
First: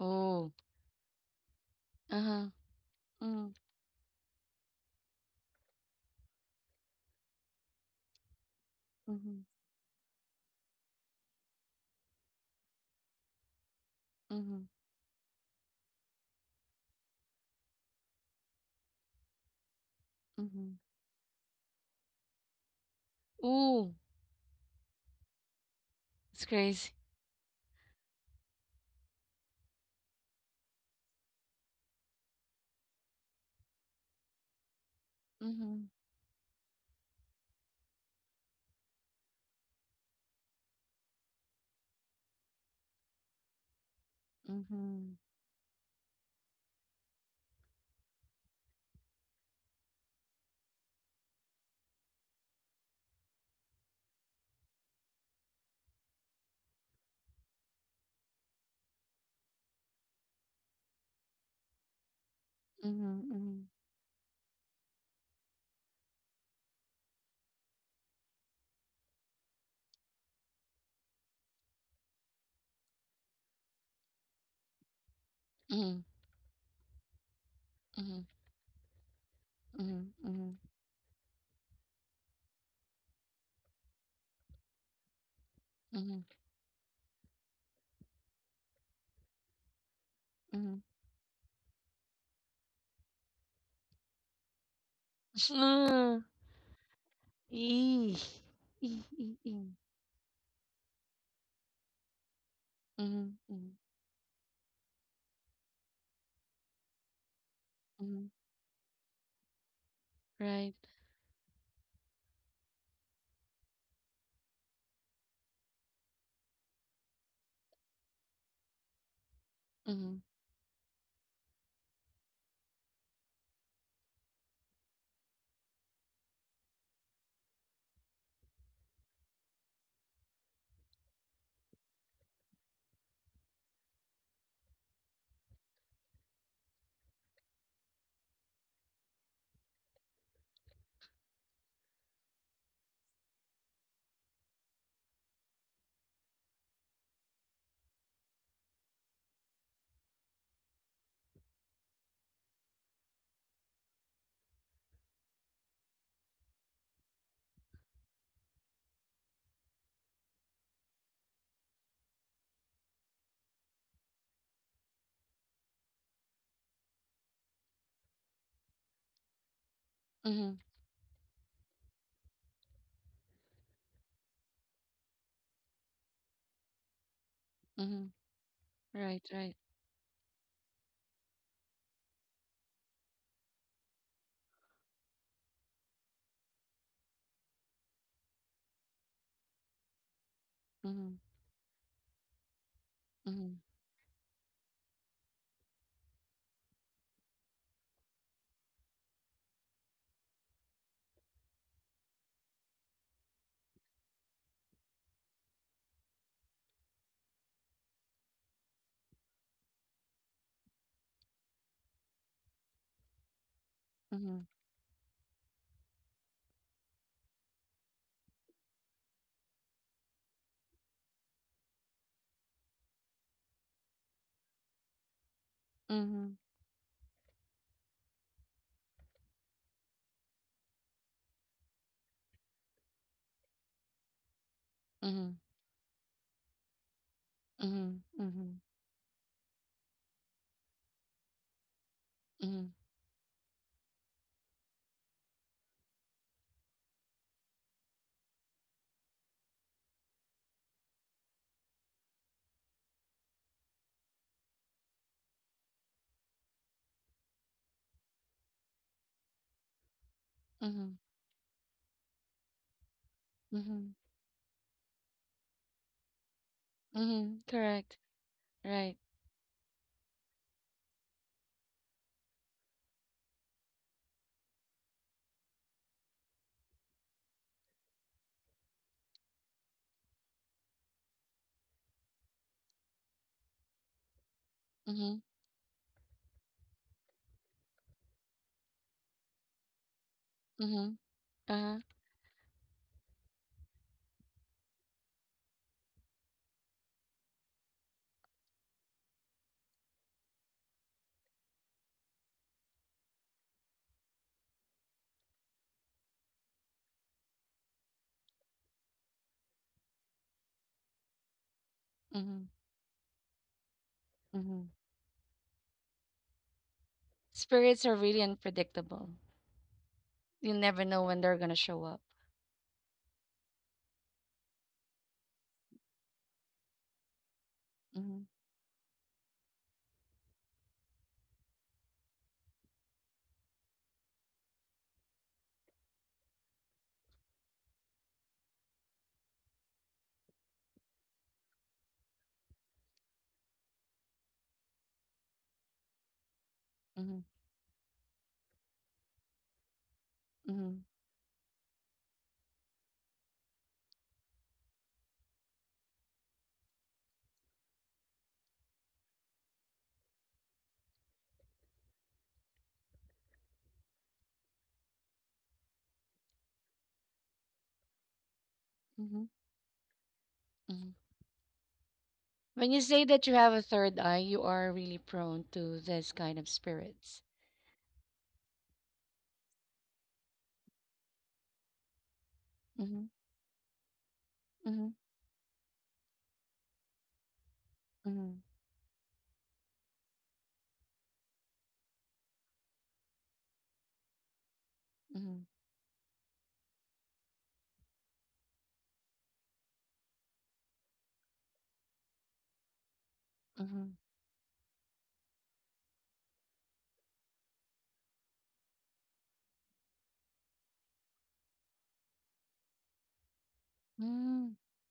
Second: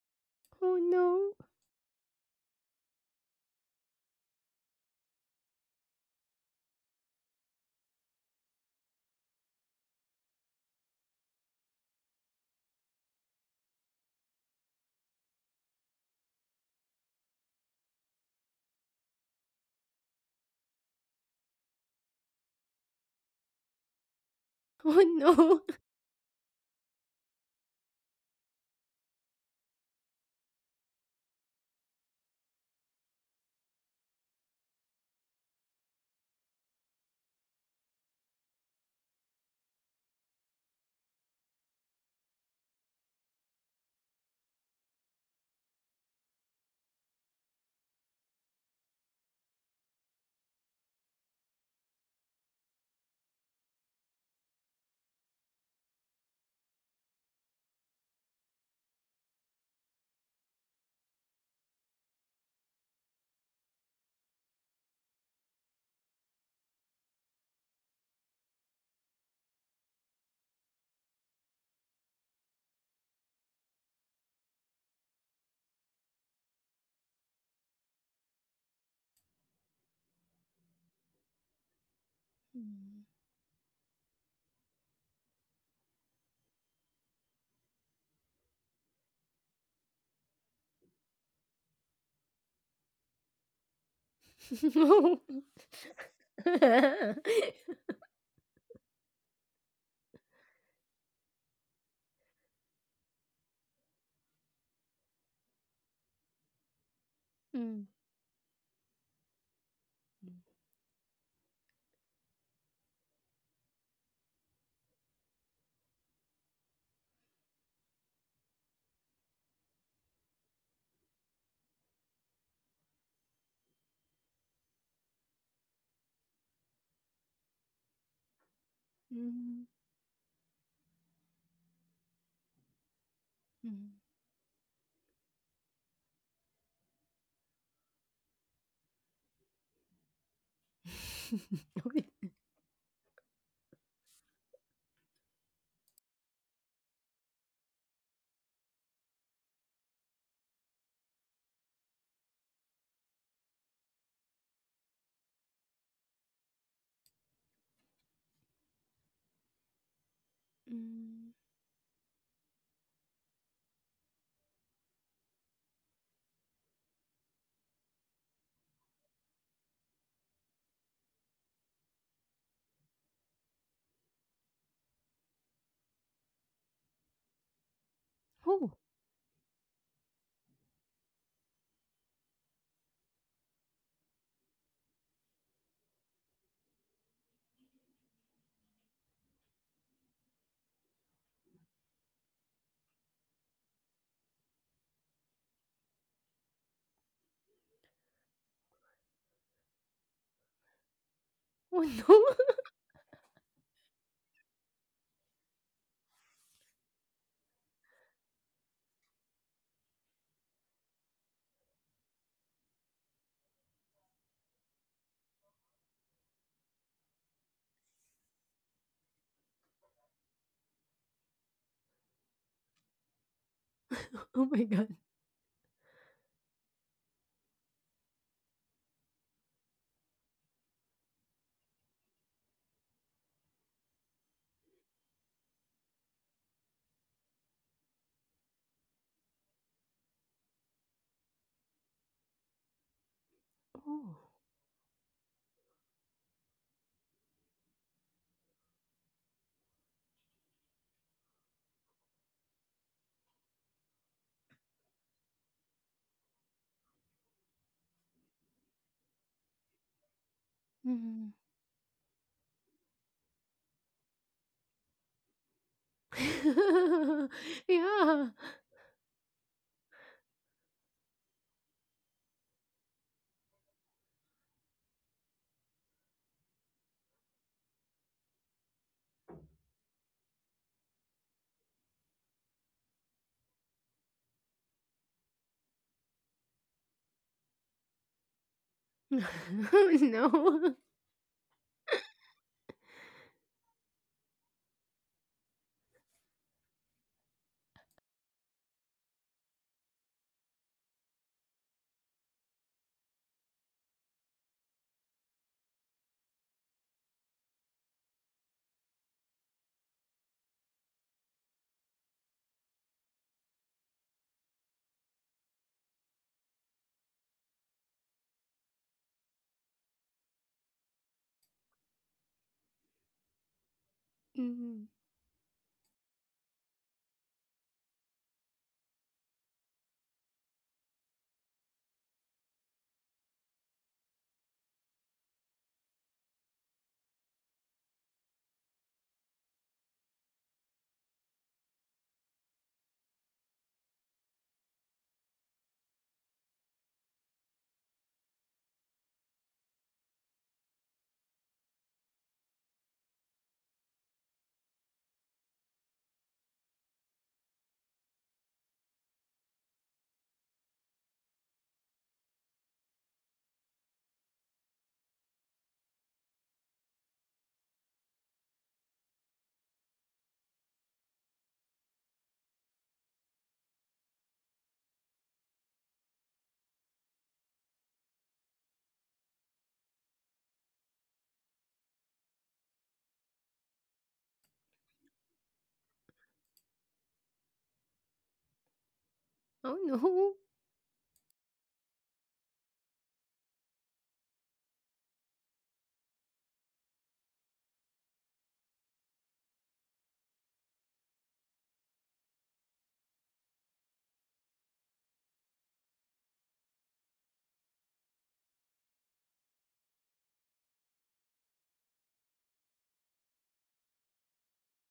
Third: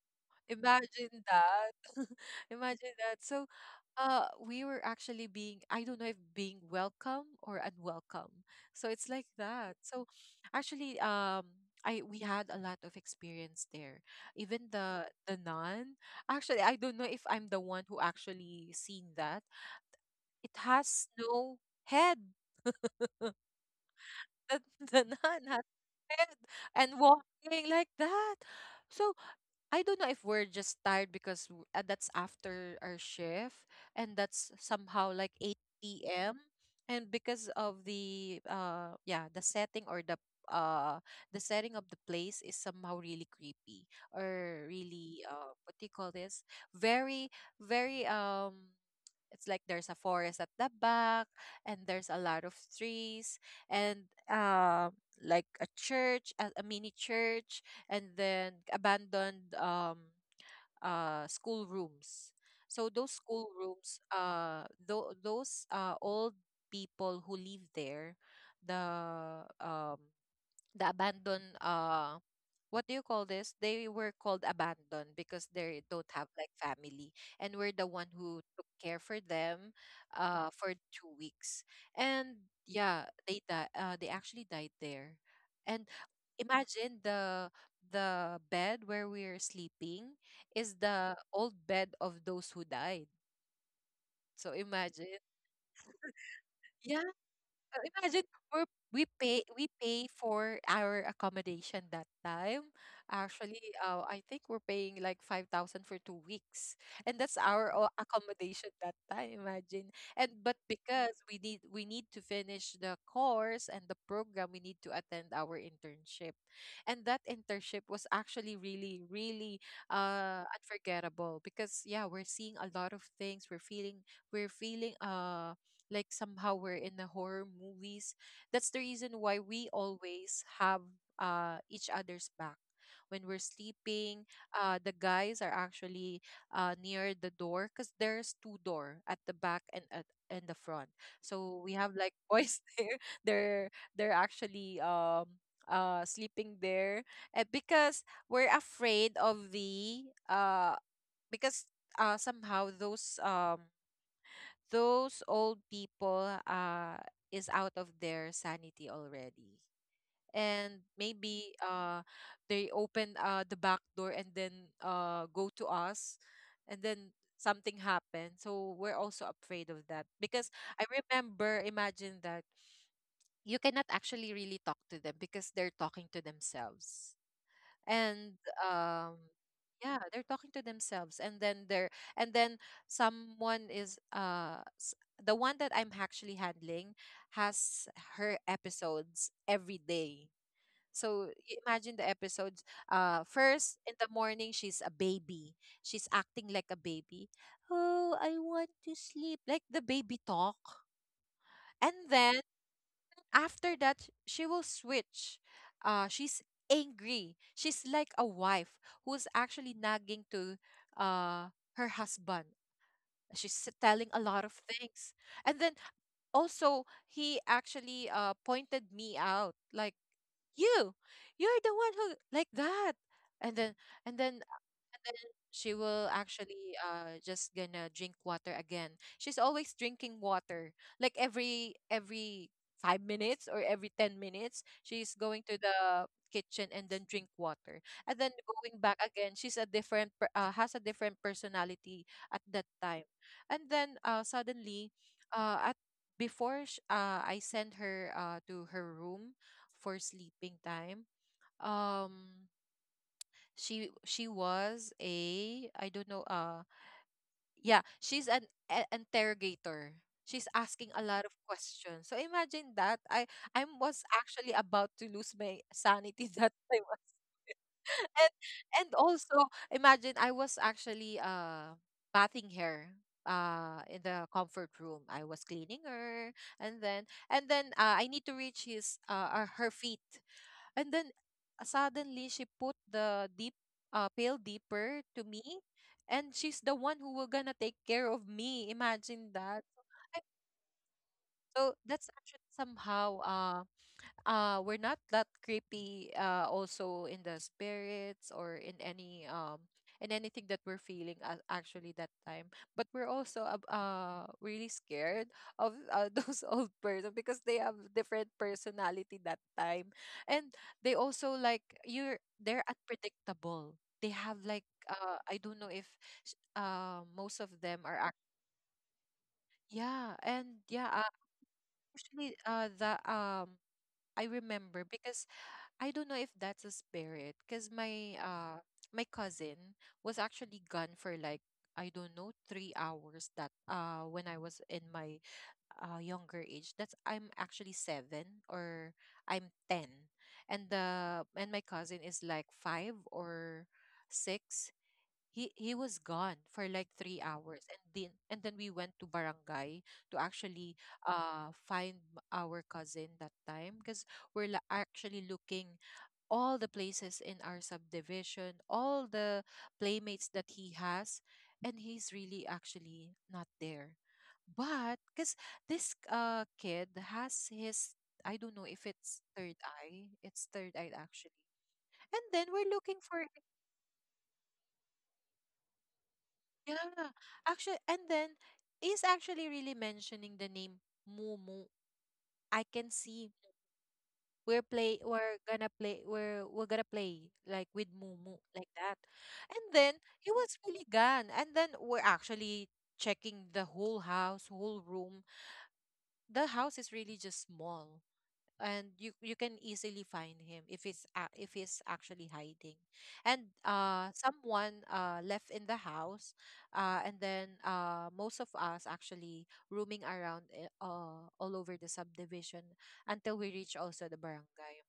A: Oh,
C: Oh,
B: Imagine
C: no.
B: that.
A: uh-huh.
B: Imagine that. So,
A: Mhm,
B: we were actually being, I don't know if being welcome or unwelcome. So it's like
A: mhm,
B: that. So actually, I, we had a lot of experience there.
A: mhm,
B: Even the nun, actually, I don't know if I'm the one who actually seen that. It
A: mhm.
B: has no head.
A: Ooh,
B: The,
C: Oh,
B: the nun
C: no.
B: has head
A: it's crazy.
B: and walking like that. So I don't know if we're just tired because that's after our shift, and that's somehow like
A: Mhm,
B: 8 p.m. And because of the yeah, the setting or uh the setting of the place is somehow really creepy, or
A: mhm,
B: really, what do you call this, very, very it's like there's a forest at the back, and there's a lot of trees, and like a church, a mini church, and then abandoned school rooms. So those
A: mhm,
B: school
A: mhm,
B: rooms, those old people who live there, the um the abandoned, what do you call this they were called abandoned because they
A: mhm,
B: don't have like family, and we're the one
A: mhm,
B: who took care for them
A: mhm, mhm,
B: for 2 weeks. And
C: Mm.
B: yeah, they actually died there. And
A: mhm,
B: imagine the bed where we're sleeping
A: mhm.
B: is the old bed of those who died. So
C: No.
B: imagine.
A: Ugh, eee,
B: Imagine, we
A: ee, ee, ee.
B: we pay for our accommodation that time.
A: Mhm,
B: Actually,
A: mhm,
B: I think we're paying like 5,000 for 2 weeks. And that's our
C: Mm.
A: mhm.
B: accommodation that time, imagine. And but
A: Right.
B: because we need, we need to finish the course and the program, we need to attend our internship. And that internship was actually really, really
A: Mhm,
B: unforgettable, because yeah, we're seeing a lot of things. We're feeling like somehow we're in the horror movies. That's the reason why
C: Mhm.
B: we always have each other's back. When we're
C: Mhm.
B: sleeping, the guys are actually near the door, because there's two door at the back and at and the front. So we have
C: Okay.
B: like boys there. They're they're actually sleeping there, because we're afraid of the, uh because somehow those old people is out of their sanity already. And
C: Mm.
B: maybe they open, the back door, and then go to us, and then something happened. So we're also afraid of that because,
A: mhm,
B: I remember, imagine that, you cannot actually really talk to them because they're talking to themselves.
A: mhm.
B: And
C: Oh.
B: um
A: Right, right.
B: yeah, they're talking to themselves. And then they're, and then someone is the one that I'm actually handling has her episodes every day.
A: Mhm,
B: So imagine the episodes.
A: mhm,
B: First, in the morning, she's a baby. She's acting like a baby, "Oh, I want to sleep," like the baby talk.
C: Oh,
B: And
C: no.
B: then after that, she will switch, she's angry, she's like a wife who's actually nagging to uh her husband. She's telling a lot
A: mhm,
B: of things. And then also he actually pointed me out like, "You, you're the one who like that." And then and then
C: Oh my god.
B: then she will
A: mhm.
B: actually just gonna drink water again. She's always drinking water. Like every 5 minutes or every 10 minutes, she's
A: Mhm,
B: going to the kitchen and then drink water.
A: mhm,
B: And then
A: mhm,
B: going back again, she's a different per- has a different personality at that
A: mhm,
B: time. And then
C: Oh.
B: suddenly, at before I send her to her room for sleeping time. Um she was a, I don't know, yeah, she's an interrogator. She's asking
A: mhm,
B: a lot of
C: Mhm.
B: questions, so imagine that. I
A: mhm,
B: was actually about to lose my sanity that I was.
A: mhm. Correct.
C: Yeah.
B: And and
A: Right.
B: also imagine, I was actually bathing her in the comfort room, I was cleaning her. And then, and then I need to reach his her feet. And then suddenly she put the deep, pail deeper
A: Mhm,
B: to me, and she's the one who will gonna take care of me. Imagine that.
C: Oh
B: I-
C: no.
A: mhm,
B: So
A: uh-huh,
B: that's actually somehow, we're not that creepy also in the spirits, or in any in anything that we're feeling, actually that time. But we're also really scared of, those old person, because they have different personality that time. And they also like, you're,
A: mhm,
B: they're unpredictable. They have like
A: mhm.
B: I don't know if most of them
A: Spirits are
B: are
A: really unpredictable.
B: yeah.
A: You
B: And
A: never
B: yeah,
A: know when they're gonna show up.
B: actually the I remember
C: Mhm.
B: because, I don't know if that's a spirit, because my
A: Mhm,
B: my cousin was actually gone for like, I don't know, 3 hours, that when I was in my younger age. That's, I'm actually seven or I'm ten, and the, and my cousin is like five or six. He was gone for like
A: mhm,
B: 3 hours, and then we went to barangay to actually
A: mhm,
B: find our cousin that time, because we're actually looking all the places in our subdivision, all the playmates that he has, and he's really actually not there. But because this, kid has his, I don't know if it's
A: mhm,
B: third eye, it's third
A: mhm.
B: eye actually. And then we're
A: When you
B: looking
A: say
B: for,
A: that you have a third eye, you are really prone to this kind of
B: yeah,
A: spirits.
B: actually, and then he's actually really mentioning the name Mumu. I can
A: Mhm,
B: see,
A: mhm,
B: we're gonna play, we're gonna play like with
A: mhm,
B: Mumu, like that. And
C: Oh
B: then he
C: no.
B: was really gone. And then we're actually checking the whole house, whole room.
A: mhm,
B: The house is really just small. And you can easily find him if if he's actually hiding. And
A: mhm.
B: someone left in the house, and then most of us actually roaming around, eh, all over the subdivision, until we reach also the
A: Mm.
B: barangay.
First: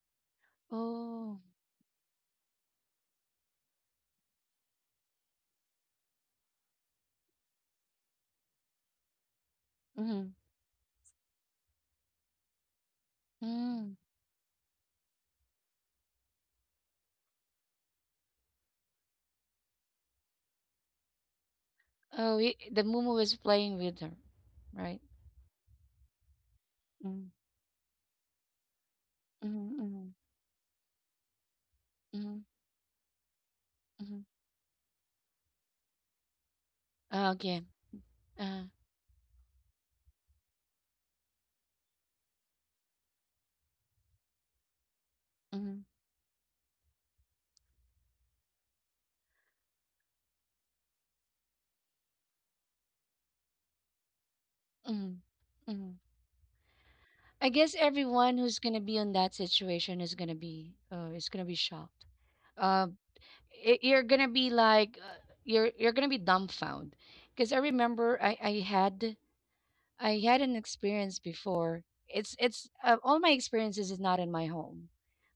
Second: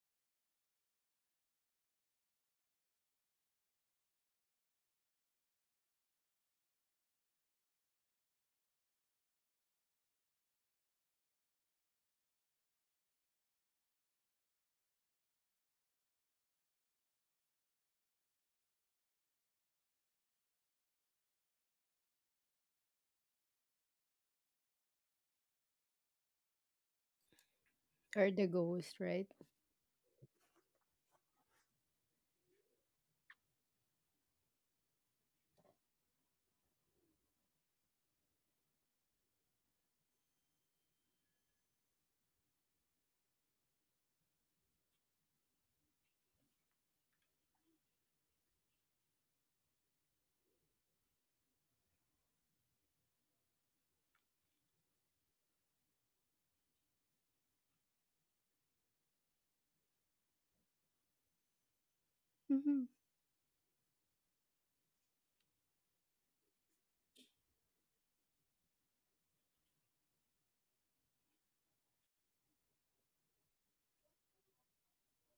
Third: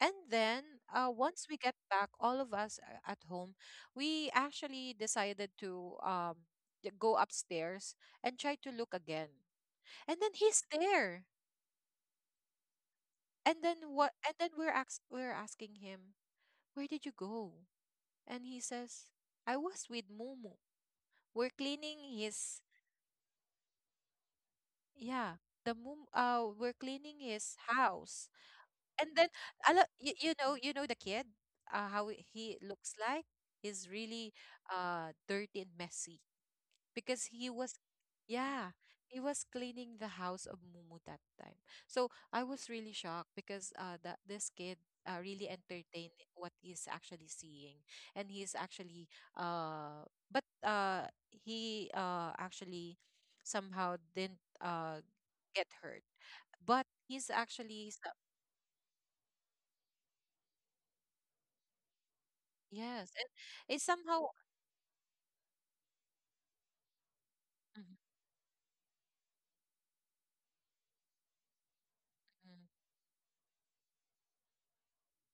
B: And then
A: Oh.
B: once we get back, all of us at home, we actually decided to, go upstairs and try to look again. And then
A: Mhm,
B: he's there. And then
A: mm.
B: what? And then we're asking him, "Where did you go?" And he says, "I was with Mumu. We're cleaning
A: Oh, y-
B: his,"
A: the Mumu was playing with her, right?
B: yeah, the Mum. We're cleaning
A: Mm-hmm.
B: his house."
C: Or the ghost,
B: And then
C: right?
A: Mhm,
B: I
A: mhm,
B: you, you know, you know the kid, how
A: mhm,
B: he looks like, he's
A: mhm.
B: really dirty and messy,
A: Ah,
B: because he
A: again.
B: was,
A: Uh,
B: yeah, he was cleaning the house of Mumu that time. So I was really shocked, because that this kid really
A: mhm,
B: entertained what he's actually seeing. And he's actually, but he actually somehow didn't
A: mhm,
B: get
A: mhm.
B: hurt, but he's
A: I guess
B: actually,
A: everyone who's gonna be in that situation is gonna be shocked.
C: Mm-hmm.
A: Uh,
B: yes. And
A: y-
B: it's
A: you're
B: somehow,
A: gonna be like you're gonna be dumbfounded because I
B: mhm,
A: remember I had I had an experience before. It's
B: mhm,
A: it's uh, all my experiences is not in my home,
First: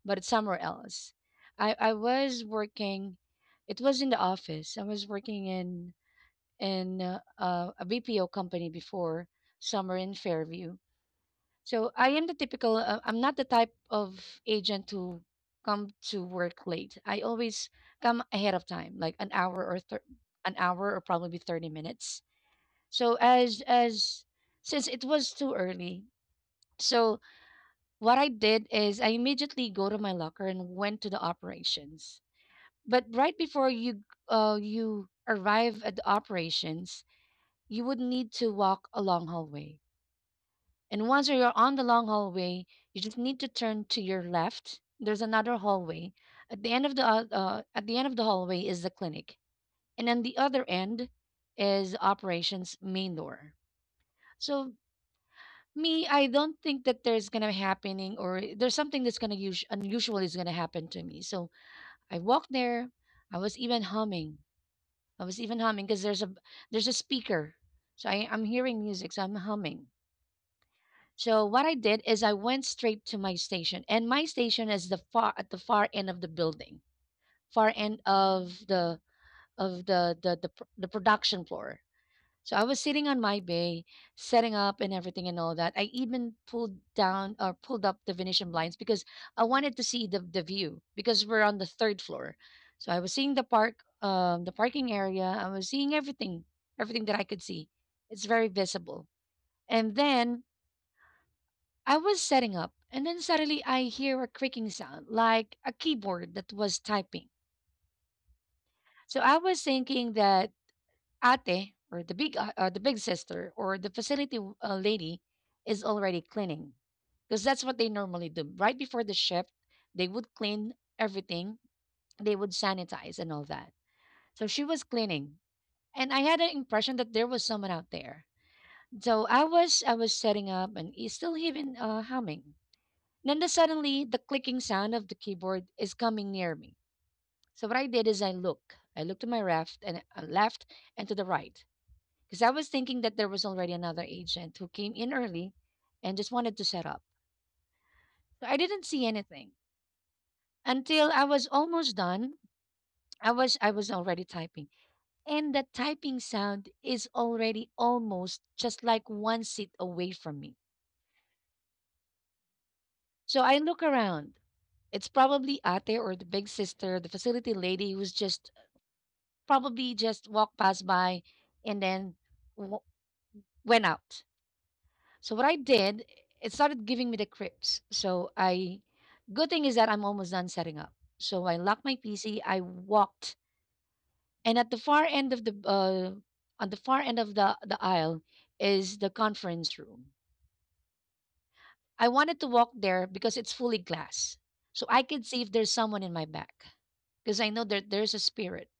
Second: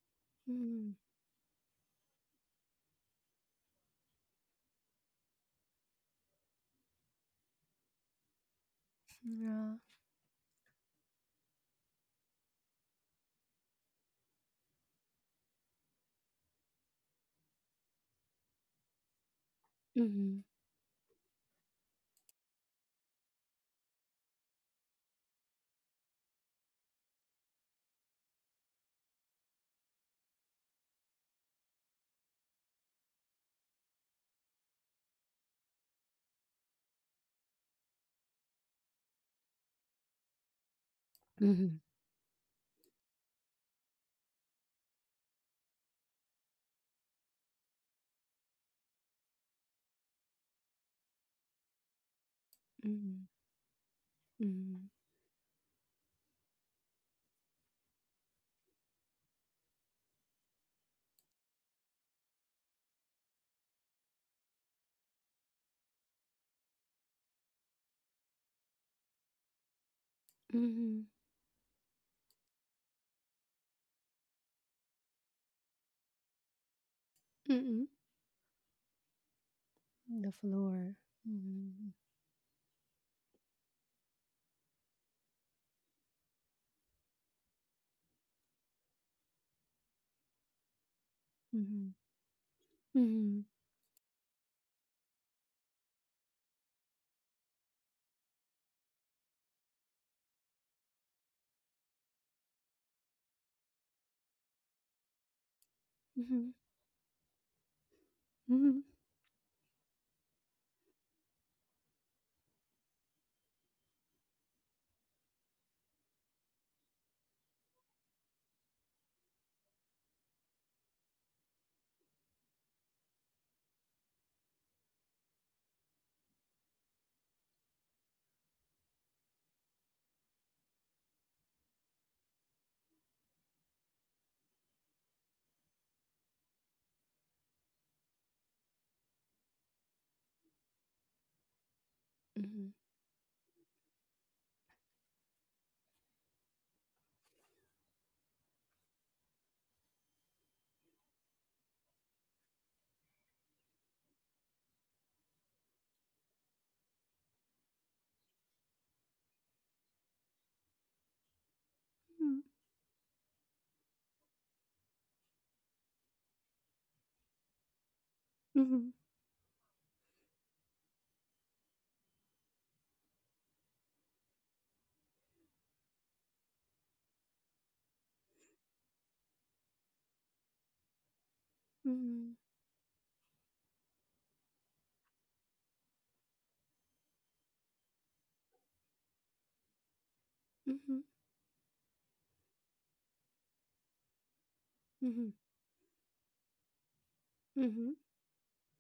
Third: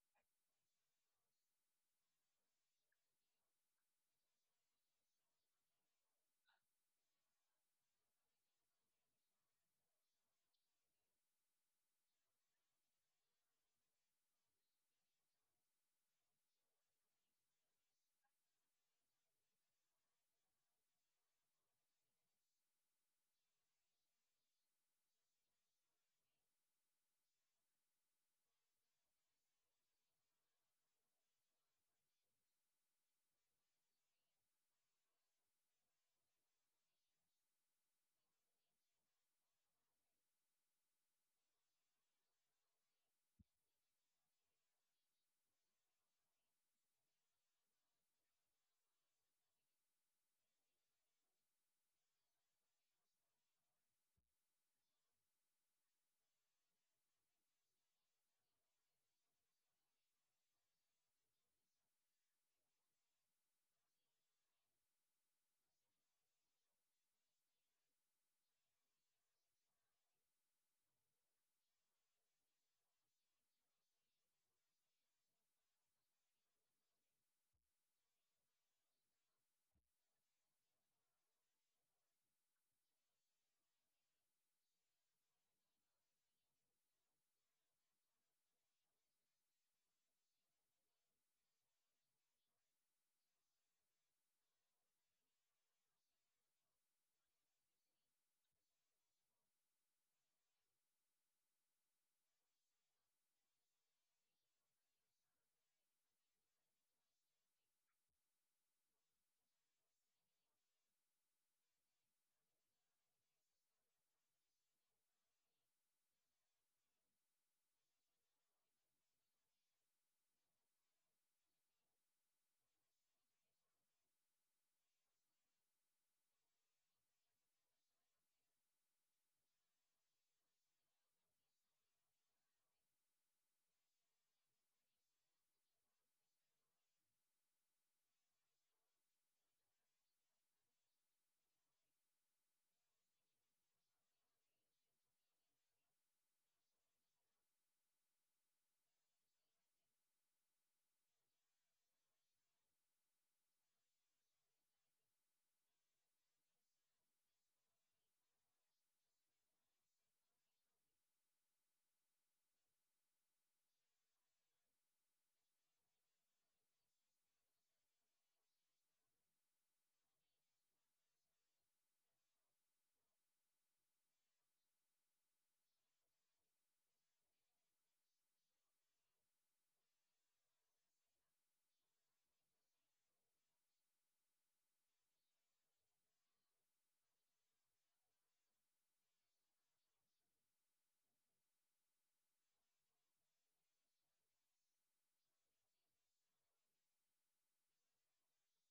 A: but it's somewhere
C: Mm-hmm.
A: else. I was working. It was in the office. I was working in in a BPO company before,
C: Yeah.
A: somewhere in Fairview. So I am the typical, I'm not the type of agent who come to work late. I always come ahead of time, like an hour or
C: Mm-hmm.
A: an hour or probably 30 minutes. So as since it was too early, so what I did is I immediately go to my locker and went to the operations. But right before you you arrive at the operations, you would need to walk a long hallway. And once you're on
C: Mm-hmm.
A: the long hallway, you just need to turn to your left. There's another hallway. At the end of the at the end of the hallway is the clinic, and then the other end is operations main door. So
C: Mm-hmm.
A: me, I don't think that there's gonna happening or there's something that's unusual is gonna happen to me. So I walked there. I was even humming. I was even humming because there's a speaker, so I'm hearing music. So I'm humming.
C: Mm-hmm.
A: So what I did is I went straight to my station, and my station is the far at the far end of the building, far
C: Mm-hmm.
A: end of the of the
C: The
A: the the, pr- the
C: floor.
A: production floor.
C: Mm-hmm.
A: So I was sitting on my bay, setting up and everything and all that. I even pulled down or pulled up the Venetian blinds because I wanted to see the view because we're on the
C: Mm-hmm.
A: third floor. So I was seeing
C: Mm-hmm.
A: the park, the parking area. I was seeing everything, everything that I could see. It's very visible. And then I was setting up, and then suddenly I hear a creaking sound like a keyboard
C: Mm-hmm.
A: that was typing.
C: Mm-hmm.
A: So I was thinking that Ate or the the big sister or the lady is already cleaning because that's what they normally do right before the shift. They would clean everything, they would sanitize and all that. So she was cleaning, and I had an impression that there was someone out there. So I was setting up and he's still even humming. Then suddenly, the clicking sound of the keyboard is coming near me. So what I did is I look. I looked to my left and left and to the right because I
C: Mm-hmm.
A: was thinking that there was already another agent who came in early and just wanted to set up. So I didn't see anything until I was almost done. I was already typing, and the typing sound is already almost just like one seat away from me. So I look around. It's probably Ate or the big sister, the facility lady who's just
C: Mm-hmm.
A: probably just walked past by and then w- went out. So what I did, it started giving me the creeps. So good thing is that I'm almost done setting up. So I locked my
C: Mm-hmm.
A: PC. I walked, and at the far end of the on the far end of the aisle is the conference room.
C: Mm-hmm.
A: I wanted to walk there because it's fully glass, so I could
C: Mm-hmm.
A: see if there's someone in my back because I know that there's a spirit.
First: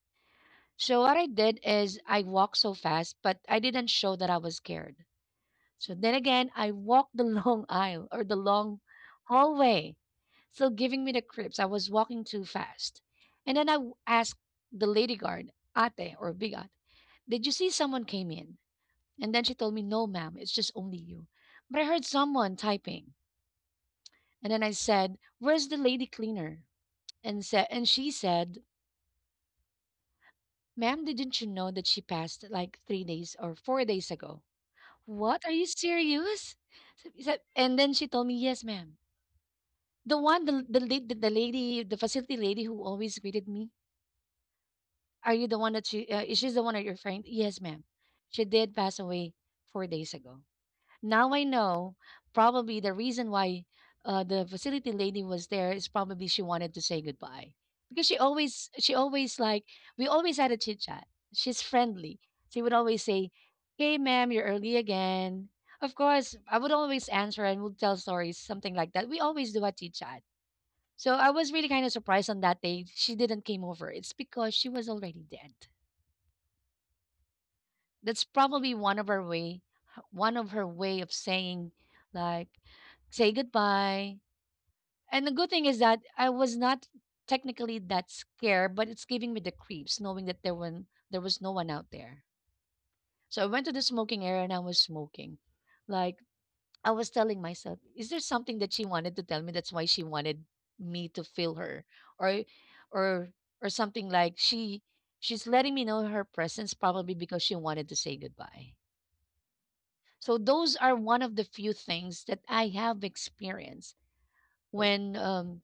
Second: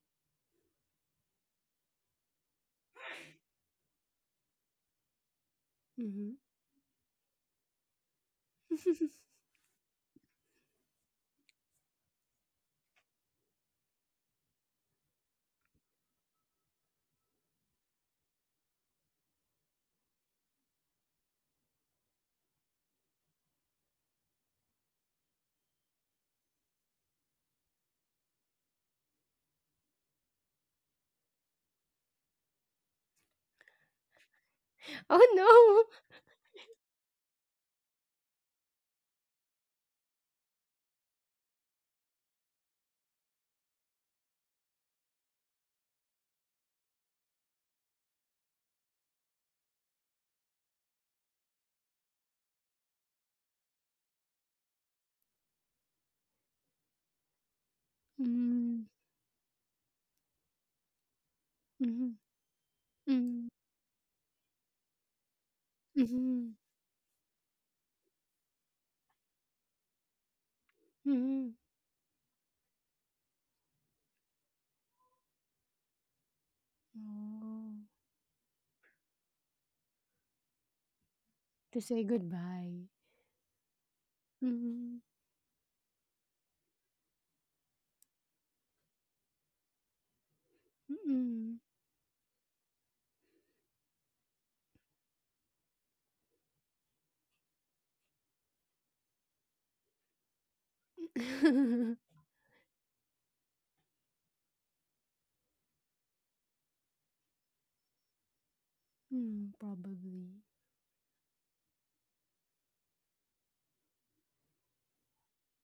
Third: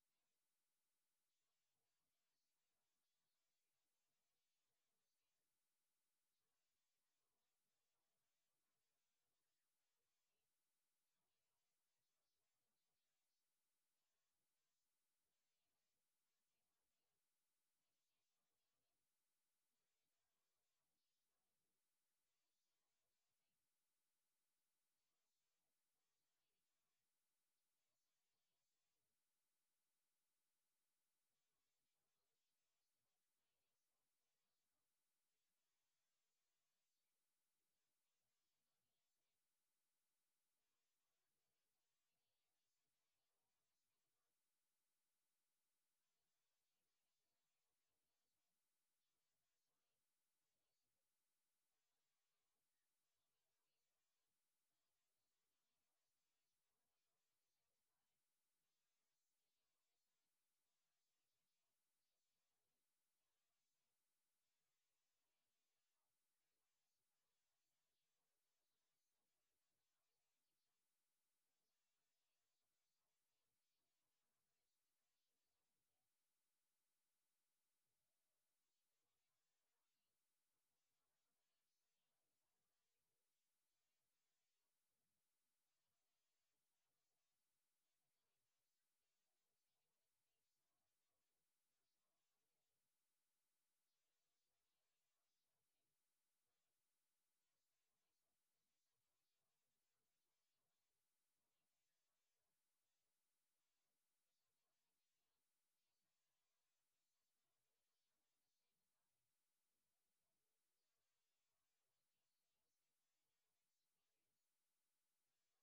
A: So what I did is I walked so fast, but I didn't show that I was scared. So then
C: Mm-hmm.
A: again, I walked the long aisle or the long hallway, still giving me the creeps. I was walking too fast. And then I asked the lady guard, ate or bigat, did you see someone came in? And then she told me, no, ma'am, it's just only you. But I heard someone typing. And then I said, where's the lady cleaner? And she said, ma'am, didn't you know that she passed like 3 days or 4 days ago?
C: Oh
A: What? Are you
C: no.
A: serious? And then she told me, yes, ma'am. The lady, the facility lady who always greeted me. Are you the one that she? Is she the one that you're referring? Yes, ma'am. She did pass away 4 days ago. Now I know probably the reason why the facility lady was there is probably she wanted to say goodbye because
C: Mm-hmm.
A: she always like we always had a chit chat. She's friendly. She would always say,
C: Mm-hmm.
A: "Hey, ma'am, you're early again." Of course,
C: Mm-hmm.
A: I would always answer and would tell stories, something like that. We always do a chit chat, so I was
C: Mm,
A: really kind of surprised on that day she didn't came over. It's because she was already dead.
C: oh.
A: That's probably one of her way one of her way of saying
C: To say
A: like
C: goodbye.
A: say goodbye.
C: Mm,
A: And the good thing is that I was not technically that scared, but it's giving me the creeps knowing that there when there was no
C: mm.
A: one out there. So I went to the smoking area and I was smoking. Like I was telling myself, is there something that she wanted to tell me? That's why she wanted me to feel her, or, or, or something like she's letting me know her presence probably because she wanted to say goodbye.
C: Mm, probably.
A: So those are one of the few things that I have experienced when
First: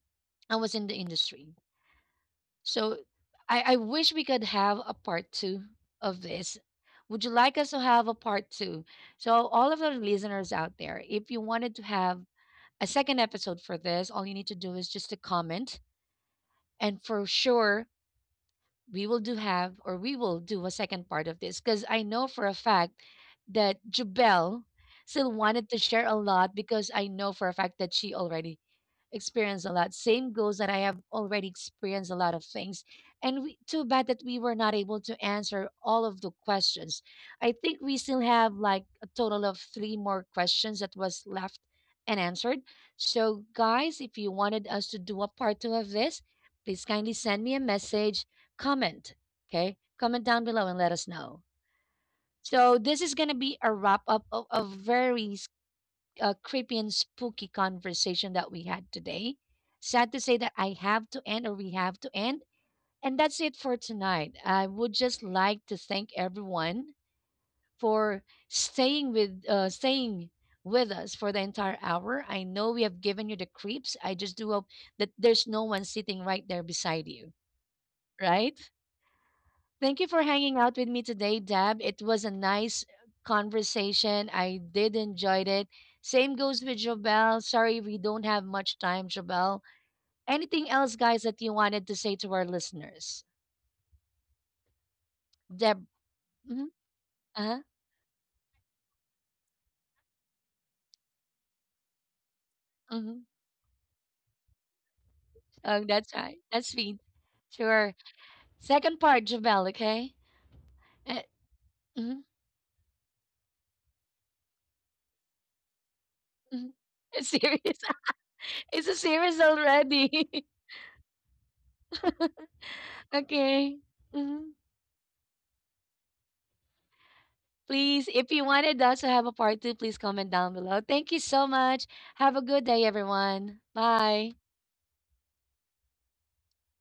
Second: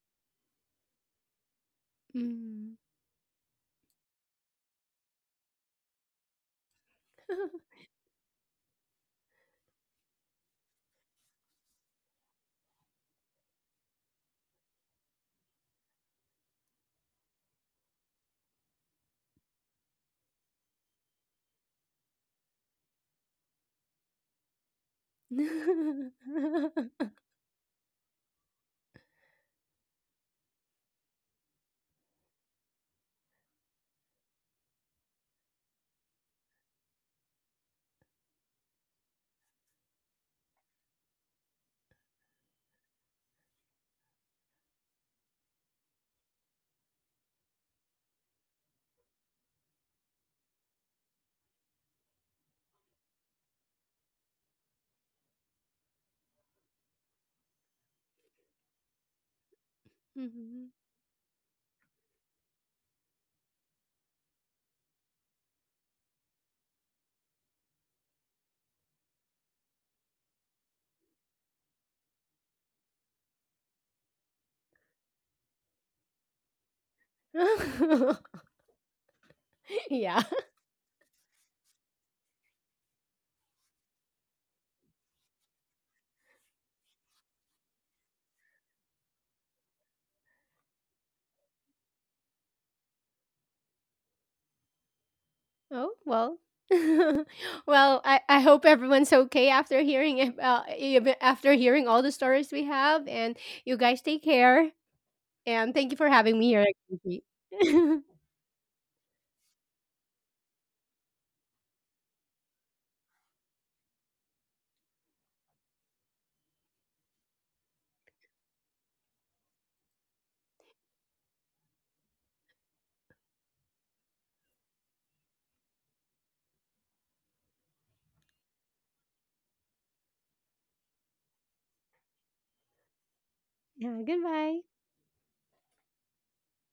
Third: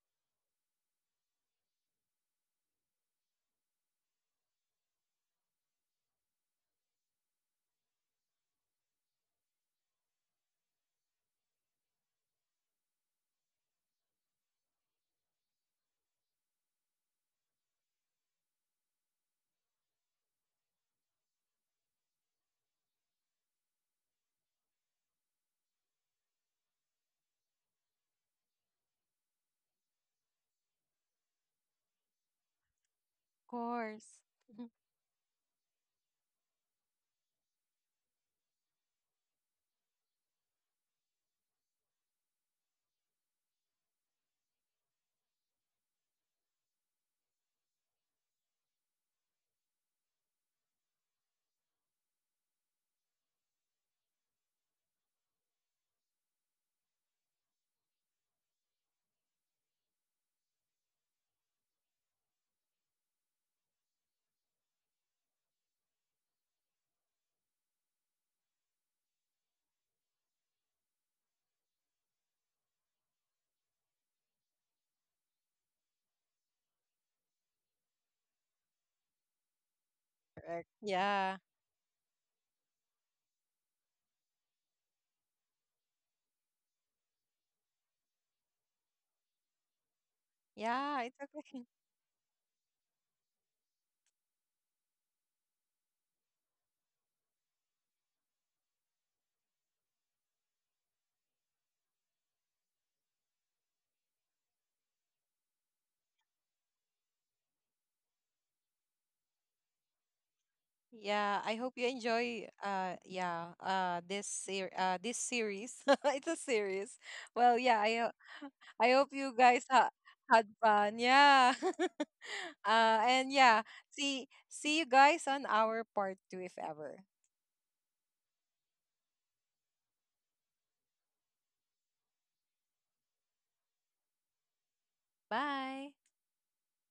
A: I was in the industry.
C: Mm.
A: So I wish we could have a part two of this. Would you like us to have a part two? So all of our listeners out there, if you wanted to have a second episode for this. All you need to do is just to comment. And for sure, we will do have or we will do a second part of this because I know for a fact that Jubel still wanted to share a lot because I know for a fact that she already experienced a lot. Same goes that I have already experienced a lot of things. And
B: of
A: we, too bad that
B: course.
A: we were
B: Mhm.
A: not able to answer all of the questions. I think we still have like a total of three more questions that was left and answered. So guys, if you wanted us to do a part two of this, please kindly send me a message comment. Okay, comment down below and let us know. So this is gonna be a wrap up of a very creepy and spooky conversation that we had today. Sad to say that I
C: Mhm.
A: have to end, or we have to end, and that's it for tonight. I would just like to thank everyone for staying with us for the entire hour. I know we have given you the creeps. I just do hope that there's no one sitting right there beside you, right? Thank you for
C: Yeah.
A: hanging
B: Correct.
A: out with me today,
B: Yeah.
A: Deb. It was a nice conversation. I did enjoy it. Same goes with Jobel. Sorry we don't have much time, Jobel. Anything else,
B: Yeah, it's
A: guys, that you
B: okay.
A: wanted to say to our listeners? Deb.
C: Oh, well.
A: Mm-hmm, uh-huh,
C: Well, I hope everyone's okay after hearing it, even after hearing all the stories we have,
A: mm-hmm.
C: and you guys take care. And
A: Oh,
C: thank you for
A: that's right.
C: having me here.
A: That's me.
C: At
A: Sure. Second part, Jobel, okay? Uh,
B: Yeah, I hope you
A: mhm,
B: enjoy yeah, this series. It's a
A: mhm.
B: series.
A: It's
B: Well,
A: serious.
B: yeah,
A: It's a
B: I hope you
A: series
B: guys ha
A: already.
B: had fun. Yeah. And yeah,
A: Okay. Mm-hmm.
B: see you guys on our part two if ever.
A: Please, if you wanted us to have a part two, please comment down below. Thank you so much. Have a good day, everyone.
C: Yeah,
A: Bye.
C: goodbye.
B: Bye.